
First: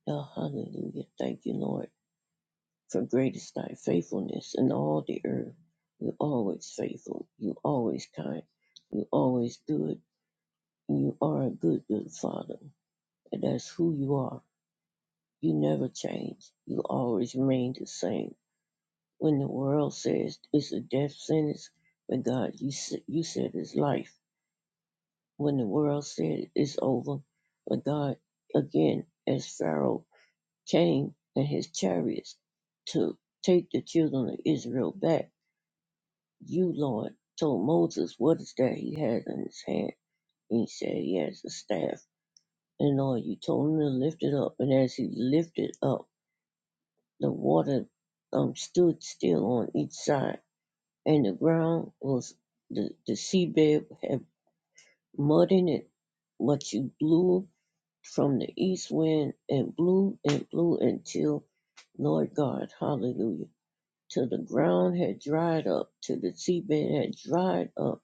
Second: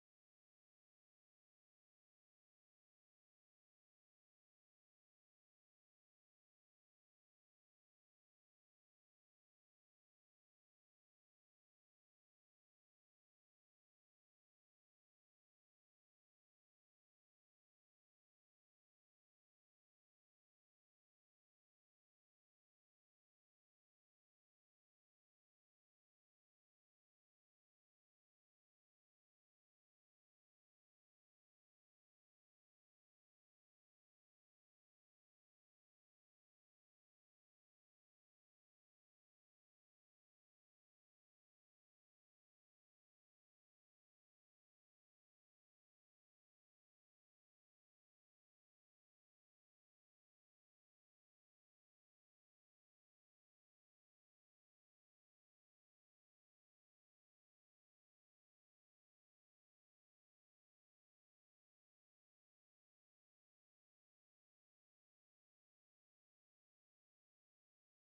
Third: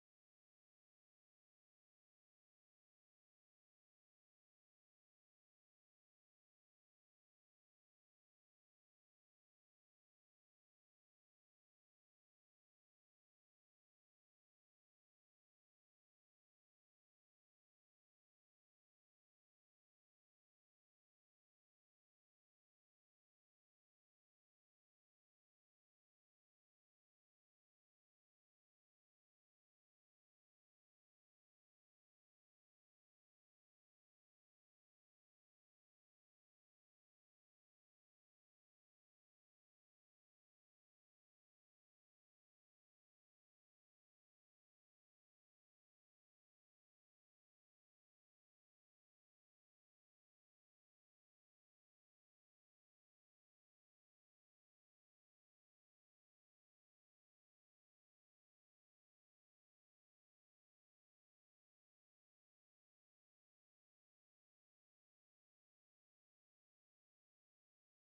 Oh, hallelujah. Thank you, Lord. For great is thy faithfulness in all the earth. You always faithful. You always kind. You always good. You are a good, good father. And that's who you are. You never change. You always remain the same. When the world says it's a death sentence, but God, you, said, you said it's life. When the world said it's over, but God, again, as Pharaoh came and his chariots to take the children of Israel back, You, Lord, told Moses what is that he has in his hand. And he said he has a staff. And Lord, you told him to lift it up. And as he lifted up, the water um, stood still on each side. And the ground was, the, the seabed had mud in it. But you blew from the east wind and blew and blew until, Lord God, hallelujah, till the ground had dried up, till the seabed had dried up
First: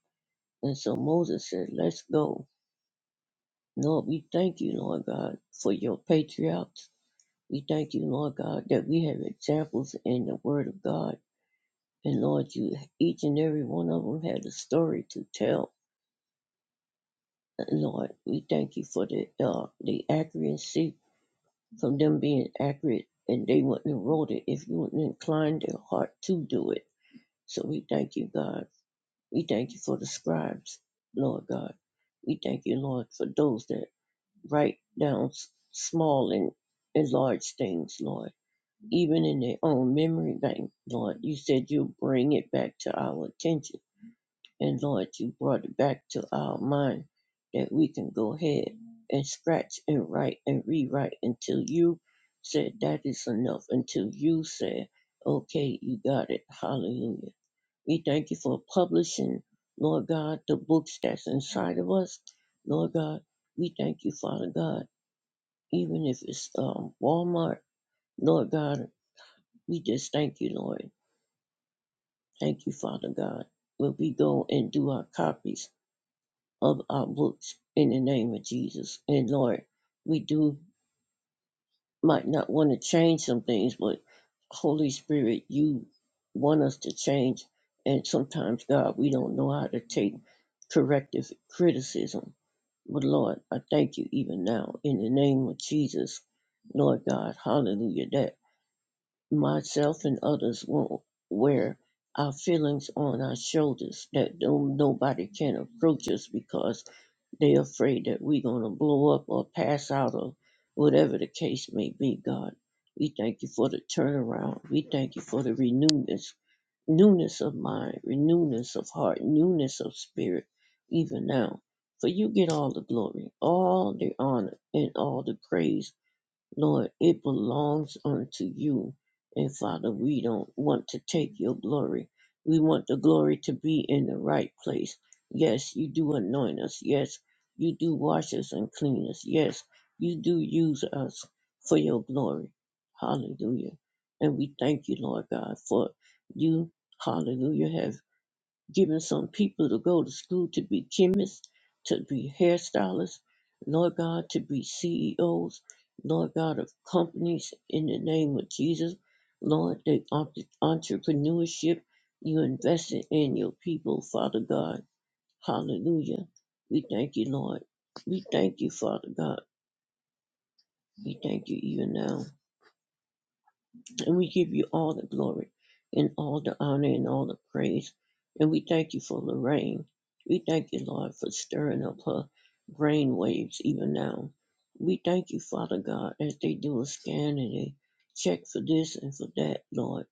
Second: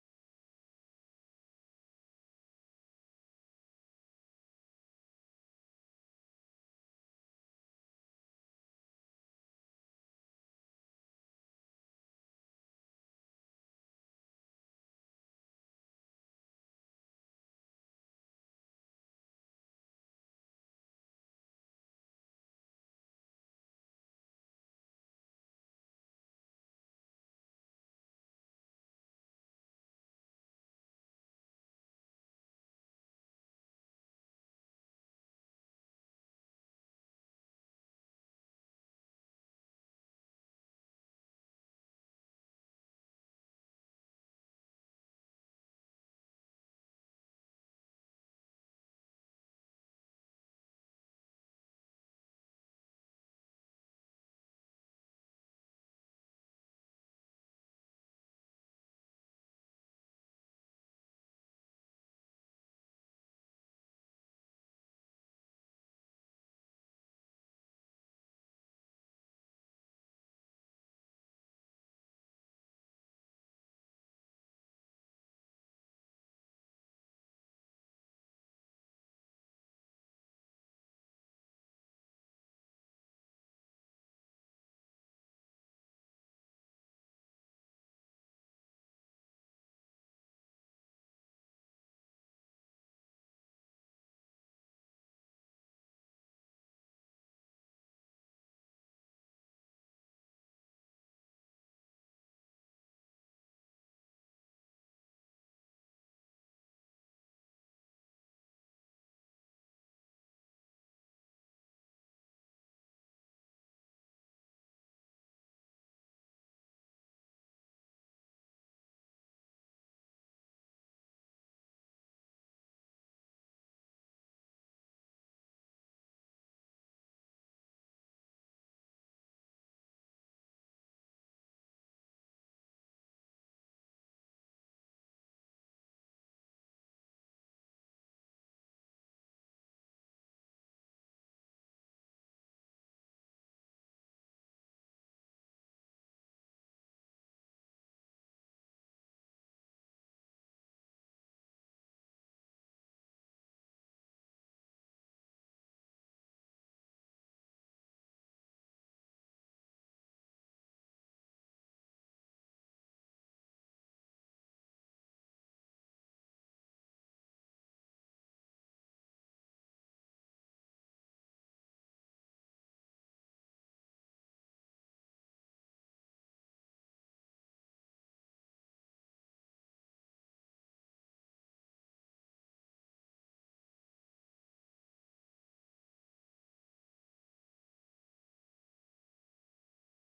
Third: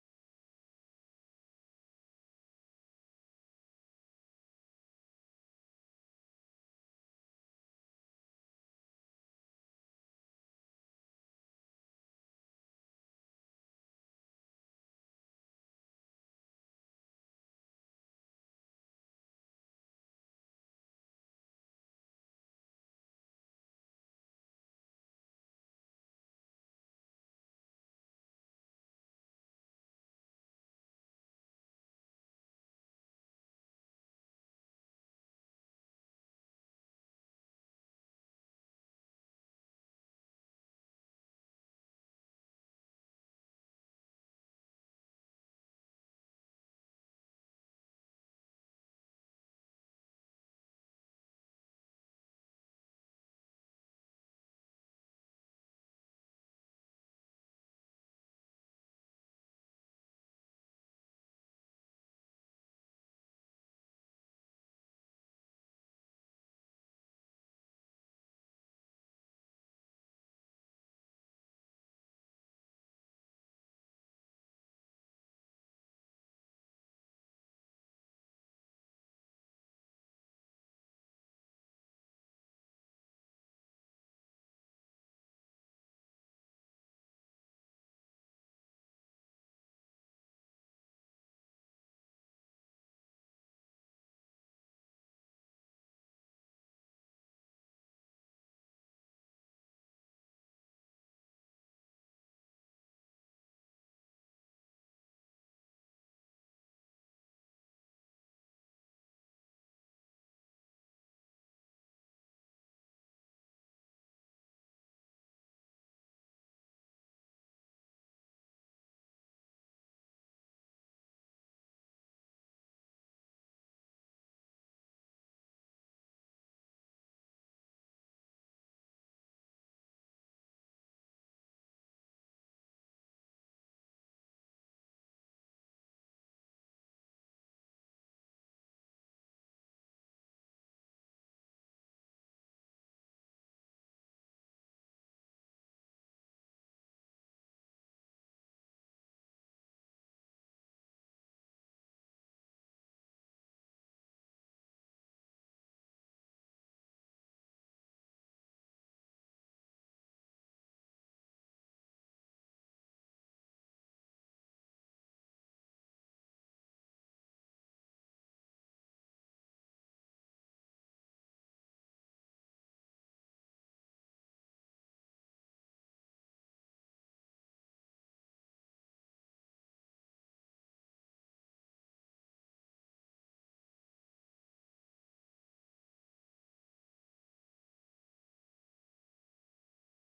And so Moses said, Let's go. Lord, we thank you, Lord God, for your patriarchs. We thank you, Lord God, that we have examples in the Word of God. And Lord, you each and every one of them had a story to tell. And Lord, we thank you for the uh, the accuracy from them being accurate, and they wouldn't have wrote it if you wouldn't incline their heart to do it. So we thank you, God. We thank you for the scribes, Lord God. We thank you, Lord, for those that Write down s- small and, and large things, Lord, even in their own memory bank, Lord. You said you'll bring it back to our attention. And Lord, you brought it back to our mind that we can go ahead and scratch and write and rewrite until you said that is enough, until you said, okay, you got it. Hallelujah. We thank you for publishing, Lord God, the books that's inside of us. Lord God, we thank you, Father God even if it's um, Walmart. Lord God, we just thank you, Lord. Thank you, Father God. When we go and do our copies of our books in the name of Jesus. And Lord, we do might not want to change some things, but Holy Spirit, you want us to change. And sometimes, God, we don't know how to take corrective criticism. But Lord, I thank you even now in the name of Jesus. Lord God, hallelujah. That. myself and others won't wear our feelings on our shoulders that no, nobody can approach us because they're afraid that we're going to blow up or pass out or whatever the case may be god we thank you for the turnaround we thank you for the renewness newness of mind renewness of heart newness of spirit even now for you get all the glory all the honor and all the praise Lord, it belongs unto you. And Father, we don't want to take your glory. We want the glory to be in the right place. Yes, you do anoint us. Yes, you do wash us and clean us. Yes, you do use us for your glory. Hallelujah. And we thank you, Lord God, for you, hallelujah, have giving some people to go to school to be chemists, to be hairstylists, Lord God, to be CEOs, Lord God, of companies in the name of Jesus. Lord, the entre- entrepreneurship you invested in your people, Father God. Hallelujah. We thank you, Lord. We thank you, Father God. We thank you even now. And we give you all the glory and all the honor and all the praise. And we thank you for Lorraine. We thank you, Lord, for stirring up her brain waves even now. We thank you, Father God, as they do a scan and they check for this and for that, Lord,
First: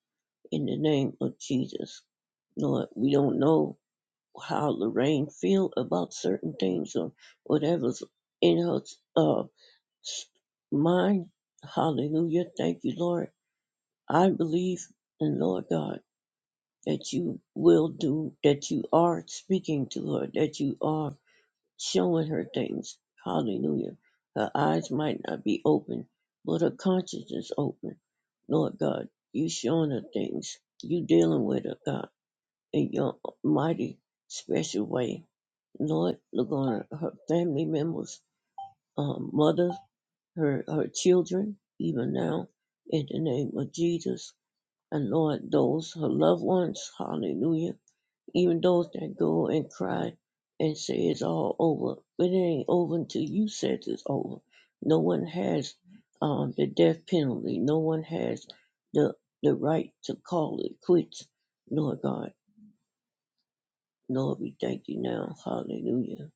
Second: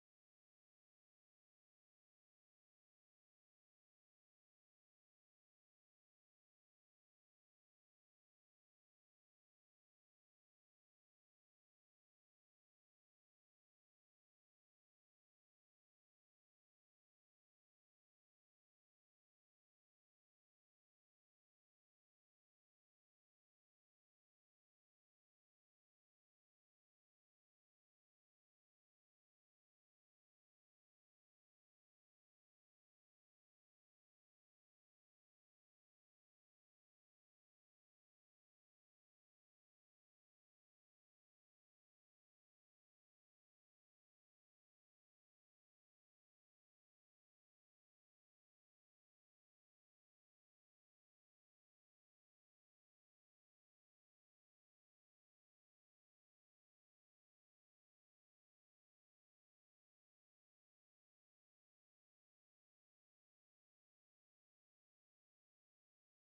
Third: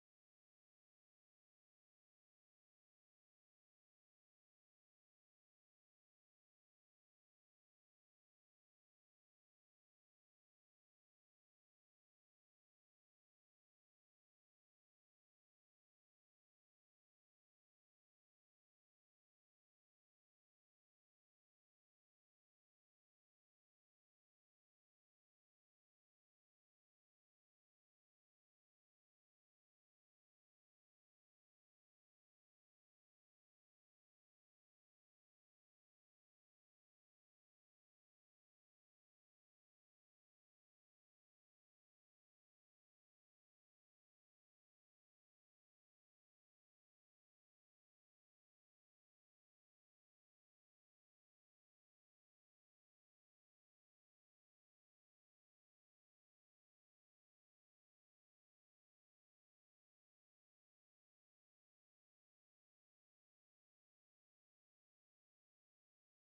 in the name of Jesus. Lord, we don't know how Lorraine feel about certain things or whatever's in her uh, mind. Hallelujah. Thank you, Lord. I believe in Lord God. that you will do, that you are speaking to her, that you are showing her things. Hallelujah. Her eyes might not be open, but her conscience is open. Lord God, you showing her things. You dealing with her, God, in your mighty special way. Lord, look on her, her family members, um, mother, her, her children, even now, in the name of Jesus. And Lord, those, her loved ones, hallelujah even those that go and cry and say it's all over. But it ain't over until you says it's over. No one has um, the death penalty. No one has the the right to call it quits. Lord God, Lord, we thank you now. Hallelujah.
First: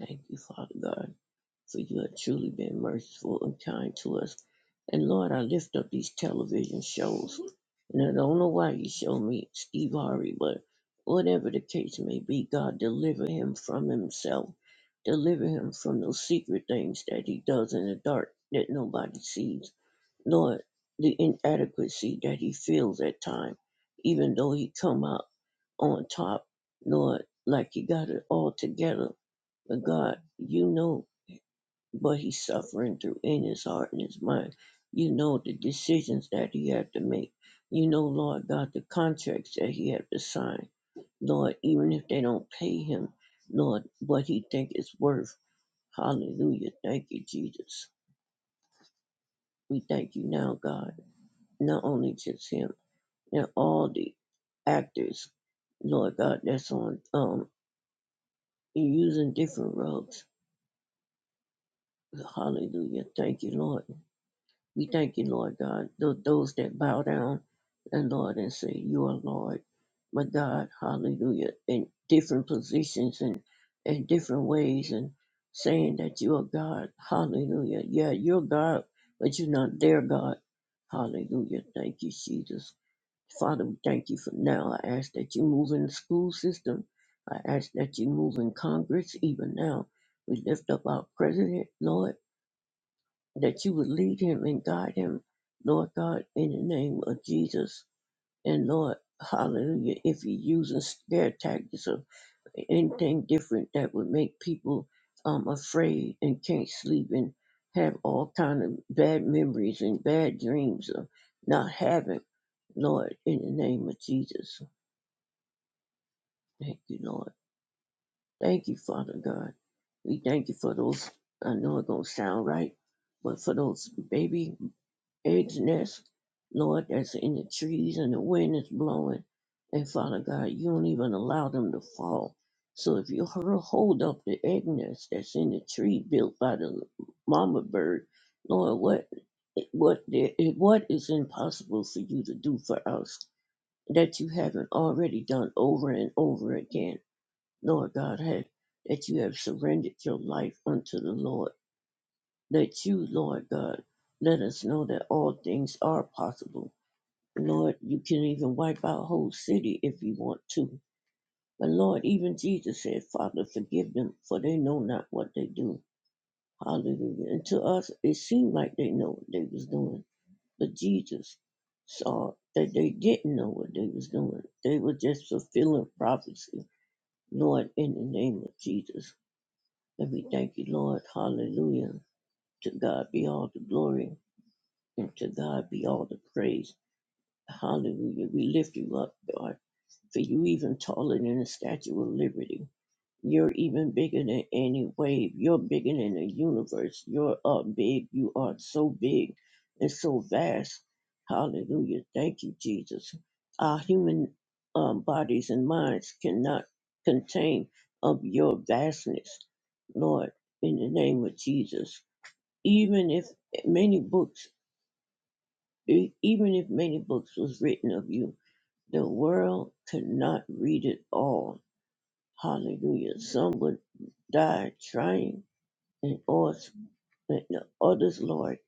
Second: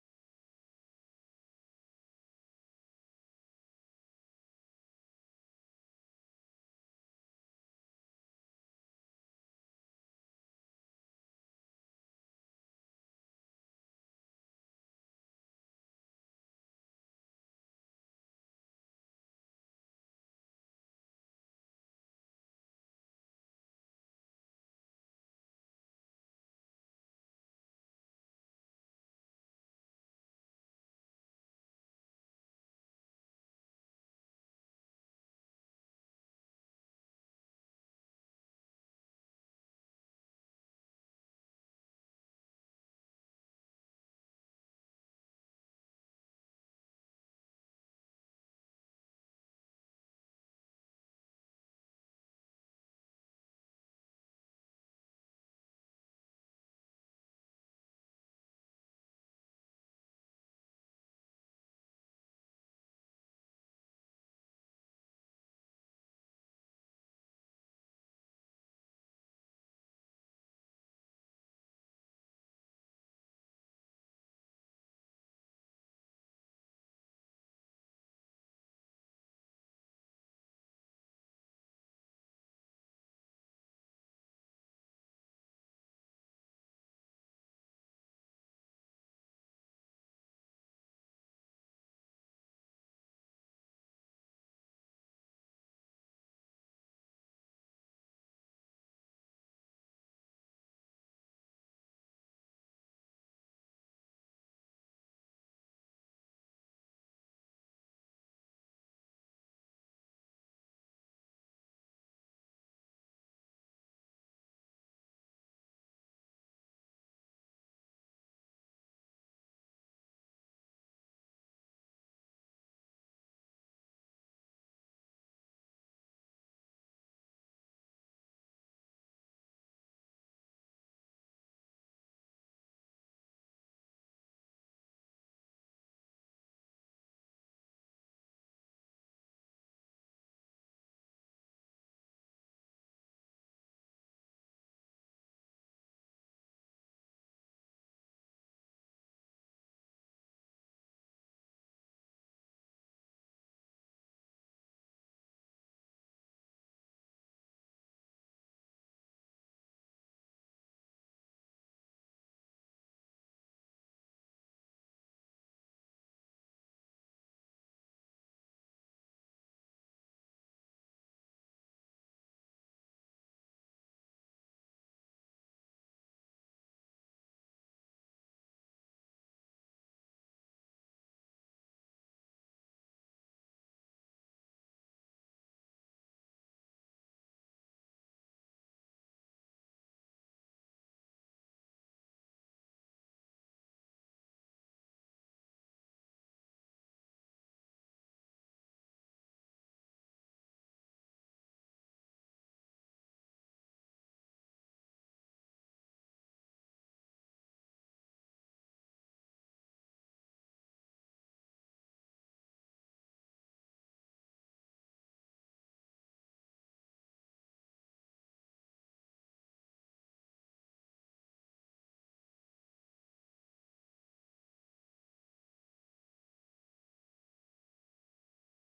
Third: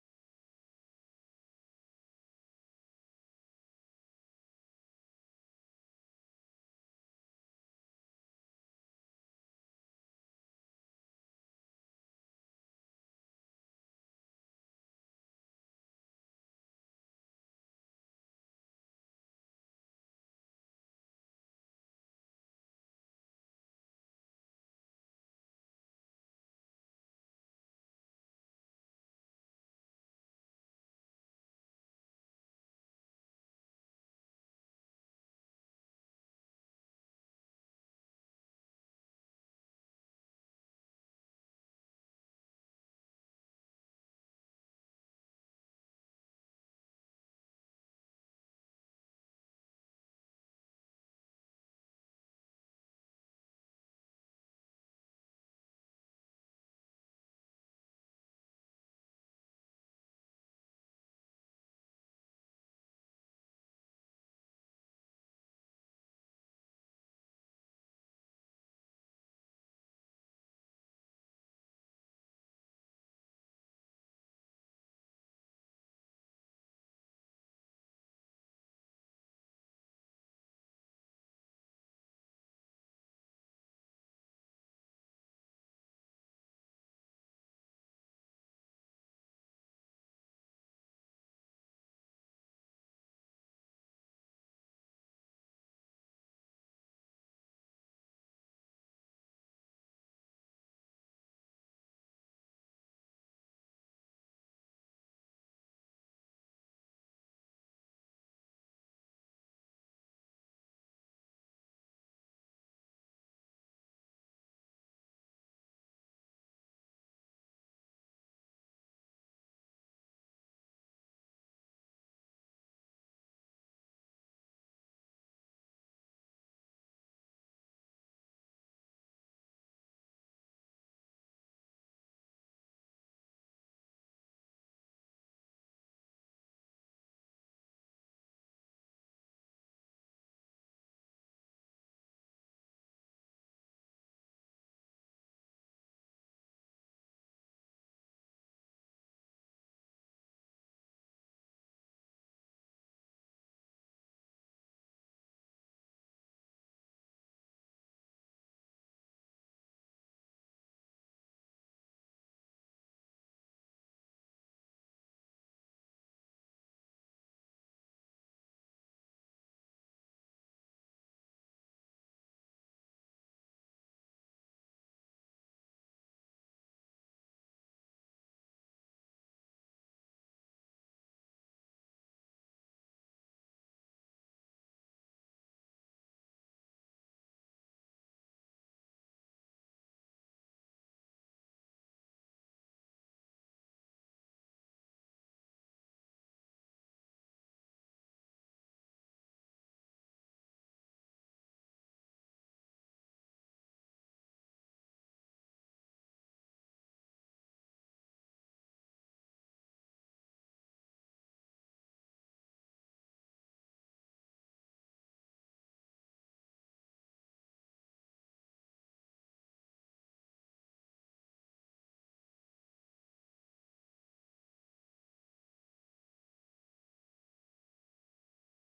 Thank you, Father God. for you have truly been merciful and kind to us. And Lord, I lift up these television shows. And I don't know why you show me Steve Harvey, but whatever the case may be, God, deliver him from himself. Deliver him from those secret things that he does in the dark that nobody sees. Lord, the inadequacy that he feels at times, even though he come out on top, Lord, like he got it all together. But God, you know but he's suffering through in his heart and his mind. You know the decisions that he had to make. You know, Lord God, the contracts that he had to sign. Lord, even if they don't pay him, Lord, what he think is worth. Hallelujah. Thank you, Jesus. We thank you now, God. Not only just him and all the actors, Lord God, that's on um using different roads. Hallelujah. Thank you, Lord. We thank you, Lord God, tho- those that bow down and Lord and say, You are Lord, my God, hallelujah, in different positions and in different ways and saying that you are God, hallelujah. Yeah, you're God, but you're not their God. Hallelujah. Thank you, Jesus. Father, we thank you for now. I ask that you move in the school system. I ask that you move in Congress even now. We lift up our president, Lord that you would lead him and guide him, Lord God, in the name of Jesus. And Lord, hallelujah, if you're using scare tactics or anything different that would make people um, afraid and can't sleep and have all kind of bad memories and bad dreams of not having, Lord, in the name of Jesus. Thank you, Lord. Thank you, Father God. We thank you for those, I know it don't sound right, but for those baby eggs nest, Lord, that's in the trees and the wind is blowing. And Father God, you don't even allow them to fall. So if you hur- hold up the egg nest that's in the tree built by the mama bird, Lord, what what the- what is impossible for you to do for us that you haven't already done over and over again, Lord God, have, that you have surrendered your life unto the Lord that you, Lord God, let us know that all things are possible. Lord, you can even wipe out whole city if you want to. But Lord, even Jesus said, Father, forgive them, for they know not what they do. Hallelujah. And to us, it seemed like they know what they was doing. But Jesus saw that they didn't know what they was doing. They were just fulfilling prophecy. Lord, in the name of Jesus. And we thank you, Lord. Hallelujah. To God be all the glory. And to God be all the praise. Hallelujah. We lift you up, God, for you even taller than the Statue of Liberty. You're even bigger than any wave. You're bigger than the universe. You're up big. You are so big and so vast. Hallelujah. Thank you, Jesus. Our human um, bodies and minds cannot contain of your vastness, Lord, in the name of Jesus. Even if many books E- Even if many books was written of you, the world could not read it all. Hallelujah. Some would die trying, and others, and the others, Lord.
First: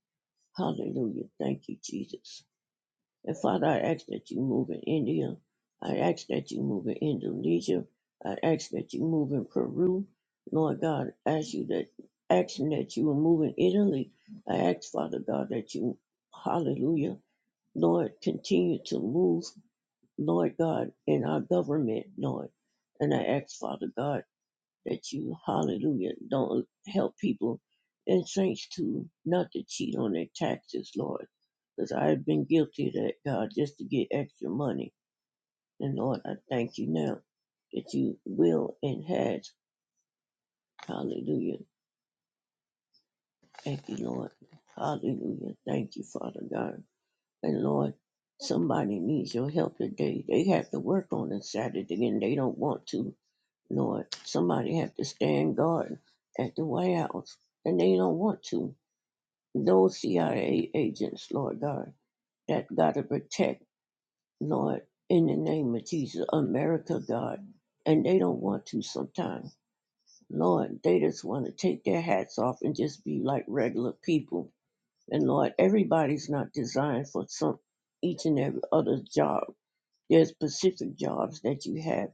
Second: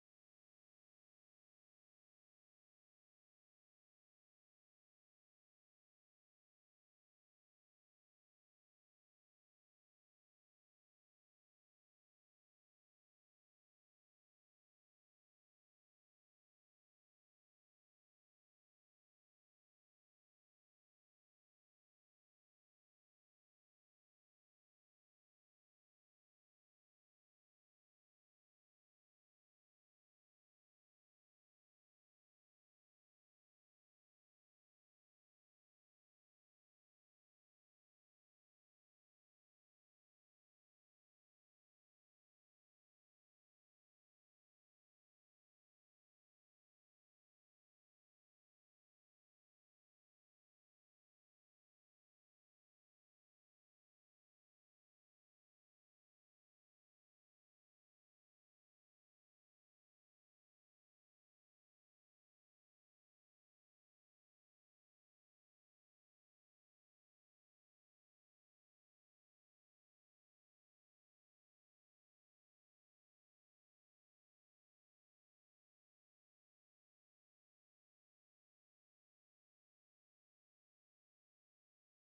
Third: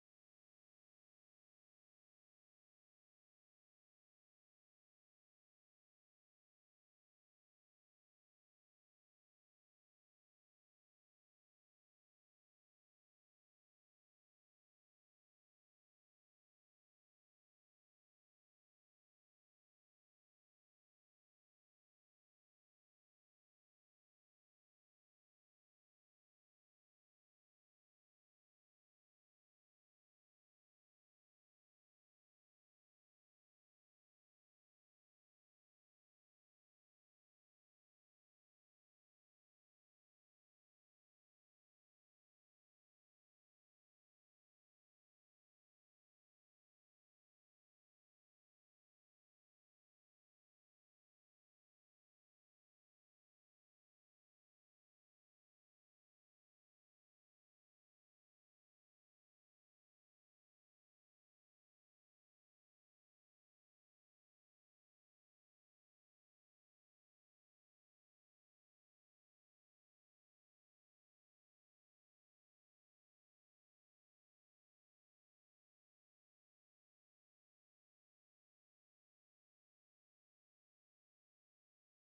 Hallelujah. Thank you, Jesus. And Father, I ask that you move in India. I ask that you move in Indonesia. I ask that you move in Peru. Lord God, I ask you that action that you will move in Italy. I ask, Father God, that you, hallelujah, Lord, continue to move. Lord God, in our government, Lord. And I ask, Father God, that you, hallelujah, don't help people and saints to not to cheat on their taxes, Lord. Because I have been guilty of that, God, just to get extra money. And Lord, I thank you now that you will and has. Hallelujah. Thank you, Lord. Hallelujah. Thank you, Father God. And Lord, somebody needs your help today. They have to work on a Saturday and they don't want to Lord, somebody have to stand guard at the White House, and they don't want to. Those CIA agents, Lord God, that got to protect, Lord, in the name of Jesus, America, God, and they don't want to sometimes. Lord, they just want to take their hats off and just be like regular people. And Lord, everybody's not designed for some each and every other job there's specific jobs that you have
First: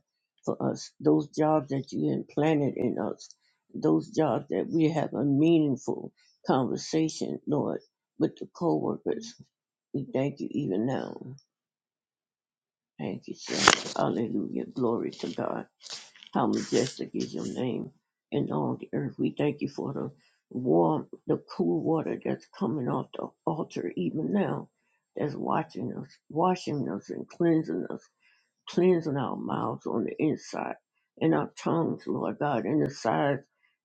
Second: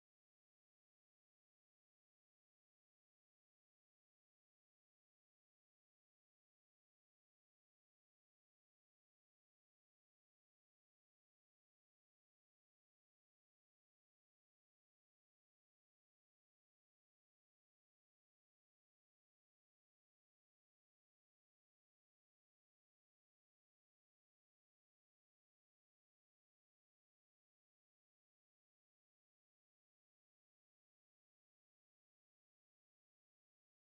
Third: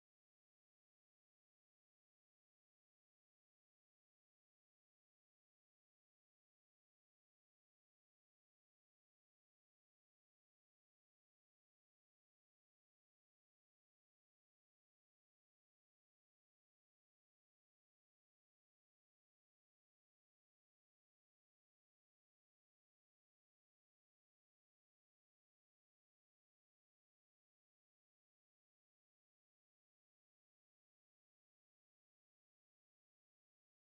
for us, those jobs that you implanted in us, those jobs that we have a meaningful conversation, Lord, with the co-workers. We thank you even now. Thank you, sir. Hallelujah. Glory to God. How majestic is your name in all the earth. We thank you for the warm, the cool water that's coming off the altar even now, that's watching us, washing us and cleansing us Cleansing our mouths on the inside and our tongues, Lord God, and the sides,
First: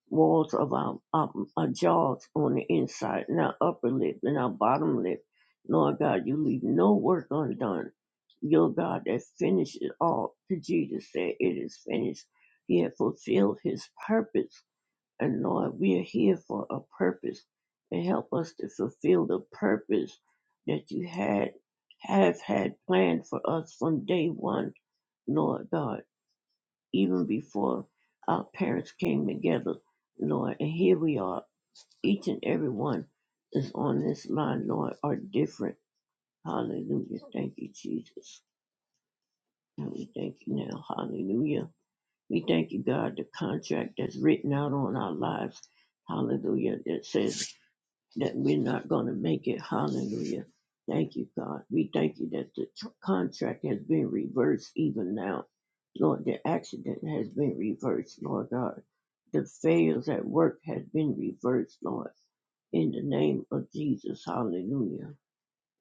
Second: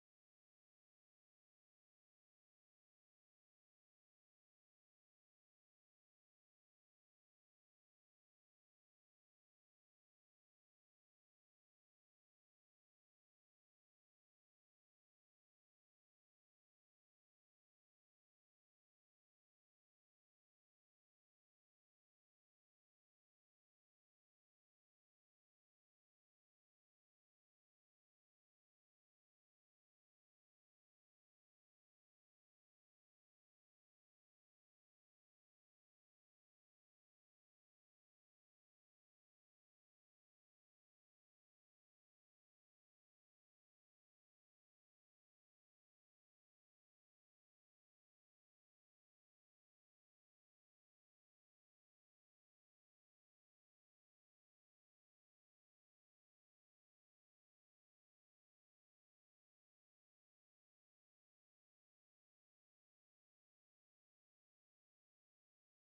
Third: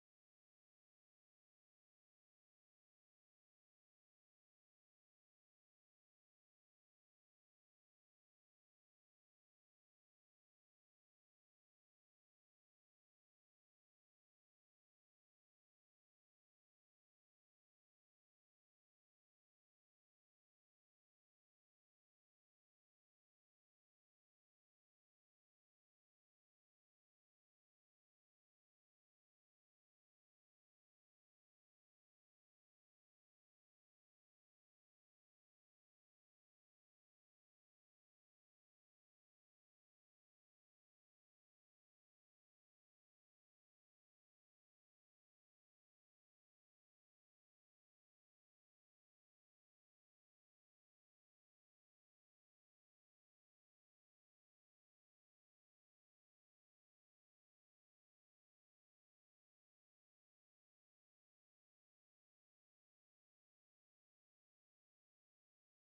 walls of our, our, our jaws on the inside and our upper lip and our bottom lip. Lord God, you leave no work undone. Your God that finished it all. To Jesus said, It is finished. He had fulfilled his purpose. And Lord, we are here for a purpose. And help us to fulfill the purpose that you had have had planned for us from day one Lord God, even before our parents came together, Lord. And here we are. Each and every one is on this line, Lord, are different. Hallelujah. Thank you, Jesus. And we thank you now. Hallelujah. We thank you, God, the contract that's written out on our lives. Hallelujah. That says. that we're not going to make it. Hallelujah. Thank you, God. We thank you that the tr- contract has been reversed even now. Lord, the accident has been reversed, Lord God. The fails at work has been reversed, Lord. In the name of Jesus, hallelujah.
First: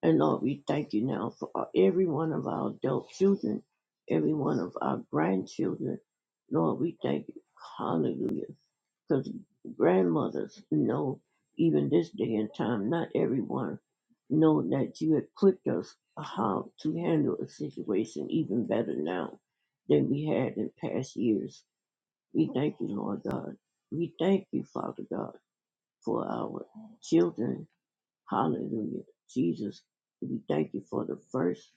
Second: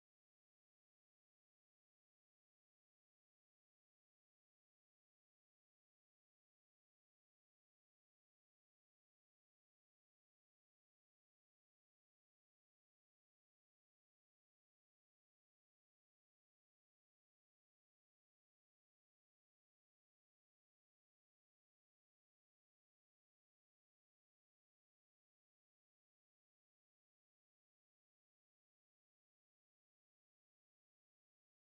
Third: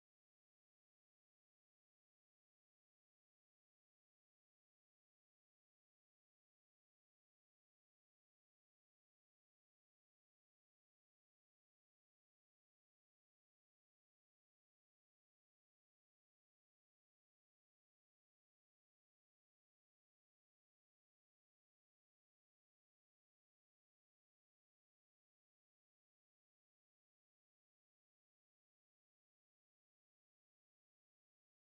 And Lord, we thank you now for our- every one of our adult children, every one of our grandchildren. Lord, we thank you. Hallelujah. Because grandmothers know, even this day and time, not everyone know that you equipped us how to handle a situation even better now than we had in past years. We thank you, Lord God. We thank you, Father God, for our children Hallelujah. Jesus, we thank you for the first.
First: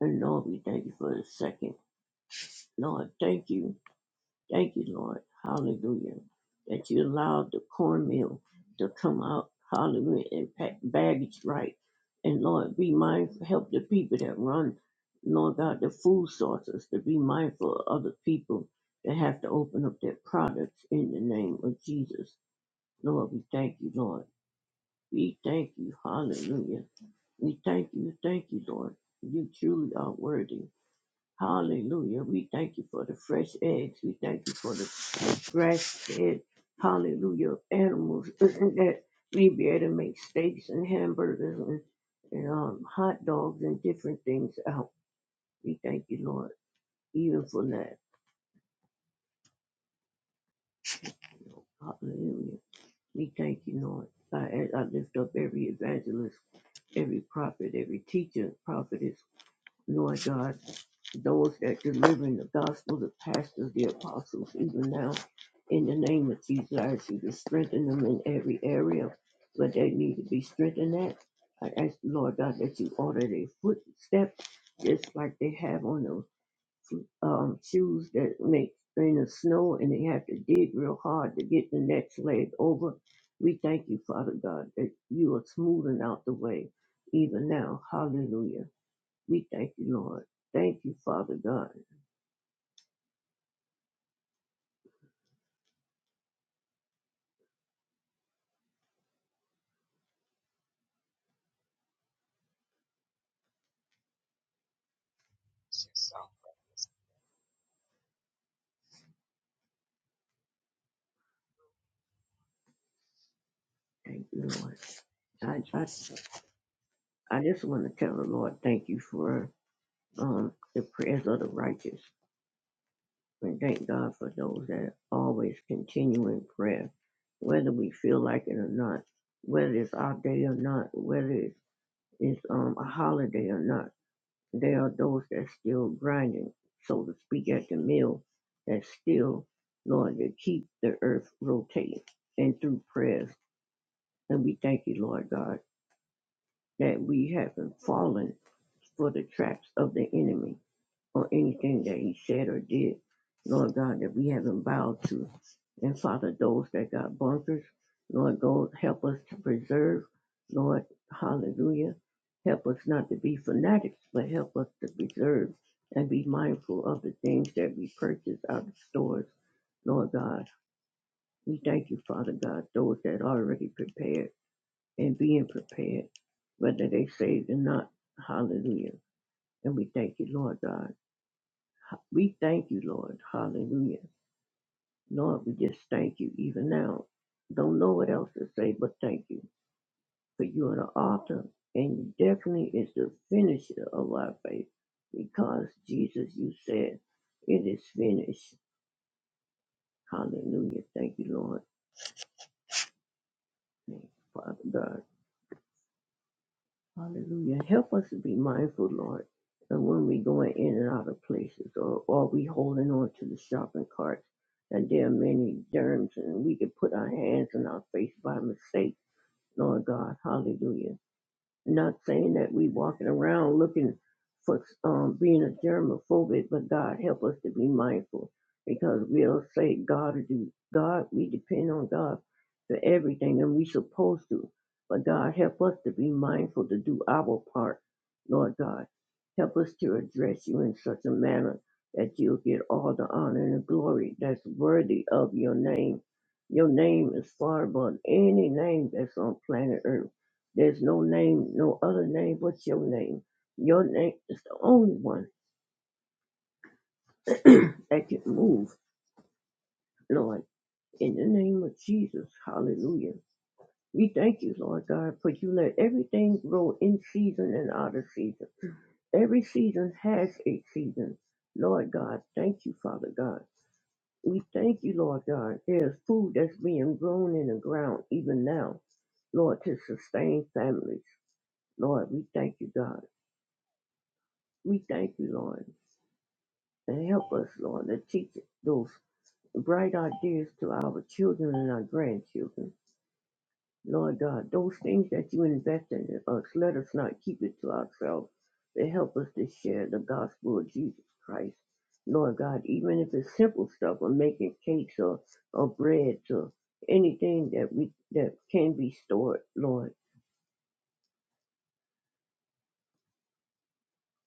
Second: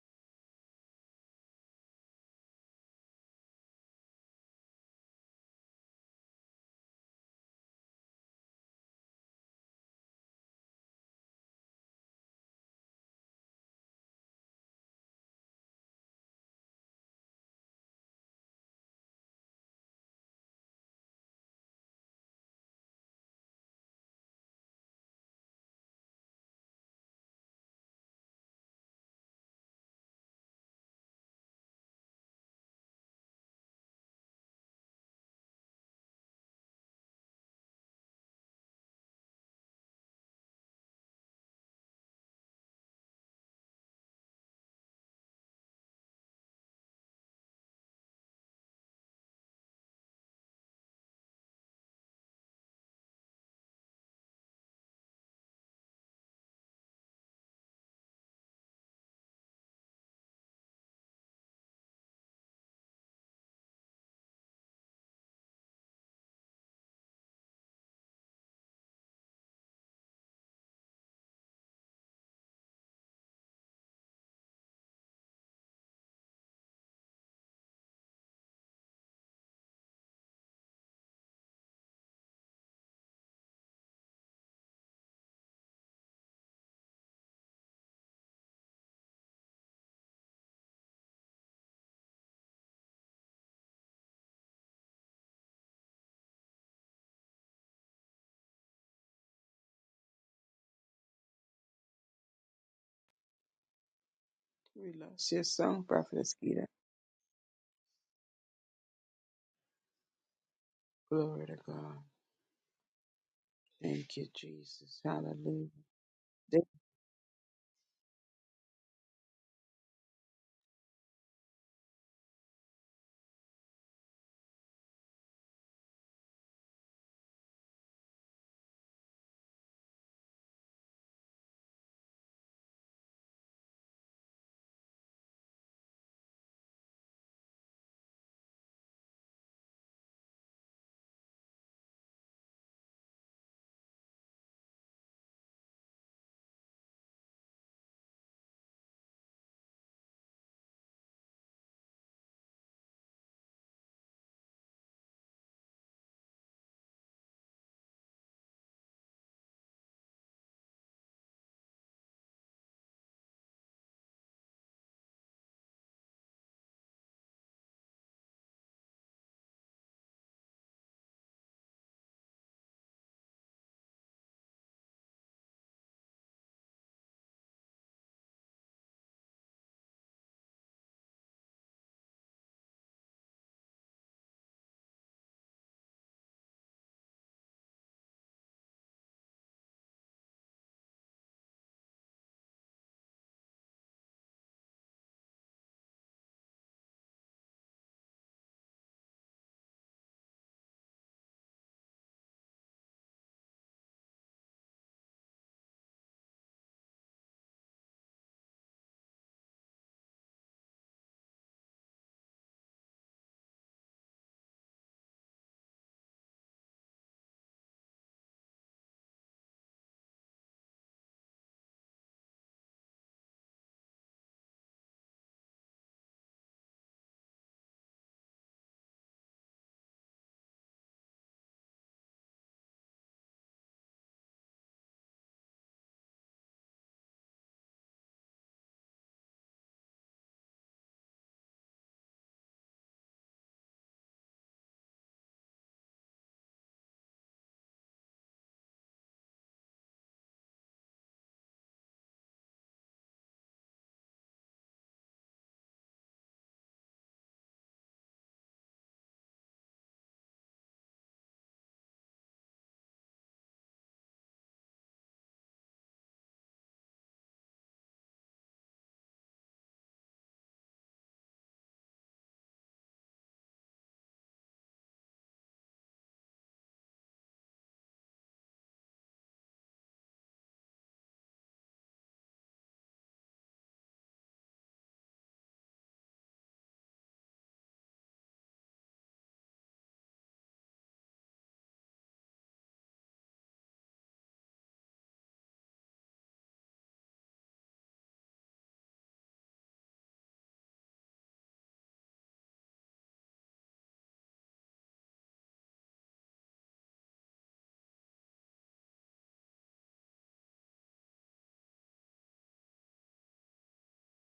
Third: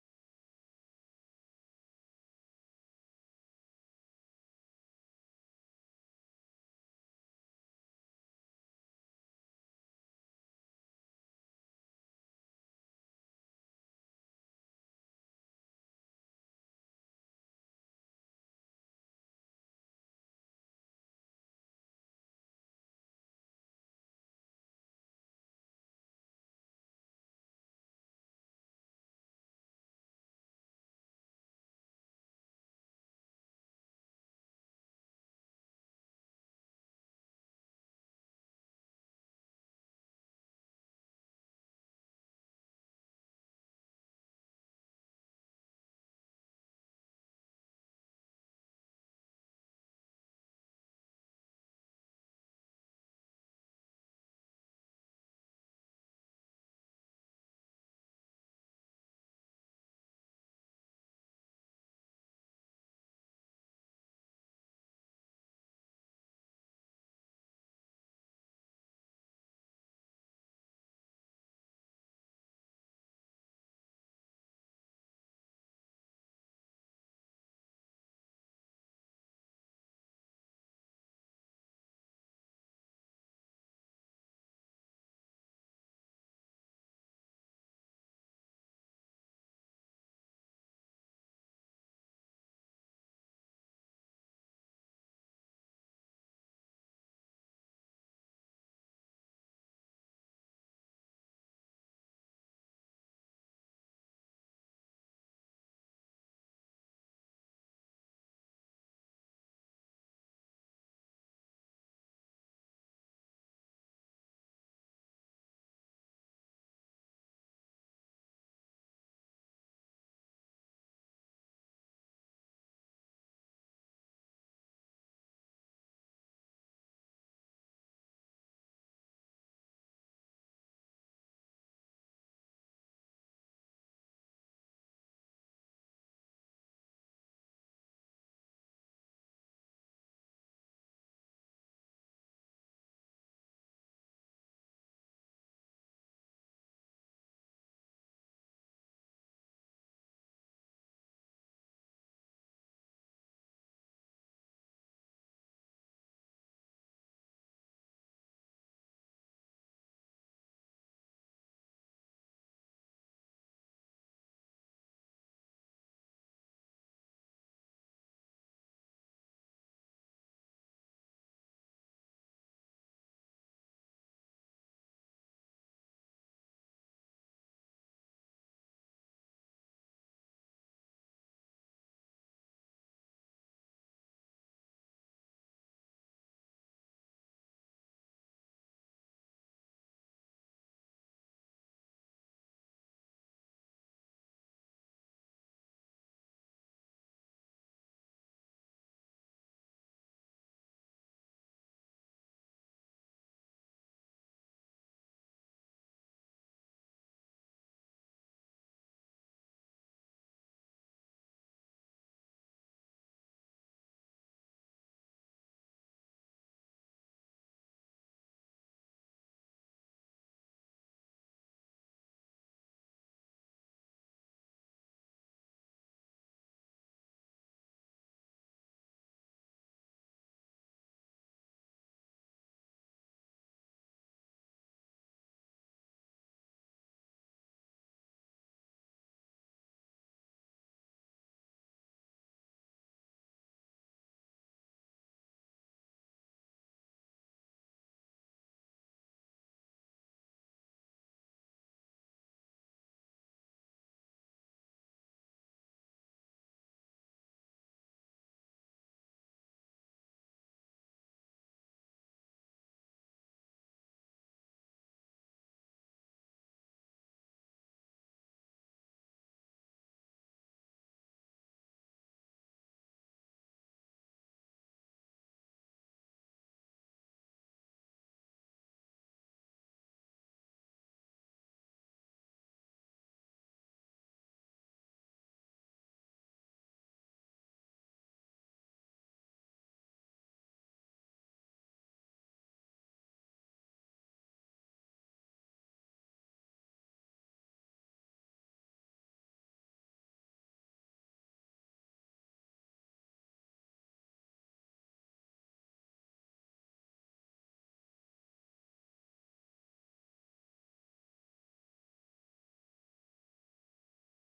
And Lord, we thank you for the second. Lord, thank you. Thank you, Lord. Hallelujah. That you allowed the cornmeal to come out. Hallelujah. And pack baggage right. And Lord, be mindful. Help the people that run, Lord God, the food sources to be mindful of other people that have to open up their products in the name of Jesus. Lord, we thank you, Lord. We thank you. Hallelujah. We thank you, thank you, Lord. You truly are worthy. Hallelujah. We thank you for the fresh eggs. We thank you for the fresh fed, hallelujah, animals <clears throat> that we be able to make steaks and hamburgers and, and um, hot dogs and different things out. We thank you, Lord, even for that. Hallelujah. We thank you, Lord. I, I lift up every evangelist every prophet, every teacher, prophetess, Lord God. those that delivering the gospel, the pastors, the apostles, even now, in the name of Jesus, I ask you to strengthen them in every area where they need to be strengthened at. I ask the Lord God that you order their footsteps, just like they have on those um, shoes that make in the snow and they have to dig real hard to get the next leg over. We thank you, Father God, that you are smoothing out the way even now. Hallelujah. We thank you, Lord. Thank you, Father God.
We lost your song, Prophet Eskita. Glory to God. Thank you,
Thank you, Lord.
Jesus.
I,
Hallelujah.
I, I just want to tell the Lord, thank you for um, the prayers of the righteous. And thank God for those that always continue in prayer, whether we feel like it or not, whether it's our day or not, whether it's, it's um, a holiday or not. There are those that still grinding, so to speak, at the mill, that still, Lord, to keep the earth rotating and through prayers. And we thank you, Lord God. that we haven't fallen for the traps of the enemy or anything that he said or did, Lord God, that we haven't bowed to. And Father, those that got bunkers, Lord, God, help us to preserve, Lord, hallelujah. Help us not to be fanatics, but help us to preserve and be mindful of the things that we purchase out of stores, Lord God. We thank you, Father God, those that are already prepared and being prepared, whether they saved or not. Hallelujah. And we thank you, Lord God. We thank you, Lord. Hallelujah. Lord, we just thank you even now. Don't know what else to say but thank you. For you are the author and you definitely is the finisher of our faith. Because Jesus, you said, it is finished. Hallelujah. Thank you, Lord. Thank you, Father God. Hallelujah. Help us to be mindful, Lord, that when we going in and out of places or, are we holding on to the shopping carts, that there are many germs and we can put our hands in our face by mistake, Lord God. Hallelujah. Not saying that we walking around looking for um, being a germophobic, but God help us to be mindful because we'll say God will do God. We depend on God for everything, and we supposed to. But God help us to be mindful to do our part, Lord God. Help us to address you in such a manner that you'll get all the honor and the glory that's worthy of your name. Your name is far above any name that's on planet Earth. There's no name, no other name but your name. Your name is the only one <clears throat> that can move, Lord. In the name of Jesus, hallelujah. We thank you, Lord God, for you let everything grow in season and out of season. Every season has a season. Lord God, thank you, Father God. We thank you, Lord God. There's food that's being grown in the ground even now, Lord, to sustain families. Lord, we thank you, God. We thank you, Lord. and help us, Lord, to teach those bright ideas to our children and our grandchildren. Lord God, those things that you invest in us, let us not keep it to ourselves, but help us to share the gospel of Jesus Christ. Lord God, even if it's simple stuff of making cakes or, or breads or anything that we that can be stored, Lord.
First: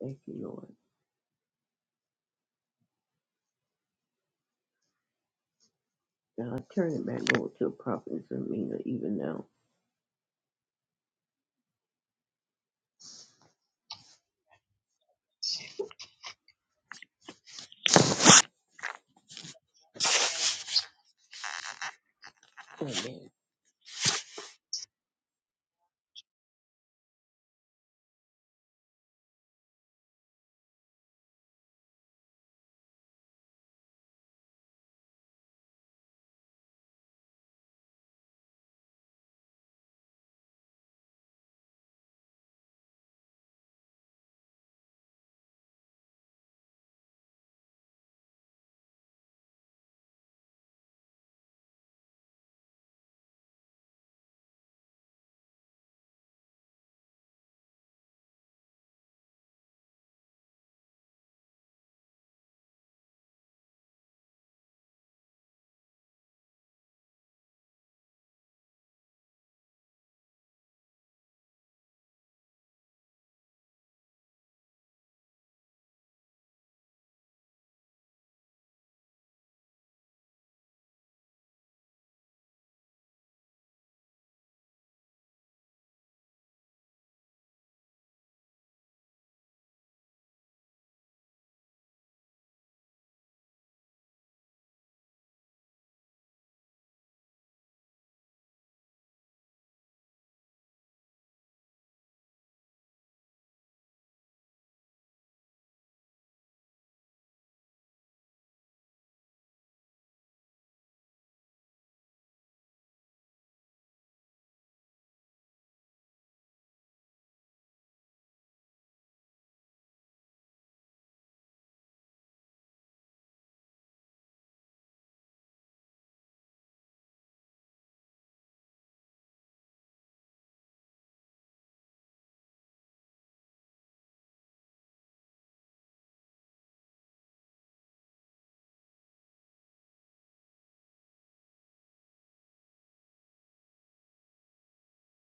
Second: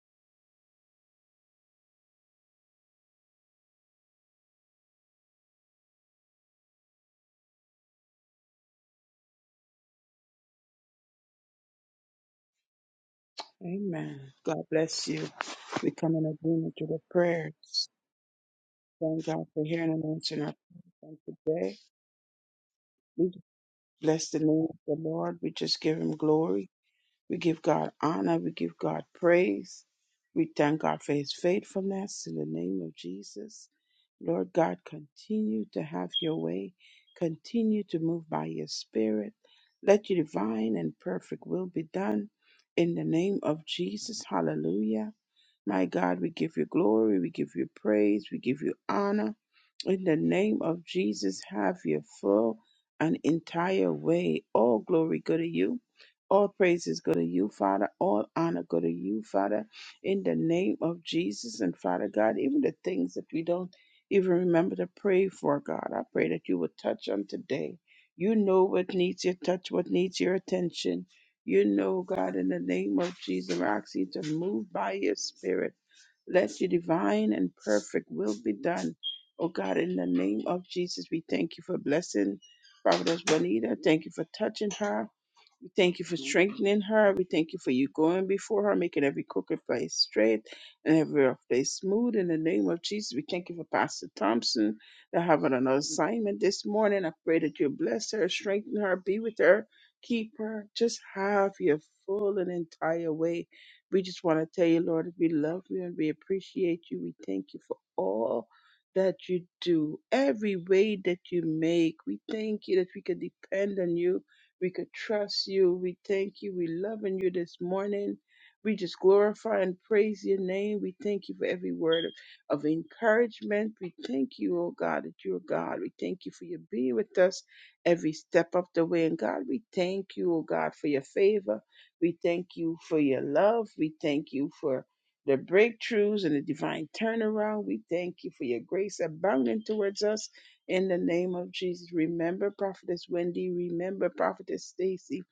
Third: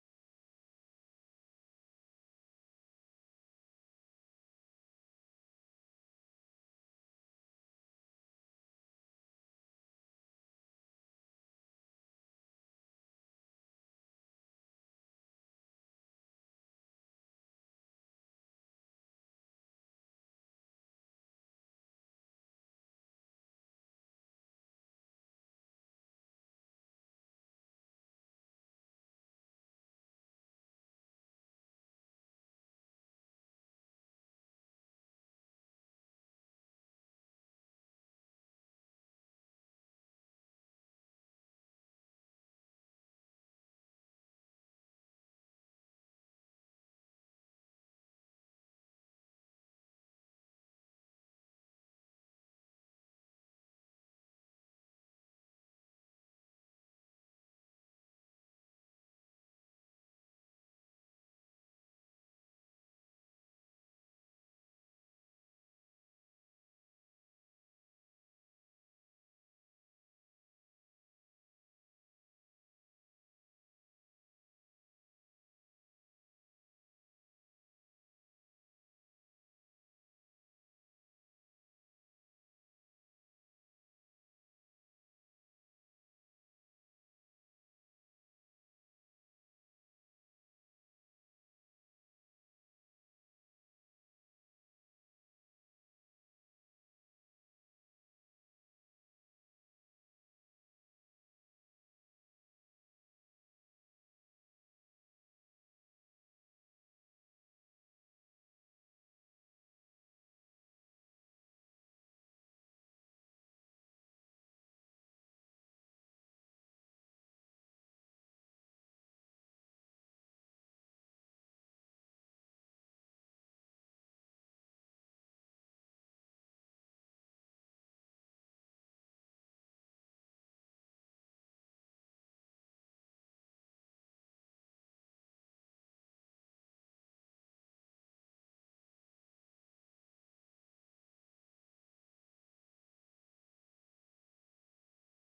Thank you, Lord. Now I turn it back over to Prophet Sermina even now.
Amen. God bless you. We come in agreement with the prayers. Thank God for hearing and answering our prayers on today. We
Amen.
just bless the name of the Lord. We just give him glory. We give God honor. We give God praise. We thank God for his faithfulness in the name of Jesus. Lord God, continue to have your way. Continue to move by your spirit. Let your divine and perfect will be done in the name of Jesus. Hallelujah. My God, we give you glory, we give you praise, we give you honor. In the name of Jesus, have your full and entire way. All glory go to you. All praises go to you, Father. All honor go to you, Father. In the name of Jesus and Father God, even the things that we don't even remember to pray for, God, I pray that you would touch on today. You know what needs your touch, what needs your attention. You know, God, in the name of Jesus, we're you to move by your spirit. Let your divine and perfect will be done. Oh God, in the name of Jesus, we thank you for blessing Prophetess Bonita. Thank you for touching her. We thank you for strengthening her. We thank you for you going before her, making every crooked place straight and every rough place smooth. In the name of Jesus, we thank you for Pastor Thompson. They're having another assignment this morning. I pray that you bless her, strengthen her, be with her, keep her. Just have your full and entire way. We just want to tell you, Lord, that we love you and we appreciate you. We thank you for all that you do, every way that you make. We thank you that we can depend on you we could trust you. We thank you. We loving you this morning. We just glorify and praise your name. We thank you for every word of, of encouragement. We thank you, oh God, that you're God. We thank you for your being with us every step of the way. And God, we thank you, oh God, for your favor. We thank you for your love. We thank you for the breakthroughs and the divine turnaround. We thank you for your grace abounding towards us in the name of Jesus. Remember Prophetess Wendy. Remember Prophetess Stacy.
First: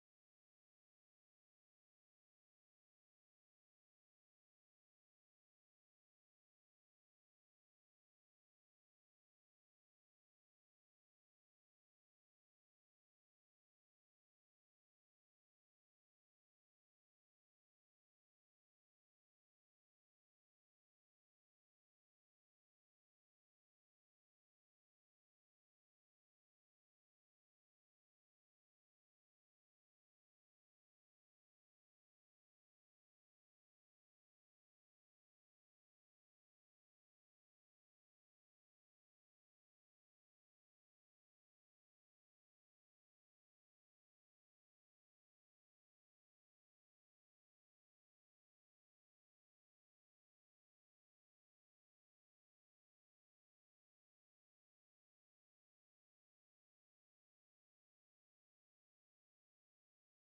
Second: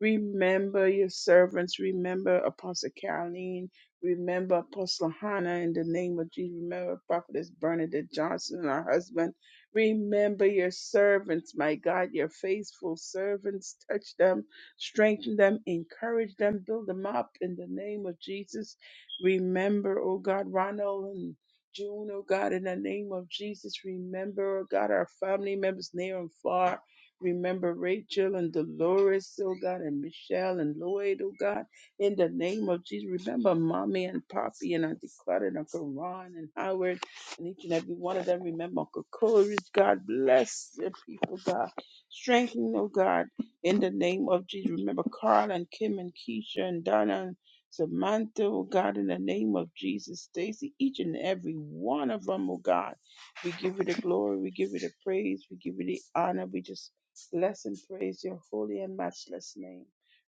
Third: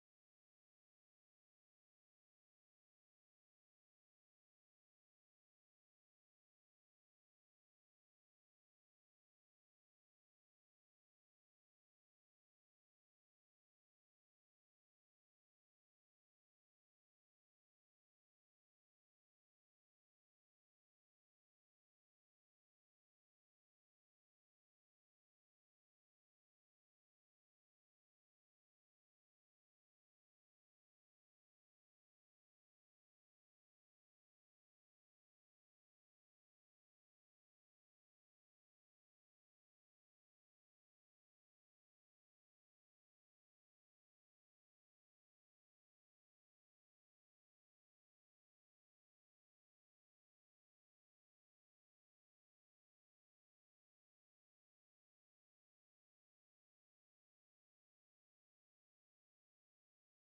Remember your servants. Remember Apostle Caroline. Remember Apostle Hannah in the name of Jesus. Remember Prophetess Bernadette Johnson, and her husband. Remember your servants, my God, your faithful servants. Touch them, strengthen them, encourage them, build them up in the name of Jesus. Remember, oh God, Ronald and June, oh God, in the name of Jesus, remember, oh God, our family members near and far. Remember Rachel and Dolores, oh God, and Michelle and Lloyd, oh God, in the name of Jesus. Remember Mommy and Poppy and Auntie Claudia and Uncle Ron and Howard and each and every one of them. Remember Uncle Coleridge, God bless the people, God. Strengthen, oh God, in the name of Jesus. Remember Carl and Kim and Keisha and Donna and Samantha, oh God, in the name of Jesus, Stacy, each and every one of them, oh God. We give you the glory, we give you the praise, we give you the honor. We just bless and praise your holy and matchless name.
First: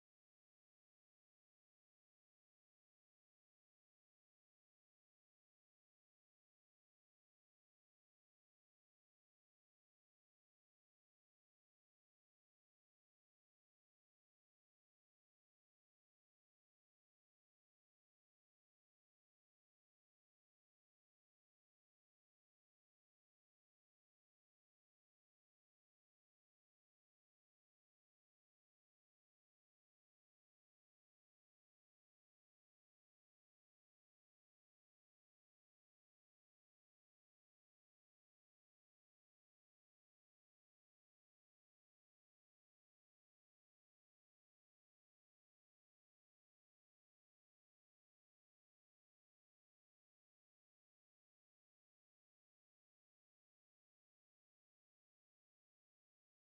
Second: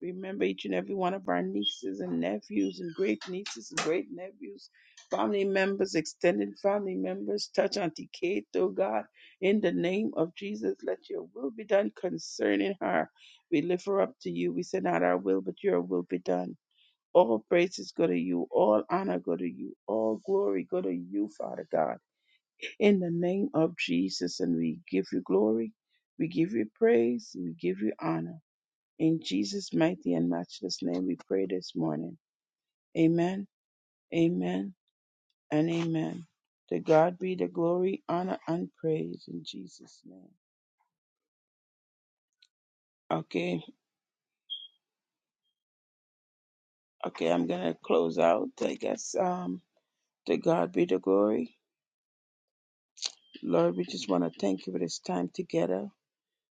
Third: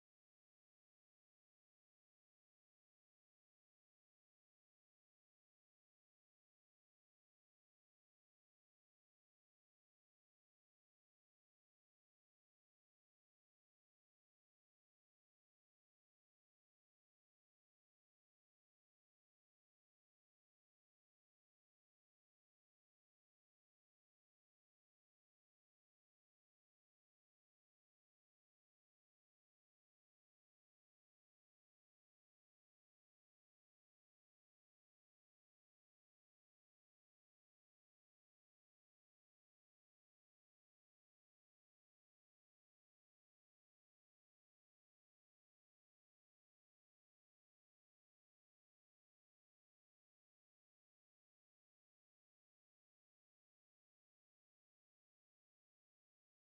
Remember each and every one of our nieces and nephews and great nieces and great nephews, family members, extended family members. Touch Auntie Kate, oh God, in the name of Jesus. Let your will be done concerning her. We lift her up to you. We send out our will, but your will be done. All praises go to you. All honor go to you. All glory go to you, Father God. In the name of Jesus, and we give you glory. We give you praise. We give you honor. In Jesus' mighty and matchless name, we pray this morning. Amen, amen, and amen. To God be the glory, honor, and praise in Jesus' name. Okay, okay, I'm gonna close out. I guess um, to God be the glory. Lord, we just want to thank you for this time together.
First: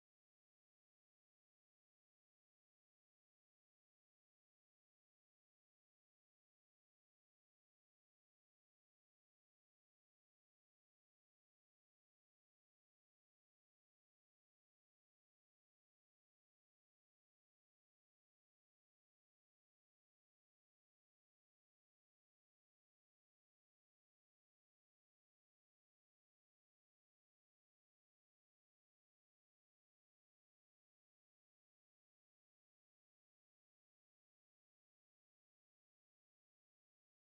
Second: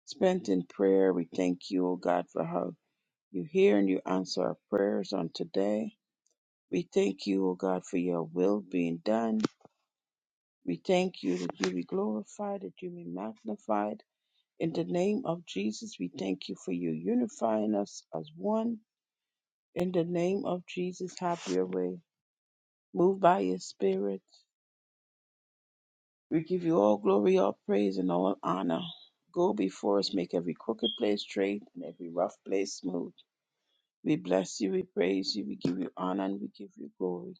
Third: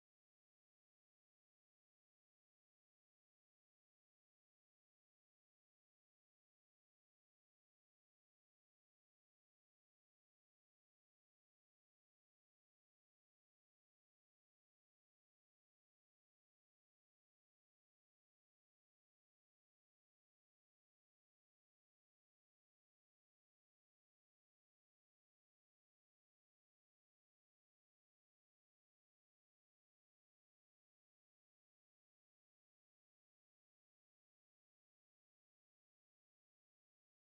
spent in prayer. We thank you, O God, for how you hear and you answer our prayers on today. We thank you, O God, for your will being done. We thank you that you be glorified, that you be magnified. In the name of Jesus, we thank you for you unifying us as one. In the name of Jesus, have your way. Move by your spirit. We give you all glory, all praise, and all honor. Go before us, make every crooked place straight and every rough place smooth. We bless you, we praise you, we give you honor, and we give you glory.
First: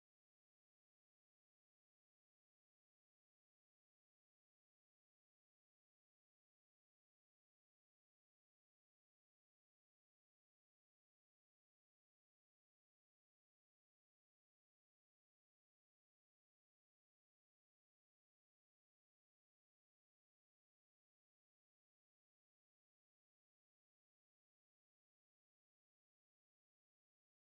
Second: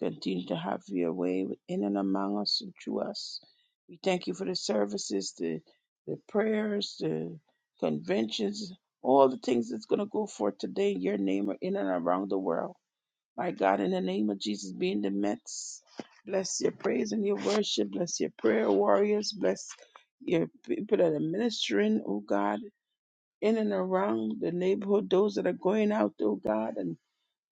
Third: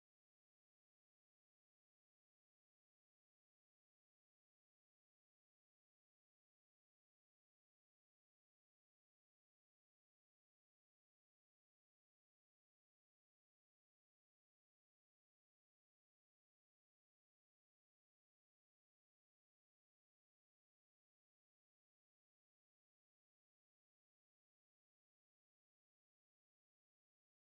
Continue to have your way in and among us and through us. We thank you for the services, the, the prayers, the conventions, all the things that's going to go forth today in your name or in and around the world. My God, in the name of Jesus, be in the midst. Bless your praise and your worship. Bless your prayer warriors. Bless your people that are ministering, oh God in and around the neighborhood, those that are going out, oh God, and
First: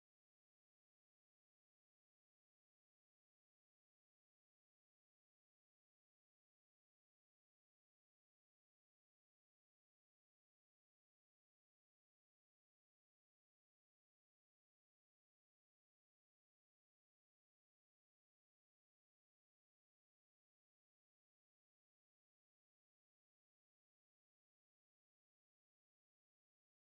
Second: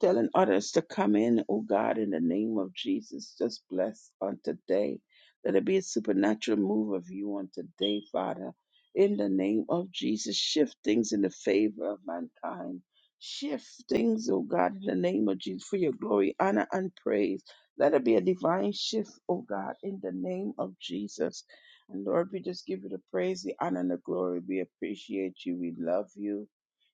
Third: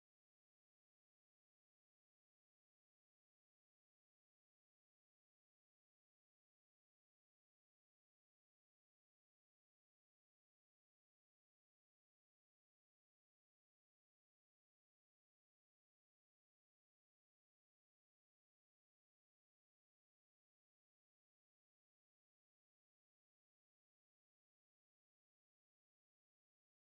telling others to come in, oh God, in the name of Jesus. Just bless on today. Let it be a supernatural move of you on today, Father. In the name of Jesus, shift things in the favor of mankind. Shift things, oh God, in the name of Jesus, for your glory, honor, and praise. Let it be a divine shift, oh God, in the name of Jesus. And Lord, we just give you the praise, the honor, and the glory. We appreciate you. We love you.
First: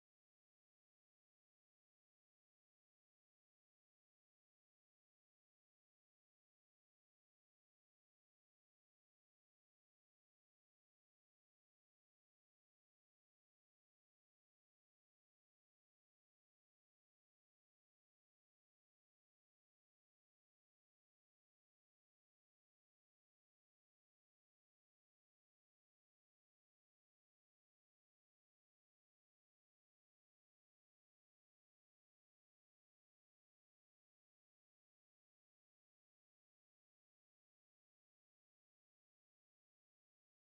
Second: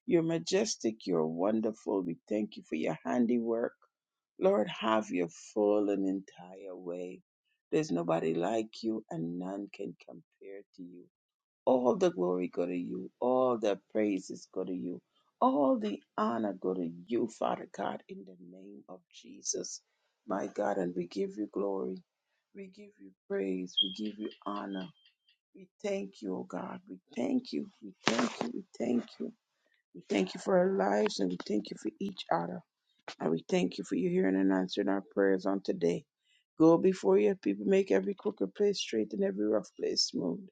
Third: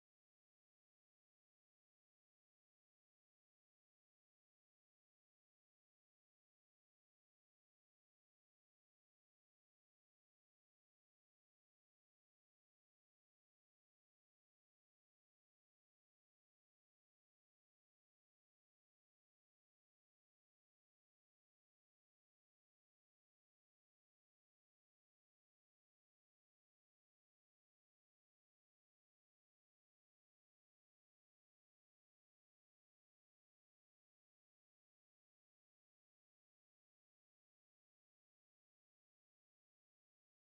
You're majestic. You're wonderful. We thank you for your handiwork. Lord, have your full and entire way. There's nobody like you, and none can compare to you. All the glory go to you. All the praises go to you. All the honor go to you, Father God, in the name of Jesus, my God. And we give you glory. We give you praise. We give you honor. We thank you, O God. We thank you. We thank you. We thank you. We thank you for our lives and we thank you for each other. And we thank you for your hearing and answering our prayers on today. Go before your people, make every crooked place straight and every rough place smooth.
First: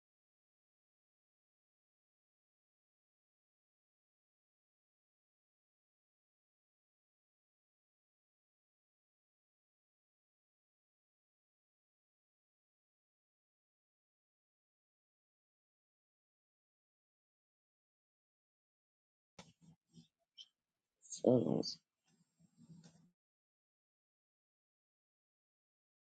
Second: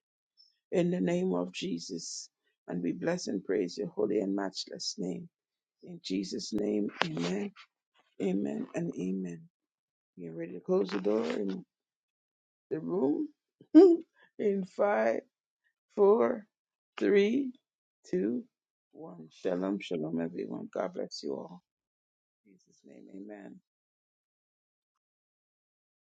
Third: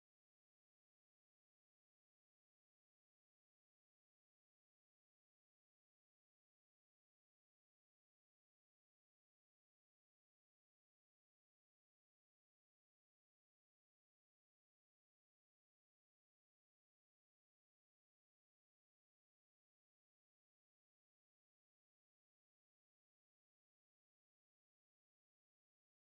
In the name of Jesus. And we bless and praise your holy and matchless name. In Jesus' name, amen, amen, and amen. Get ready to close the door in the room. <laughs> in five, four, three, two, one. Shalom, shalom, everyone. God bless you all.
Amen.
Jesus' name, amen.